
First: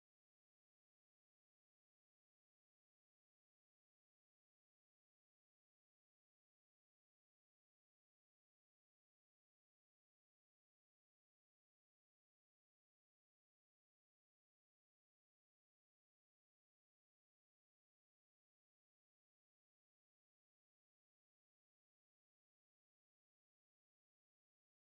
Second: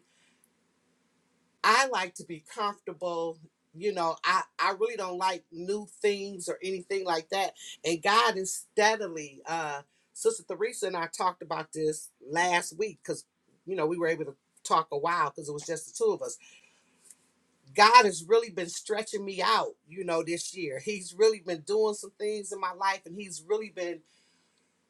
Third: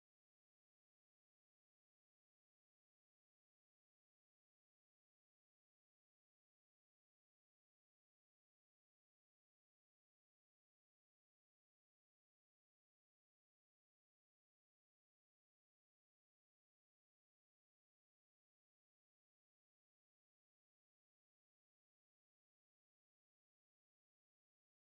Speaker 1: I like to be comfortable. You know, I, I really don't like new things or anything like that. And God is steadily, uh, Sister Theresa and I talked about this last week because, you know, we were able to talk a while because it was just the two of us. God has really been stretching me out, you know, this year. He's really been doing some things in my life and he's really been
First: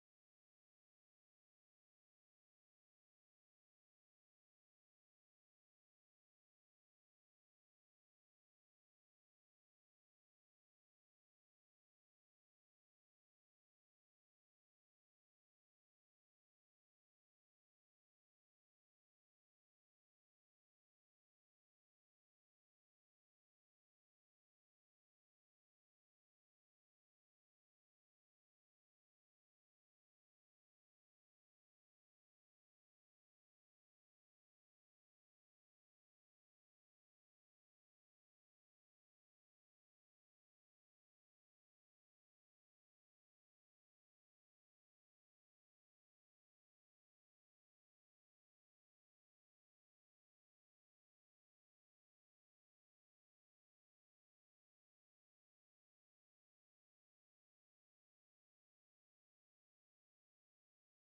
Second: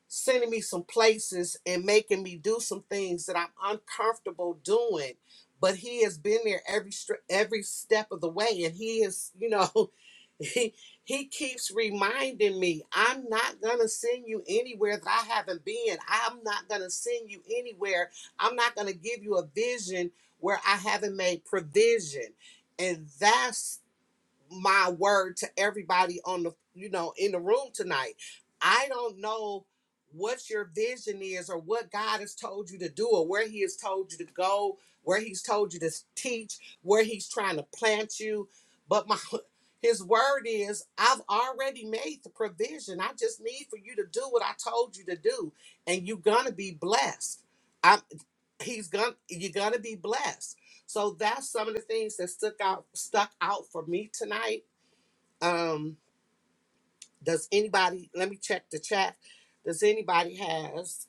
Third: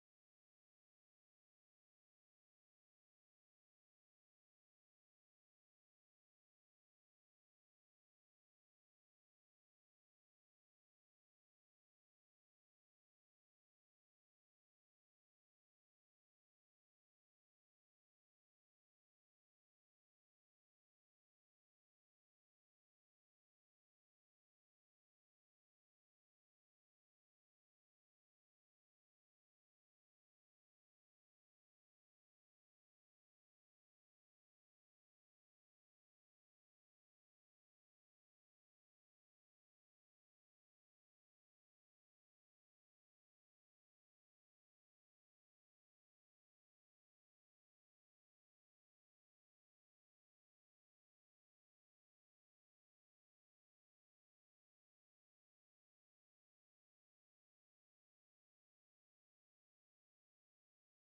Speaker 1: sending me some places and making me do some things that I'm uncomfortable doing. But he has been there every str- every step of the way, and he is, you know, he he keeps reminding me, I'm not gonna send you anywhere that I haven't been. I'm not gonna send you anywhere. I'm not gonna give you a vision where I haven't made provision, and that's my word to everybody on the you know in the room tonight i don't know what your vision is or what god has told you to do or where he has told you to go where he's told you to teach where he's trying to plant you but my his word is i've already made the provision i just need for you to do what i told you to do and you're gonna be blessed I'm he's gonna you're gonna be blessed so that's some of the things that stuck out stuck out for me tonight um does anybody let me check the chat does anybody has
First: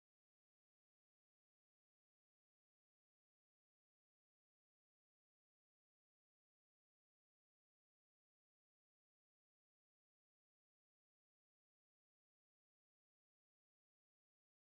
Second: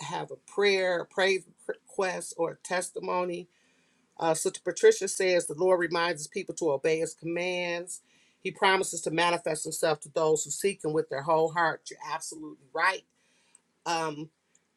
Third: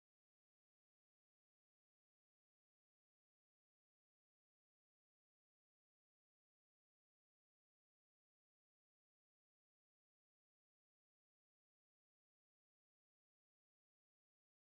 Speaker 1: have a prayer a praise request or a testimony uh sister patricia says the lord reminds his people to obey his commands he promises to manifest himself to those who seek him with their whole heart you're absolutely right um,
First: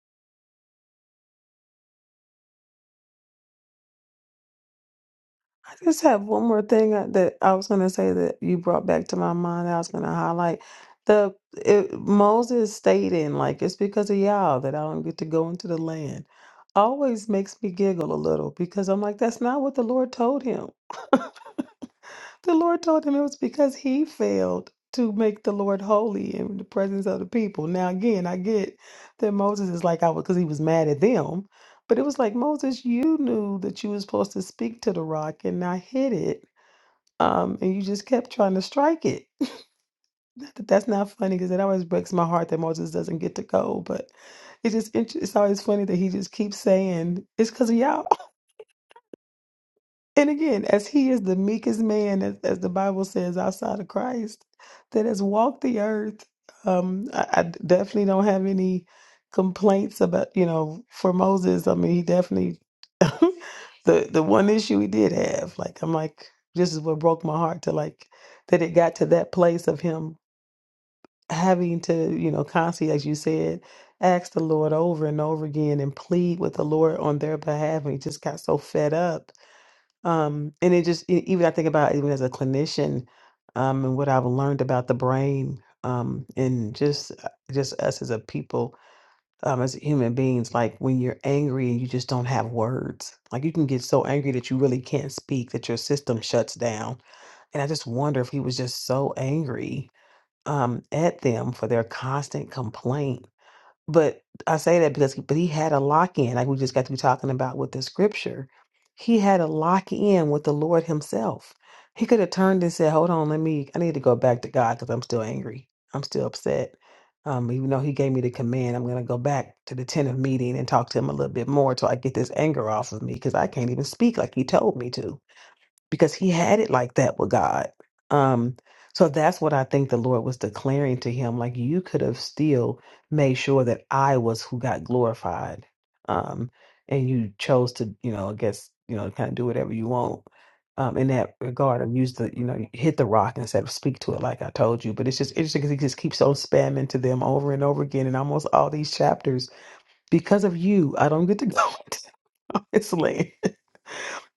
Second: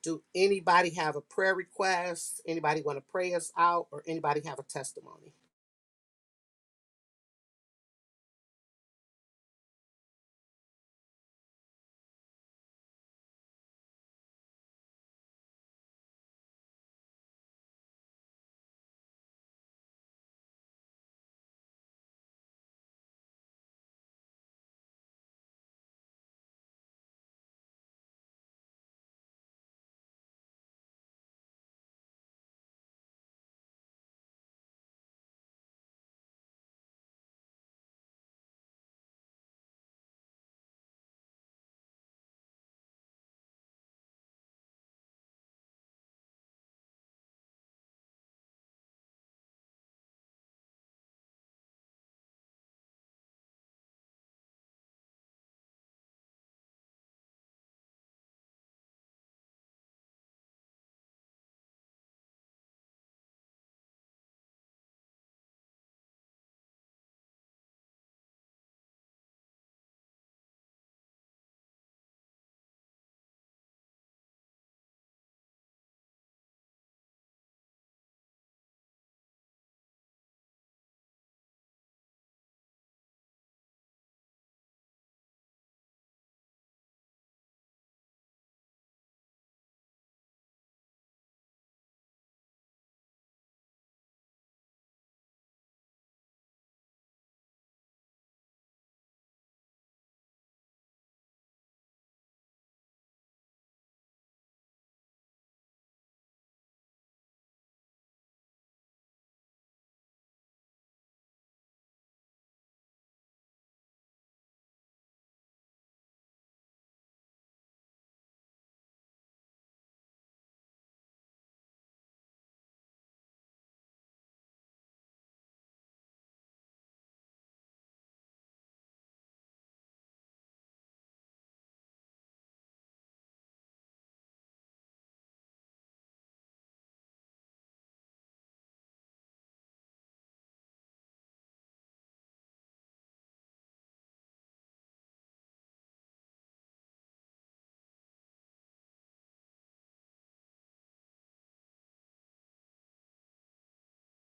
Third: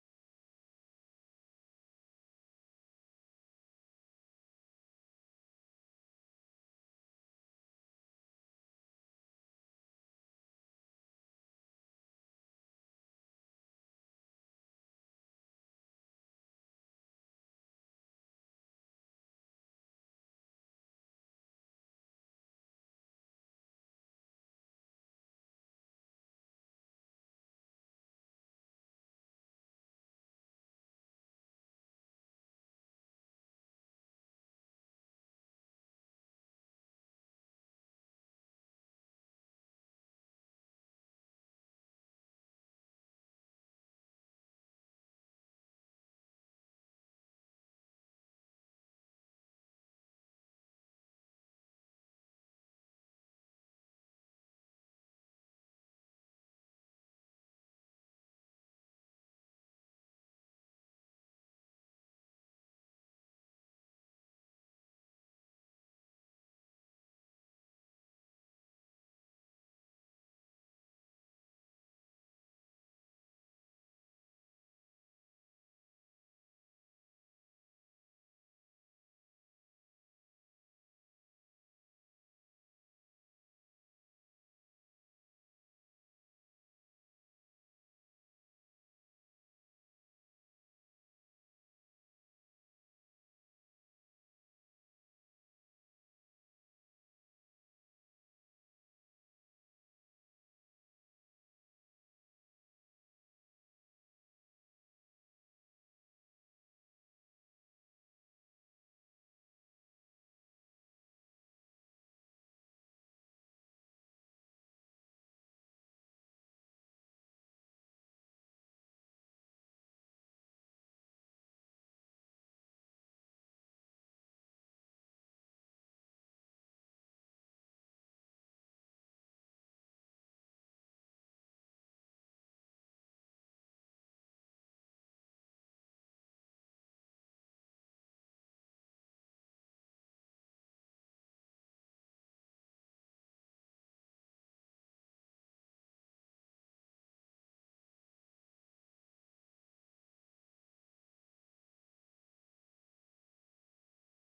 Speaker 1: do anybody have a prayer request? Anybody want to pray us out, or anybody have a testimony?
Speaker 3: I Just have one more thing I- that I was going to say that you brought back to my mind. I was going to highlight the it, Moses stating, like, it's because of y'all that I don't get to go into the land. Always makes me giggle a little because I'm like, that's not what the Lord told him. the Lord told him it was because he failed to make the Lord holy in the presence of the people. Now, again, I get that Moses is like, I was because he was mad at them. But it was like, Moses, you knew that you were supposed to speak to the rock and not hit it um, and you just kept trying to strike it. Not That- That's not funny because it always breaks my heart that Moses doesn't get to go. But it's just int- it's always funny that he just keeps saying it's because of y'all. And again, as he is the meekest man, as, as the Bible says, outside of Christ, that has walked the earth, um, I, I definitely don't have any complaints about, you know, for Moses. I mean, he definitely, the, the one issue he did have, like, I'm like, this is what broke my heart to like, that it got to that place of him having to, you know, constantly, as you said, ask the Lord over and over again and plead with the Lord on their behalf. And he just got so fed up um, and it just e- even I think about even as a clinician, um, and what I've learned about the brain, um, and just uh, just us as a people, um, as human beings, like when you're angry and you just don't have words, like you can get so angry that you really can't speak, that your system shuts down. And I just wonder if he was just so angry, um, at them for their constant complaint but I say that because, but he had a lock in, like we just got to be talking about with the scripture. He had a lock in with the Lord Himself. He could have turned and said, "Hold on, let me. I need to go back to God because I'm still angry. I'm still upset. Um, even though He gave me the command, I'm going to go back to the tent of meeting and talk to Him a little bit more till I get this anger off of me because I can't even speak like He told me to." because he had it like that with God. Um, so that's what I think the Lord was declaring to him. Like you could have still made sure that I was who got glorified. Um, and you chose to, you know, I guess, you know, kind of do whatever you want. Um, in that regard, and use the, you know, hit the rock instead of speak to it like I told you. But it's just interesting because he just keeps on spamming to them over and over again in almost all these chapters. Because of you, I don't get to go into this land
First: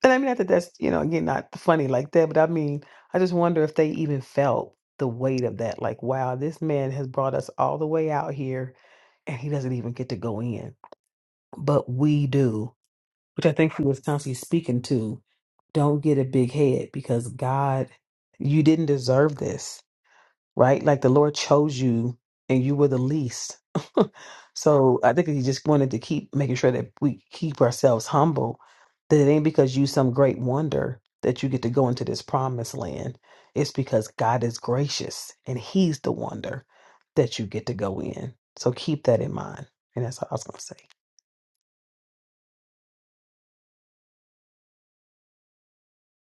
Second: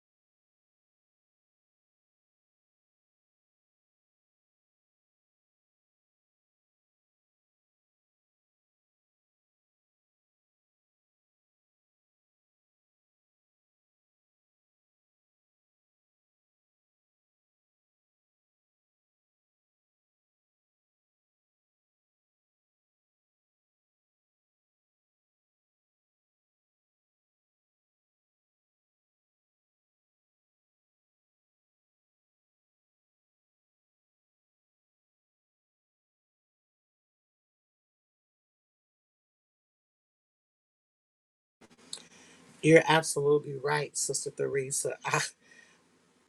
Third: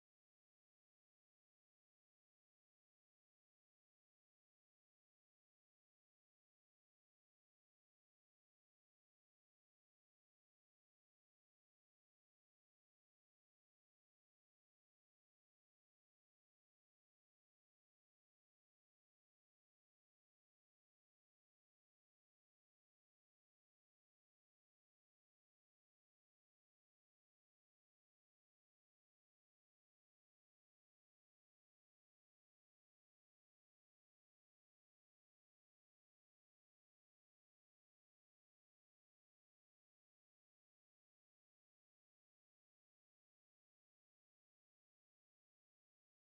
Speaker 3: and I mean, not that that's, you know, again, not funny like that, but I mean, I just wonder if they even felt the weight of that. Like, wow, this man has brought us all the way out here and he doesn't even get to go in, but we do, which I think he was constantly speaking to. Don't get a big head because God, you didn't deserve this right? Like the Lord chose you and you were the least. so I think he just wanted to keep making sure that we keep ourselves humble, that it ain't because you some great wonder that you get to go into this promised land. It's because God is gracious and he's the wonder that you get to go in. So keep that in mind. And that's all I was going to say.
Speaker 1: You're absolutely right, Sister Theresa. I,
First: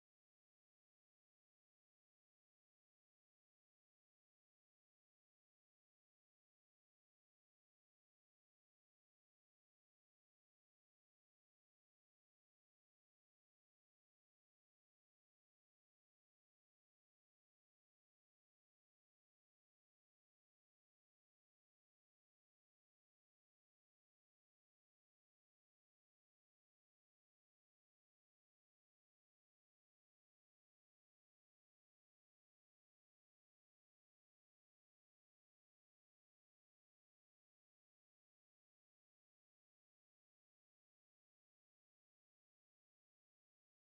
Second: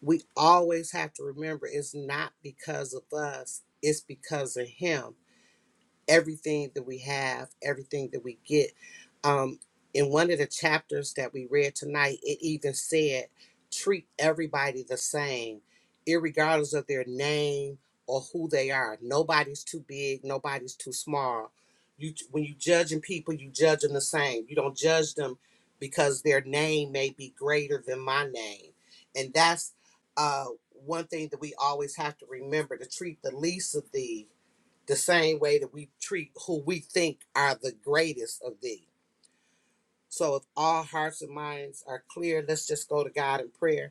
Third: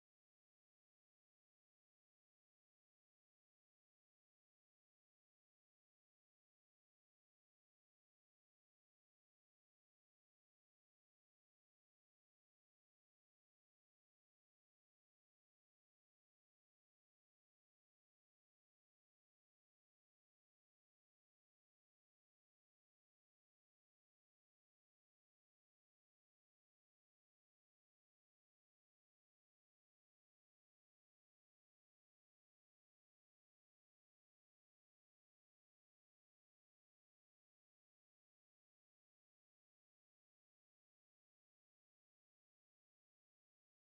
Speaker 1: we always have to remember it's not because of us; it's because of Him. everything that we have, everything that we get. Um, in one of the chapters that we read tonight, it even said, treat everybody the same, irregardless of their name or who they are. Nobody's too big, nobody's too small. You when you judging people, you judge them the same. You don't judge them because their name may be greater than my name. And that's uh, one thing that we always have to remember to treat the least of these the same way that we treat who we think are the greatest of thee. So if all hearts and minds are clear, let's just go to God in prayer.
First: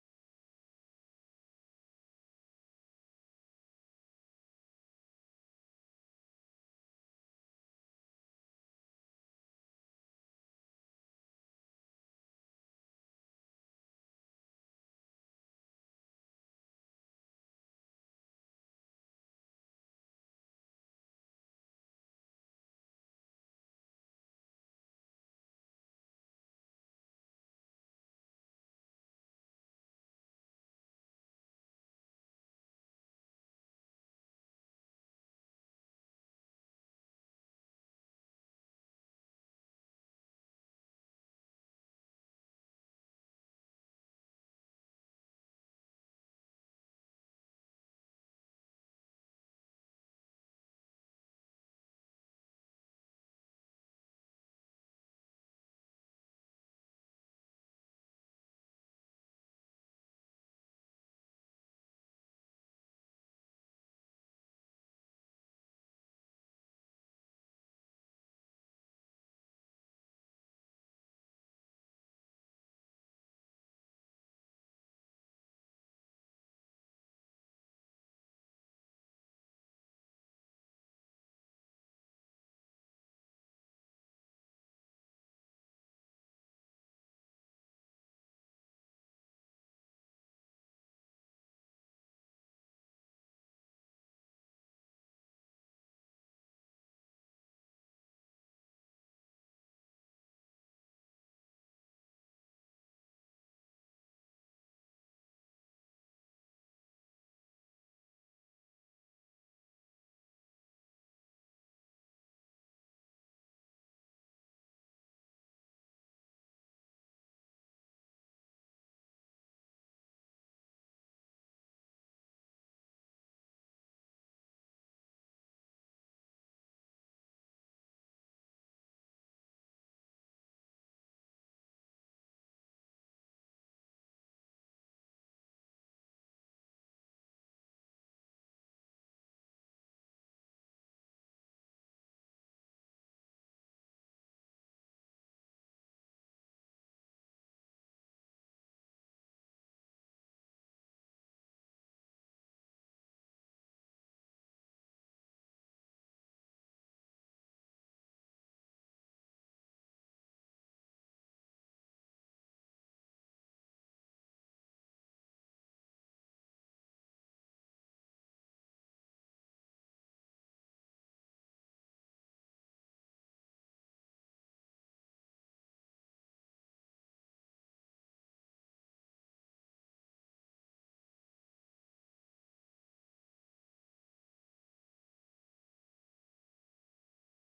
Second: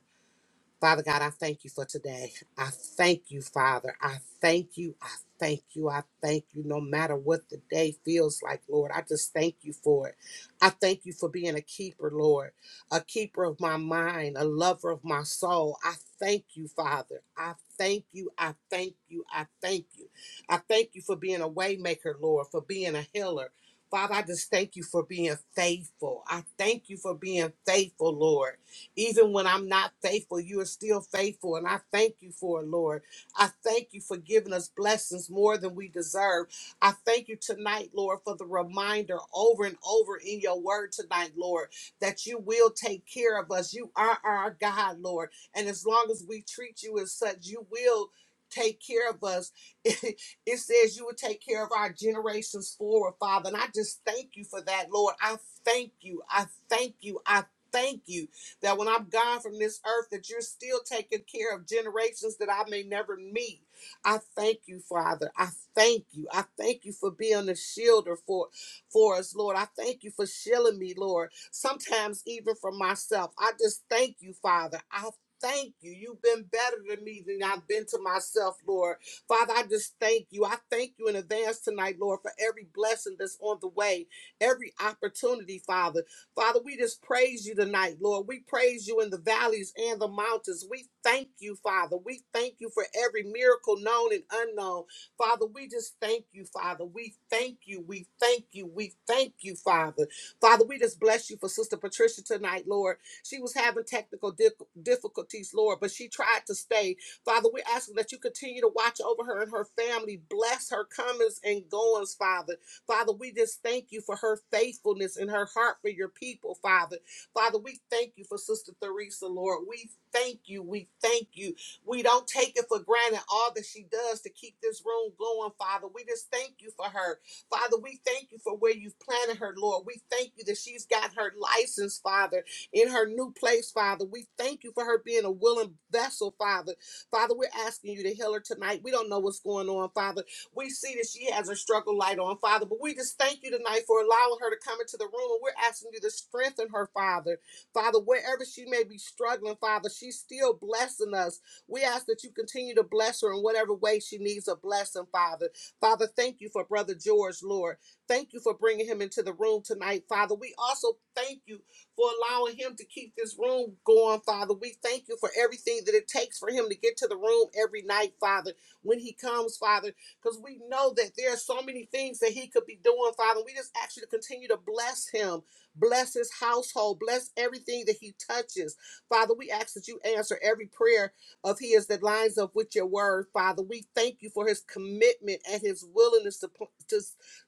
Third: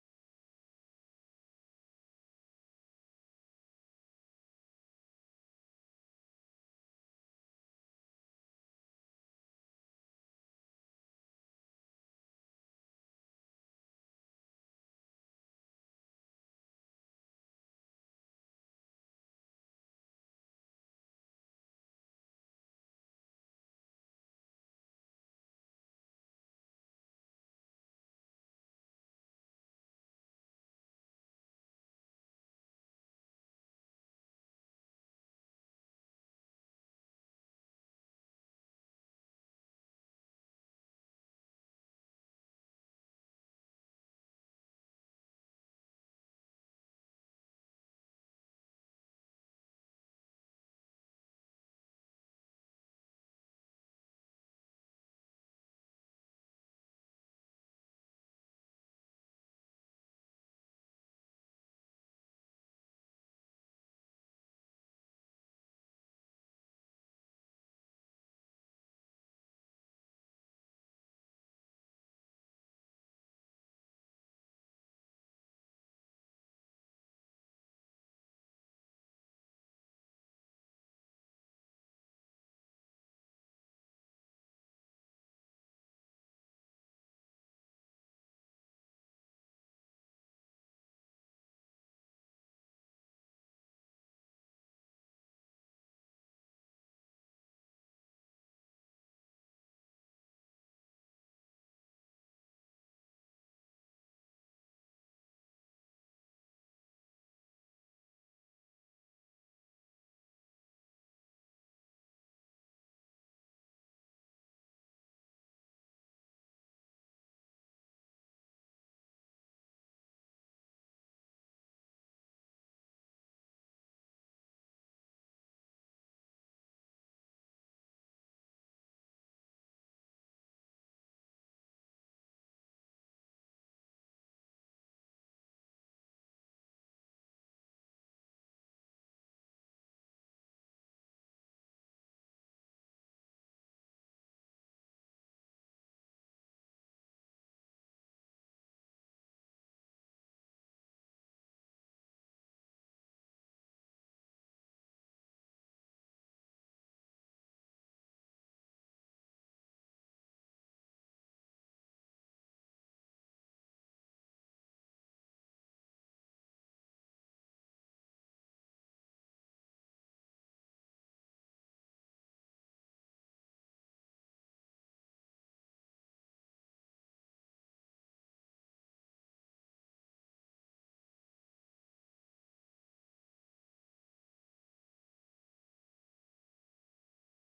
Speaker 1: Father God, I thank you for today. I thank you, Father. I thank you. I thank you. I thank you. No matter what the day feels like, Lord, I just thank you for it. I thank you for being a keeper, Lord, a keeper of my mind, a lover of my soul. I thank you, Father. I thank you. I thank you. I thank you. I thank you for being a waymaker, Lord, for being a healer. Father, I just thank you for being faithful. I thank you for being faithful, Lord. Even when I'm not faithful, you are still faithful. And I thank you for it, Lord. I thank you for giving us blessings more than we deserve. I thank you tonight, Lord, for the reminder over and over in your word tonight, Lord, that you will take care of us. You are our God, Lord. And as long as we treat you as such, you will take care of us. It, says you will take care of our generations forward, Father. And I just thank you for that, Lord. I thank you. I thank you. I thank you that when I'm gone from this earth, that you're still taking care of generations that I may never meet. I thank you, Father. I thank you. I thank you for being a shielder for, for us, Lord. I thank you for shielding me, Lord. Sometimes even from myself. I just thank you, Father. I thank you. You've been better to me than I've been to myself, Lord. Father, I just thank you. I thank you in advance tonight, Lord, for every blessing that's on the way, every opportunity, Father. Father, we just praise you tonight, Lord. We praise you in the valleys and the mountains. We thank you, Father. We thank you for every miracle known and unknown. Father, we just thank you, Father. We thank you. We thank you. We thank you, Father. Father, we just bless you for Sister Patricia tonight, Lord. She was having technical dif- difficulties, Lord, but she tried to stay. Father, we're asking that you continue to watch over her and her family. Bless her comings and goings, Father. Father, we just thank you for her faithfulness and her heart for your people, Father. Father, we thank you for Sister Theresa, Lord. We thank you. We thank you. We don't take it for granted all that she does to keep this room going, Father. We just thank you for her. Father, we thank you for where you've planted her, Lord. We thank you that she's got her license, Father, in her new place, Father. We thank you for her being a willing vessel, Father. Father, we're asking you to heal her tonight. We don't know what's going on, Father. We see that she has her struggle light on, Father, but we just thank you tonight for allowing her to come into the room. And we're asking you to strengthen her, Father. Father, wherever she may be struggling, Father, she's still blessing us. We ask that you continue to bless her in whatever way she needs a blessing, Father. Father, thank you for Brother George, Lord. Thank you for bringing him into the room tonight, Father. We also thank you for allowing him to keep this room going, Father. We thank you for everything that it takes for him to get to the room every night, Father. When he comes, Father, because we know that there are so many things that he could be doing, Father. We just ask you to continue to bless him, bless his household, bless everything that he touches. Father, we ask that you answer every prayer of his that lines up with your word, Father. We thank you for his commitment and his willingness to, to,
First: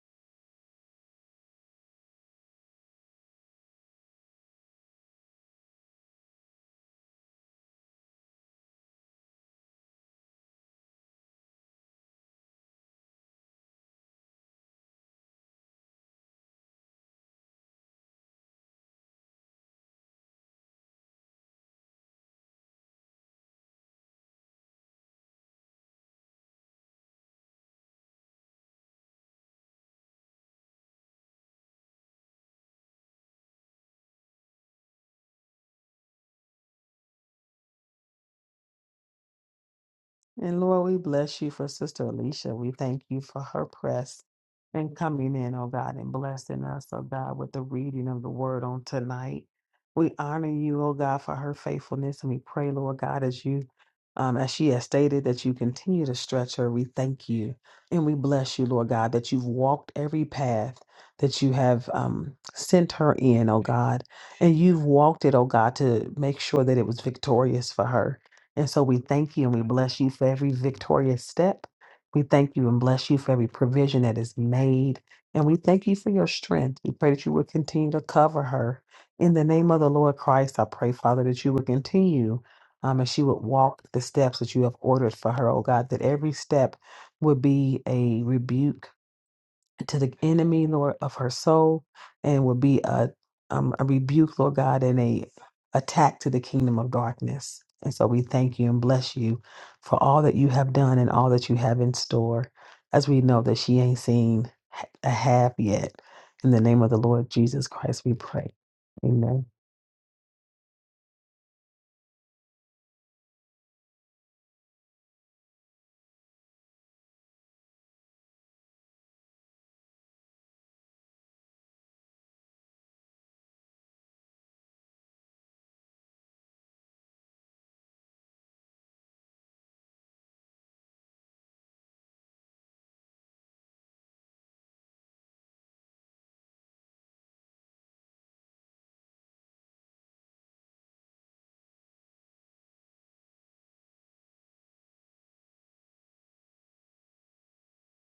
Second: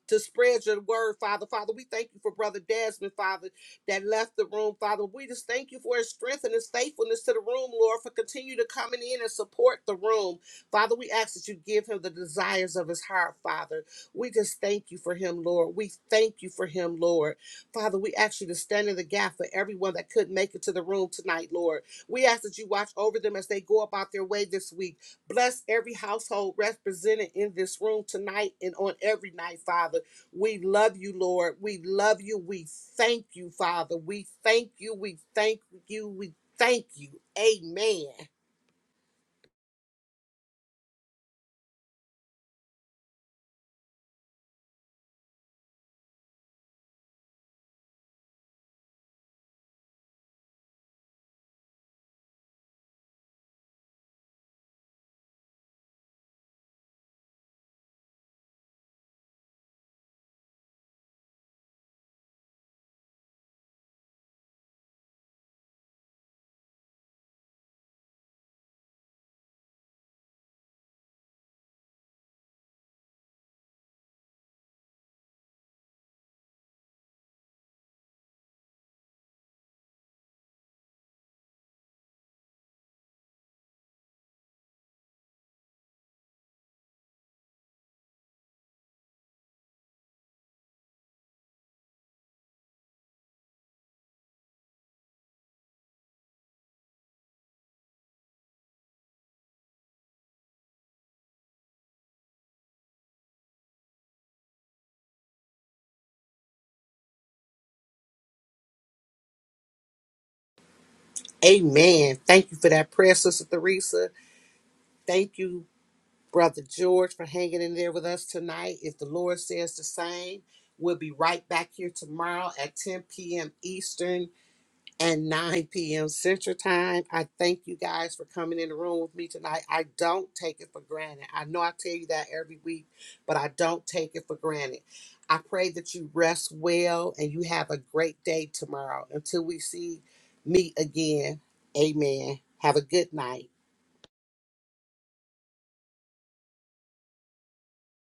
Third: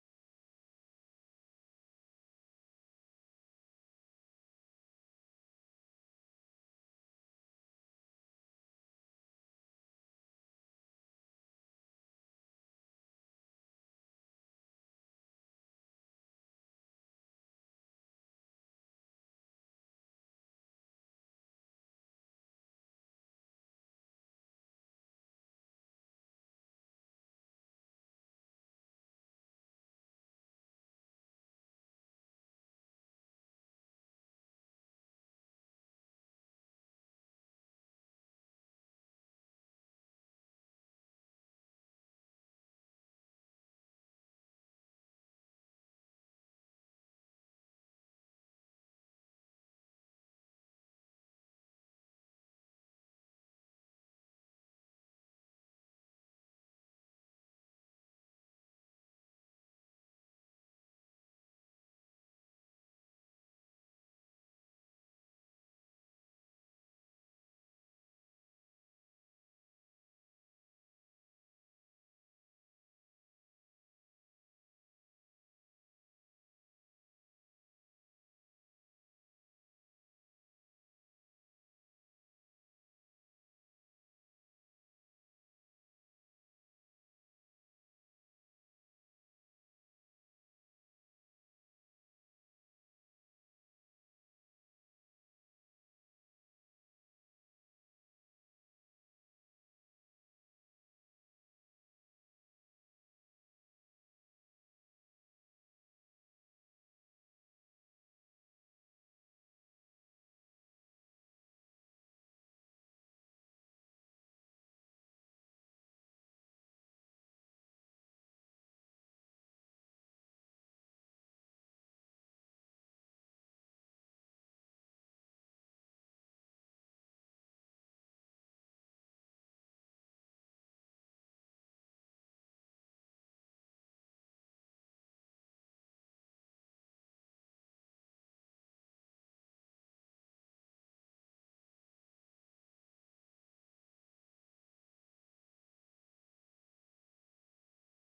Speaker 1: to spread your word, Father. Father, we thank you for Brother Desmond, Father, that left the room, Father. We just thank you for his strength and his faithfulness to the room, Lord, for continue to coming in and support the room. Father, we ask that you give him the desires of his heart, Father. We just thank you for him, Lord. We thank you for him, Lord. Father, we ask you to stand in the gap for everyone that couldn't make it to the room tonight, Lord. We ask that you watch over them as they go about their way this week. Bless every household represented in this room tonight and on every night, Father. We love you, Lord. We love you. We thank you, Father. We thank you. We thank you. We thank you. Amen.
Speaker 3: And Lord, we bless you for Sister Alicia. We thank you for her press and coming in, oh God, and blessing us, oh God, with the reading of the word on tonight. We honor you, oh God, for her faithfulness. And we pray, Lord God, as you um, as she has stated, that you continue to stretch her. We thank you and we bless you, Lord God, that you've walked every path that you have um, sent her in, oh God. And you've walked it, oh God, to make sure that it was victorious for her. And so we thank you and we bless you for every victorious step. We thank you and bless you for every provision that is made. And we thank you for your strength. We pray that you will continue to cover her. In the name of the Lord Christ, I pray, Father, that you will continue um, and she would walk the steps that you have ordered for her, oh God, that every step would be a rebuke to the enemy, Lord, of her soul, and will be a um, a rebuke, Lord God, and a attack to the kingdom of darkness. And so we thank you and bless you for all that you have done and all that you have in store, as we know that she ain't seen a half yet. In the name of the Lord Jesus Christ, we pray. Amen.
Speaker 1: Amen. Thank you for that prayer, Sister Theresa. Thank you, Brother George, for hanging in there with us tonight. If the Lord says the same, we'll be right back here tomorrow at 10 p.m. Eastern and 9 p.m. Central Time. I thank you guys for coming in the room with me tonight. I don't take it for granted. I know I tell you that every week, but I don't take it for granted. I pray that you rest well and you have a great day tomorrow. Until we see meet again, amen. Have a good night.